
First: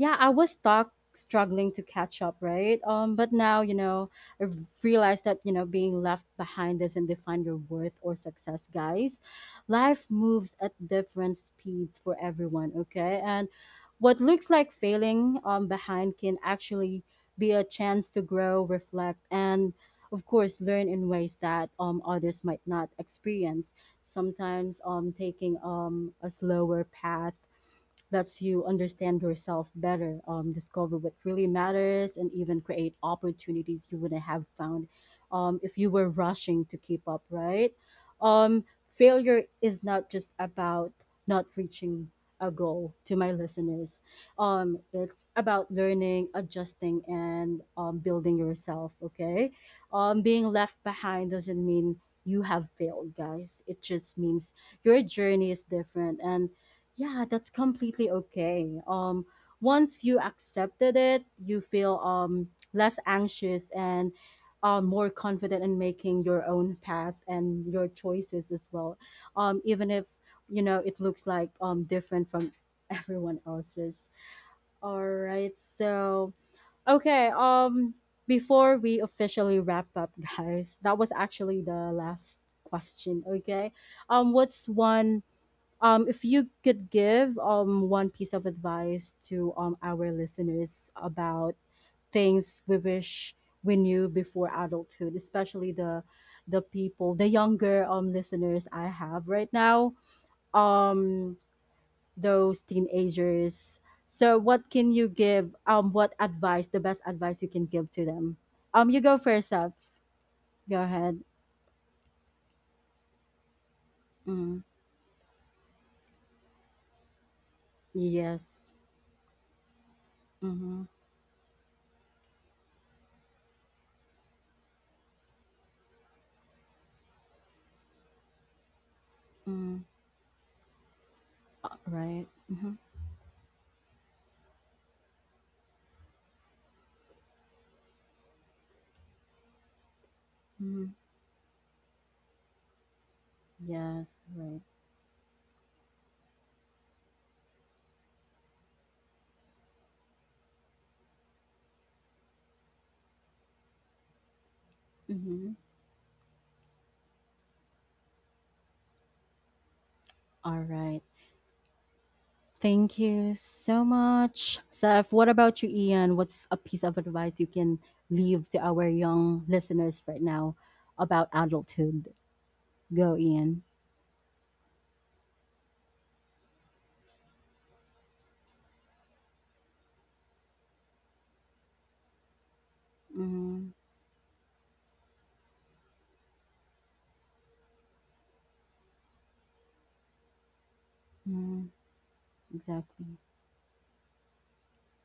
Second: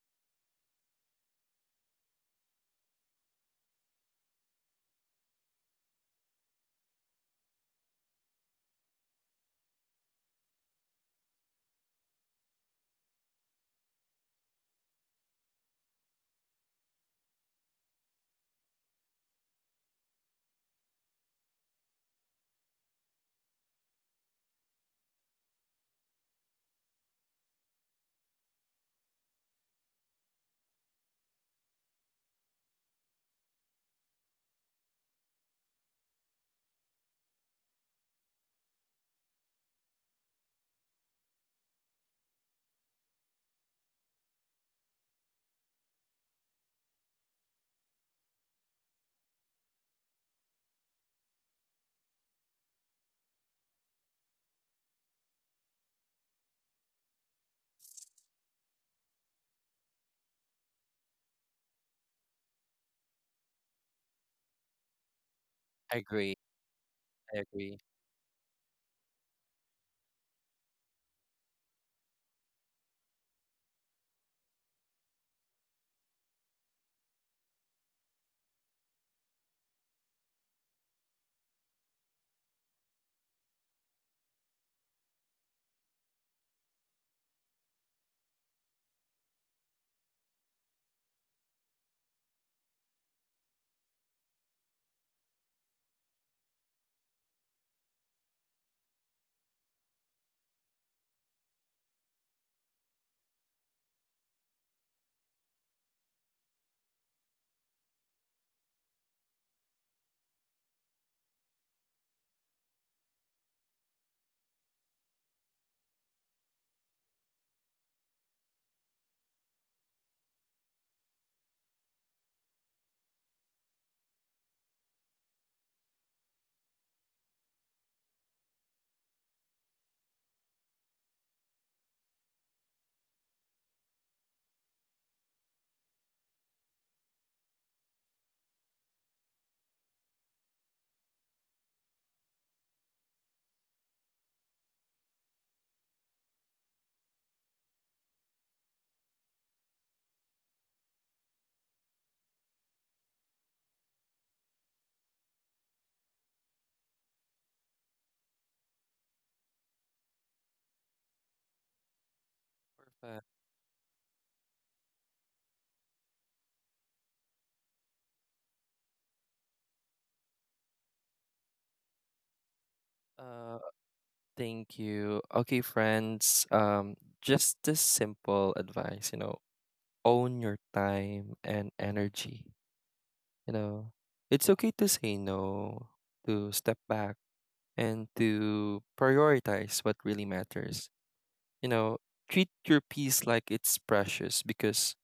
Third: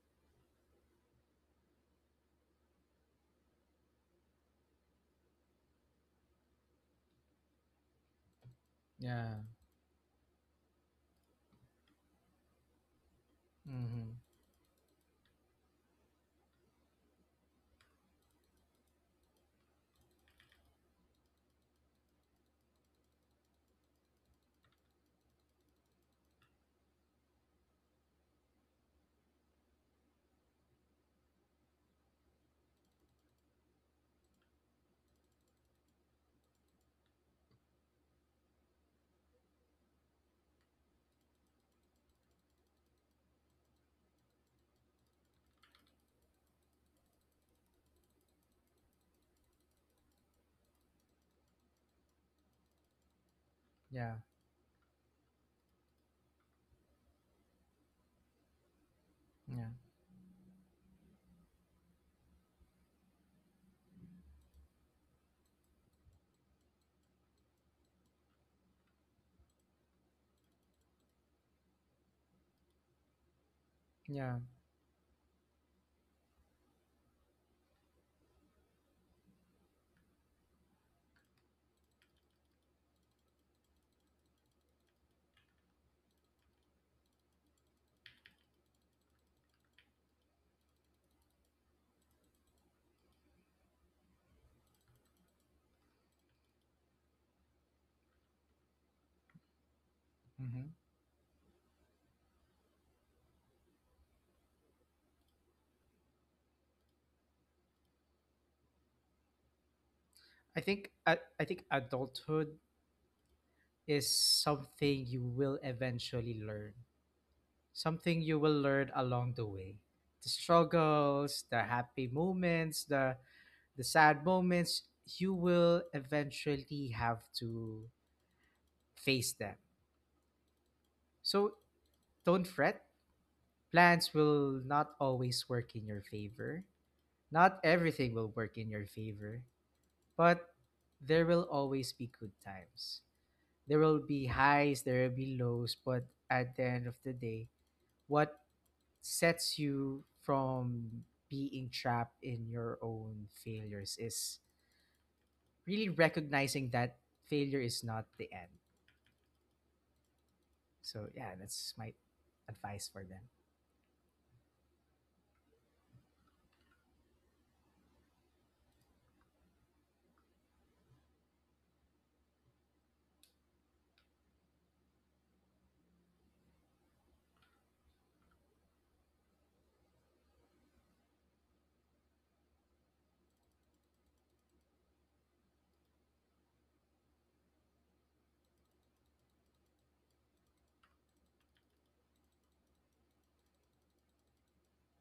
S1: yeah, I was stuck struggling to catch up, right? Um, but now, you know, I realized that, you know, being left behind doesn't define your worth or success, guys.
S2: Yeah.
S1: Life moves at different speeds for everyone, okay? And
S2: Mm-hmm.
S1: what looks like failing um behind can actually be a chance to grow, reflect, and of course learn in ways that um others might not experience. Sometimes um taking um a slower path lets you understand yourself better, um, discover what really matters, and even create opportunities you wouldn't have found um, if you were rushing to keep up, right? Um, Failure is not just about not reaching a goal, to my listeners. Um, it's about learning, adjusting, and um, building yourself, okay? Um, being left behind doesn't mean you have failed, guys. It
S2: Yeah.
S1: just means your journey is different, and yeah, that's completely okay. Um,
S2: Yeah.
S1: once you accepted it, you feel um less anxious and um more confident in
S3: I
S1: making
S3: agree.
S1: your own path
S3: I
S1: and
S3: agree.
S1: your choices as well. Um, even if, you know, it looks like um different from everyone else's.
S2: Yeah.
S1: All right, so okay. Um, before we officially wrap up, guys, that was actually the last question. Okay, um, what's one um, if you could give um, one piece of advice to um, our listeners about things we wish we knew before adulthood, especially the the people, the younger um, listeners I have right now,
S2: Mm-hmm.
S1: um, those teenagers. So, what can you give? Um, what advice? The best advice you can give to them? Um, you go first, Seth.
S2: I
S1: Go
S2: think
S1: ahead.
S2: I, I think adulthood is
S1: Mm,
S2: something you will eventually learn. Something you will
S1: yes.
S2: learn along the way, the
S1: Mm-hmm.
S2: struggles, the happy moments, the the sad moments you will eventually have to face them.
S1: Mm,
S2: So
S1: right.
S2: don't
S1: Mm-hmm.
S2: fret. Plans will not always work in your favor. Not everything will work in your favor. But
S1: Mm-hmm.
S2: there will always be good times. There will
S1: Yes.
S2: be
S1: Right.
S2: highs, there will be lows. But at the end of the day, what sets you from being trapped in your own failures is
S1: Mm-hmm.
S2: really recognizing that failure is not the end.
S1: All right.
S2: So yeah, that's my advice
S1: Thank
S2: for
S3: Perfect.
S2: them.
S1: you so much, Seth. What about you, Ian? What's a piece of advice you can leave to our young listeners right now about adulthood? Go,
S3: Uh,
S1: Ian.
S3: Thank you. Okay, friends, um, just this simple advice, you know, own your time and energy. You
S1: Mm-hmm.
S3: know, it's okay to say no, to step back, and to prioritize what really matters.
S1: Mm-hmm.
S3: You know, treat your
S1: Exactly.
S3: peace like it's precious because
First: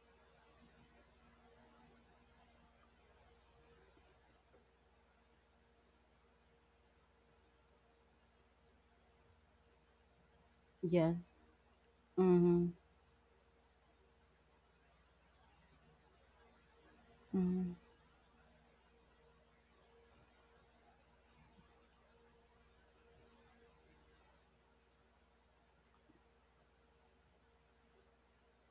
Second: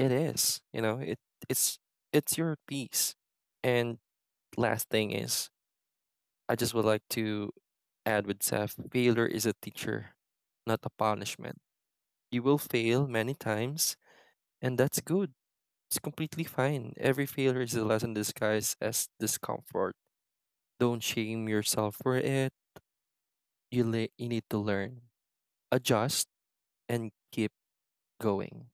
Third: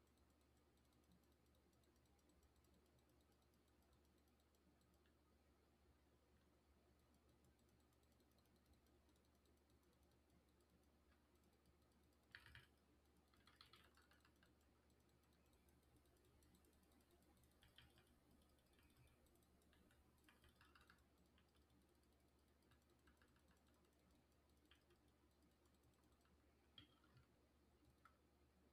S3: it is. You know, it it's it's your peace. And last thing is, I just would like to add with Seth, failure is a teacher, not a
S1: Yes.
S3: punishment. You will
S1: Mm-hmm.
S3: fail many times, and that's good. It's completely fine. Every failure
S1: Mm-hmm.
S3: is a lesson disguised as discomfort. Don't shame yourself for it. You, le- you need to learn, adjust, and keep going.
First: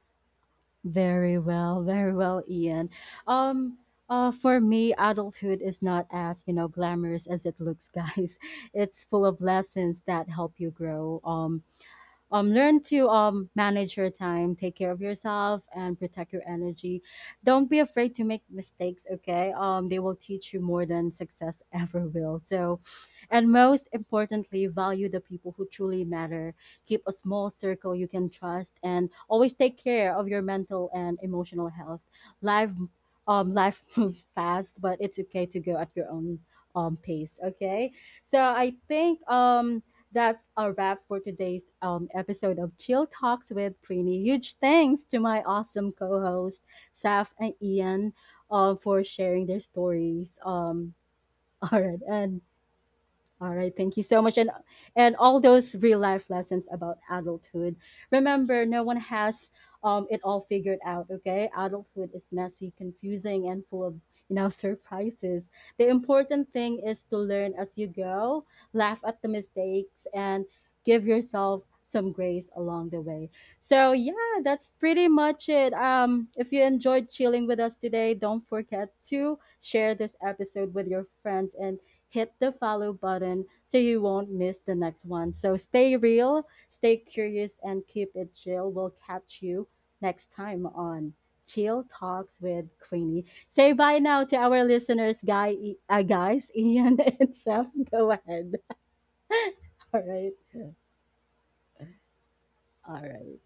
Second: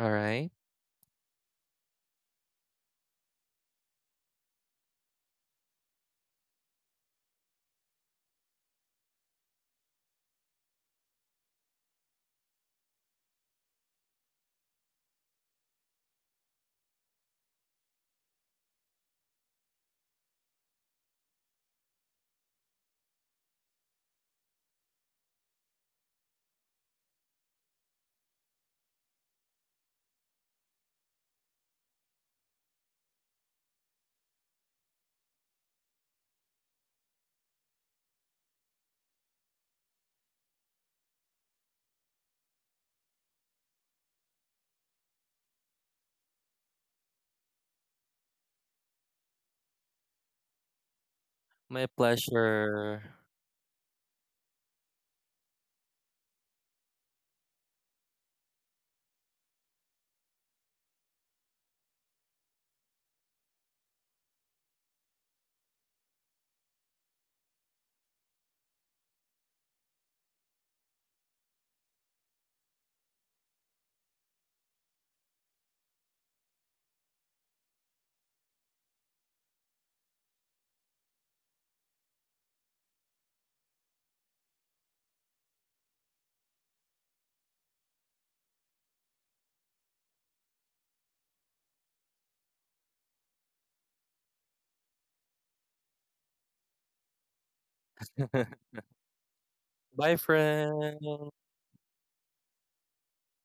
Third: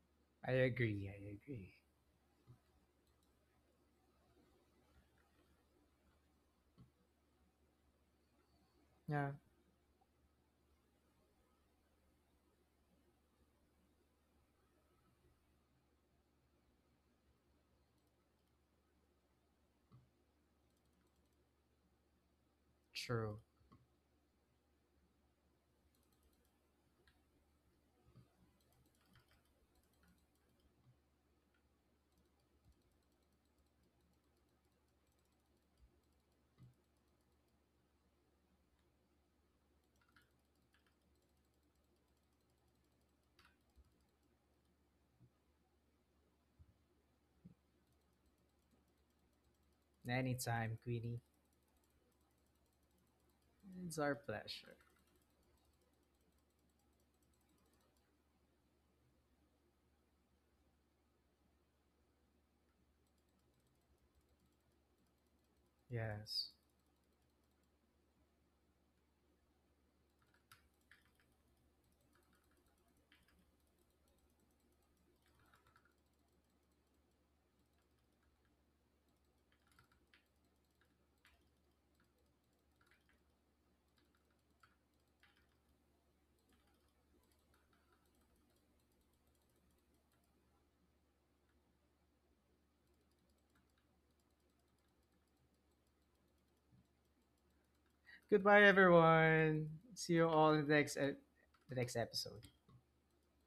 S3: All right?
S2: I agree. I
S1: Very
S2: agree.
S1: well, very well, Ian. Um, uh, for me, adulthood is not as, you know, glamorous as it looks, guys. It's full
S2: Yeah,
S1: of lessons that help you grow. Um, um, learn to um, manage your time, take care of yourself, and protect your energy. Don't be afraid to make mistakes, okay? Um, they will teach you more than success ever will. So,
S2: true.
S1: and most importantly, value the people who truly matter. Keep a small circle you can trust, and always take care of your mental and emotional health. Life, um, life moves fast, but it's okay to go at your own um pace. Okay, so I think um that's a wrap for today's um, episode of Chill Talks with Preeny. Huge thanks to my awesome co hosts, Saf and Ian, uh, for sharing their stories.
S2: Anytime,
S1: Um,
S2: Queenie.
S1: all
S3: My
S1: right, and
S3: pleasure.
S1: all right,
S2: It's
S1: thank you
S2: our
S1: so much, and
S2: pleasure.
S1: and all those real life lessons about adulthood. Remember, no one has um, it all figured out. Okay, adulthood is messy, confusing, and full of, you know, surprises. The
S2: Yes.
S1: important thing is to learn as you go, laugh at the mistakes, and give yourself some grace along the way. So yeah, that's pretty much it. Um, if you enjoyed chilling with us today, don't forget to share this episode with your friends and hit the follow button so you won't miss the next one. So stay real, stay curious, and keep it chill. We'll catch you next time on Chill Talks with Queenie. Say bye now to our listeners, guy, uh, guys, Ian and Seth. Go ahead.
S2: Goodbye, everyone.
S1: All
S2: See
S3: Bye,
S2: you
S1: right.
S2: all in the next, e-
S3: friend.
S2: the next episode.
S1: All right.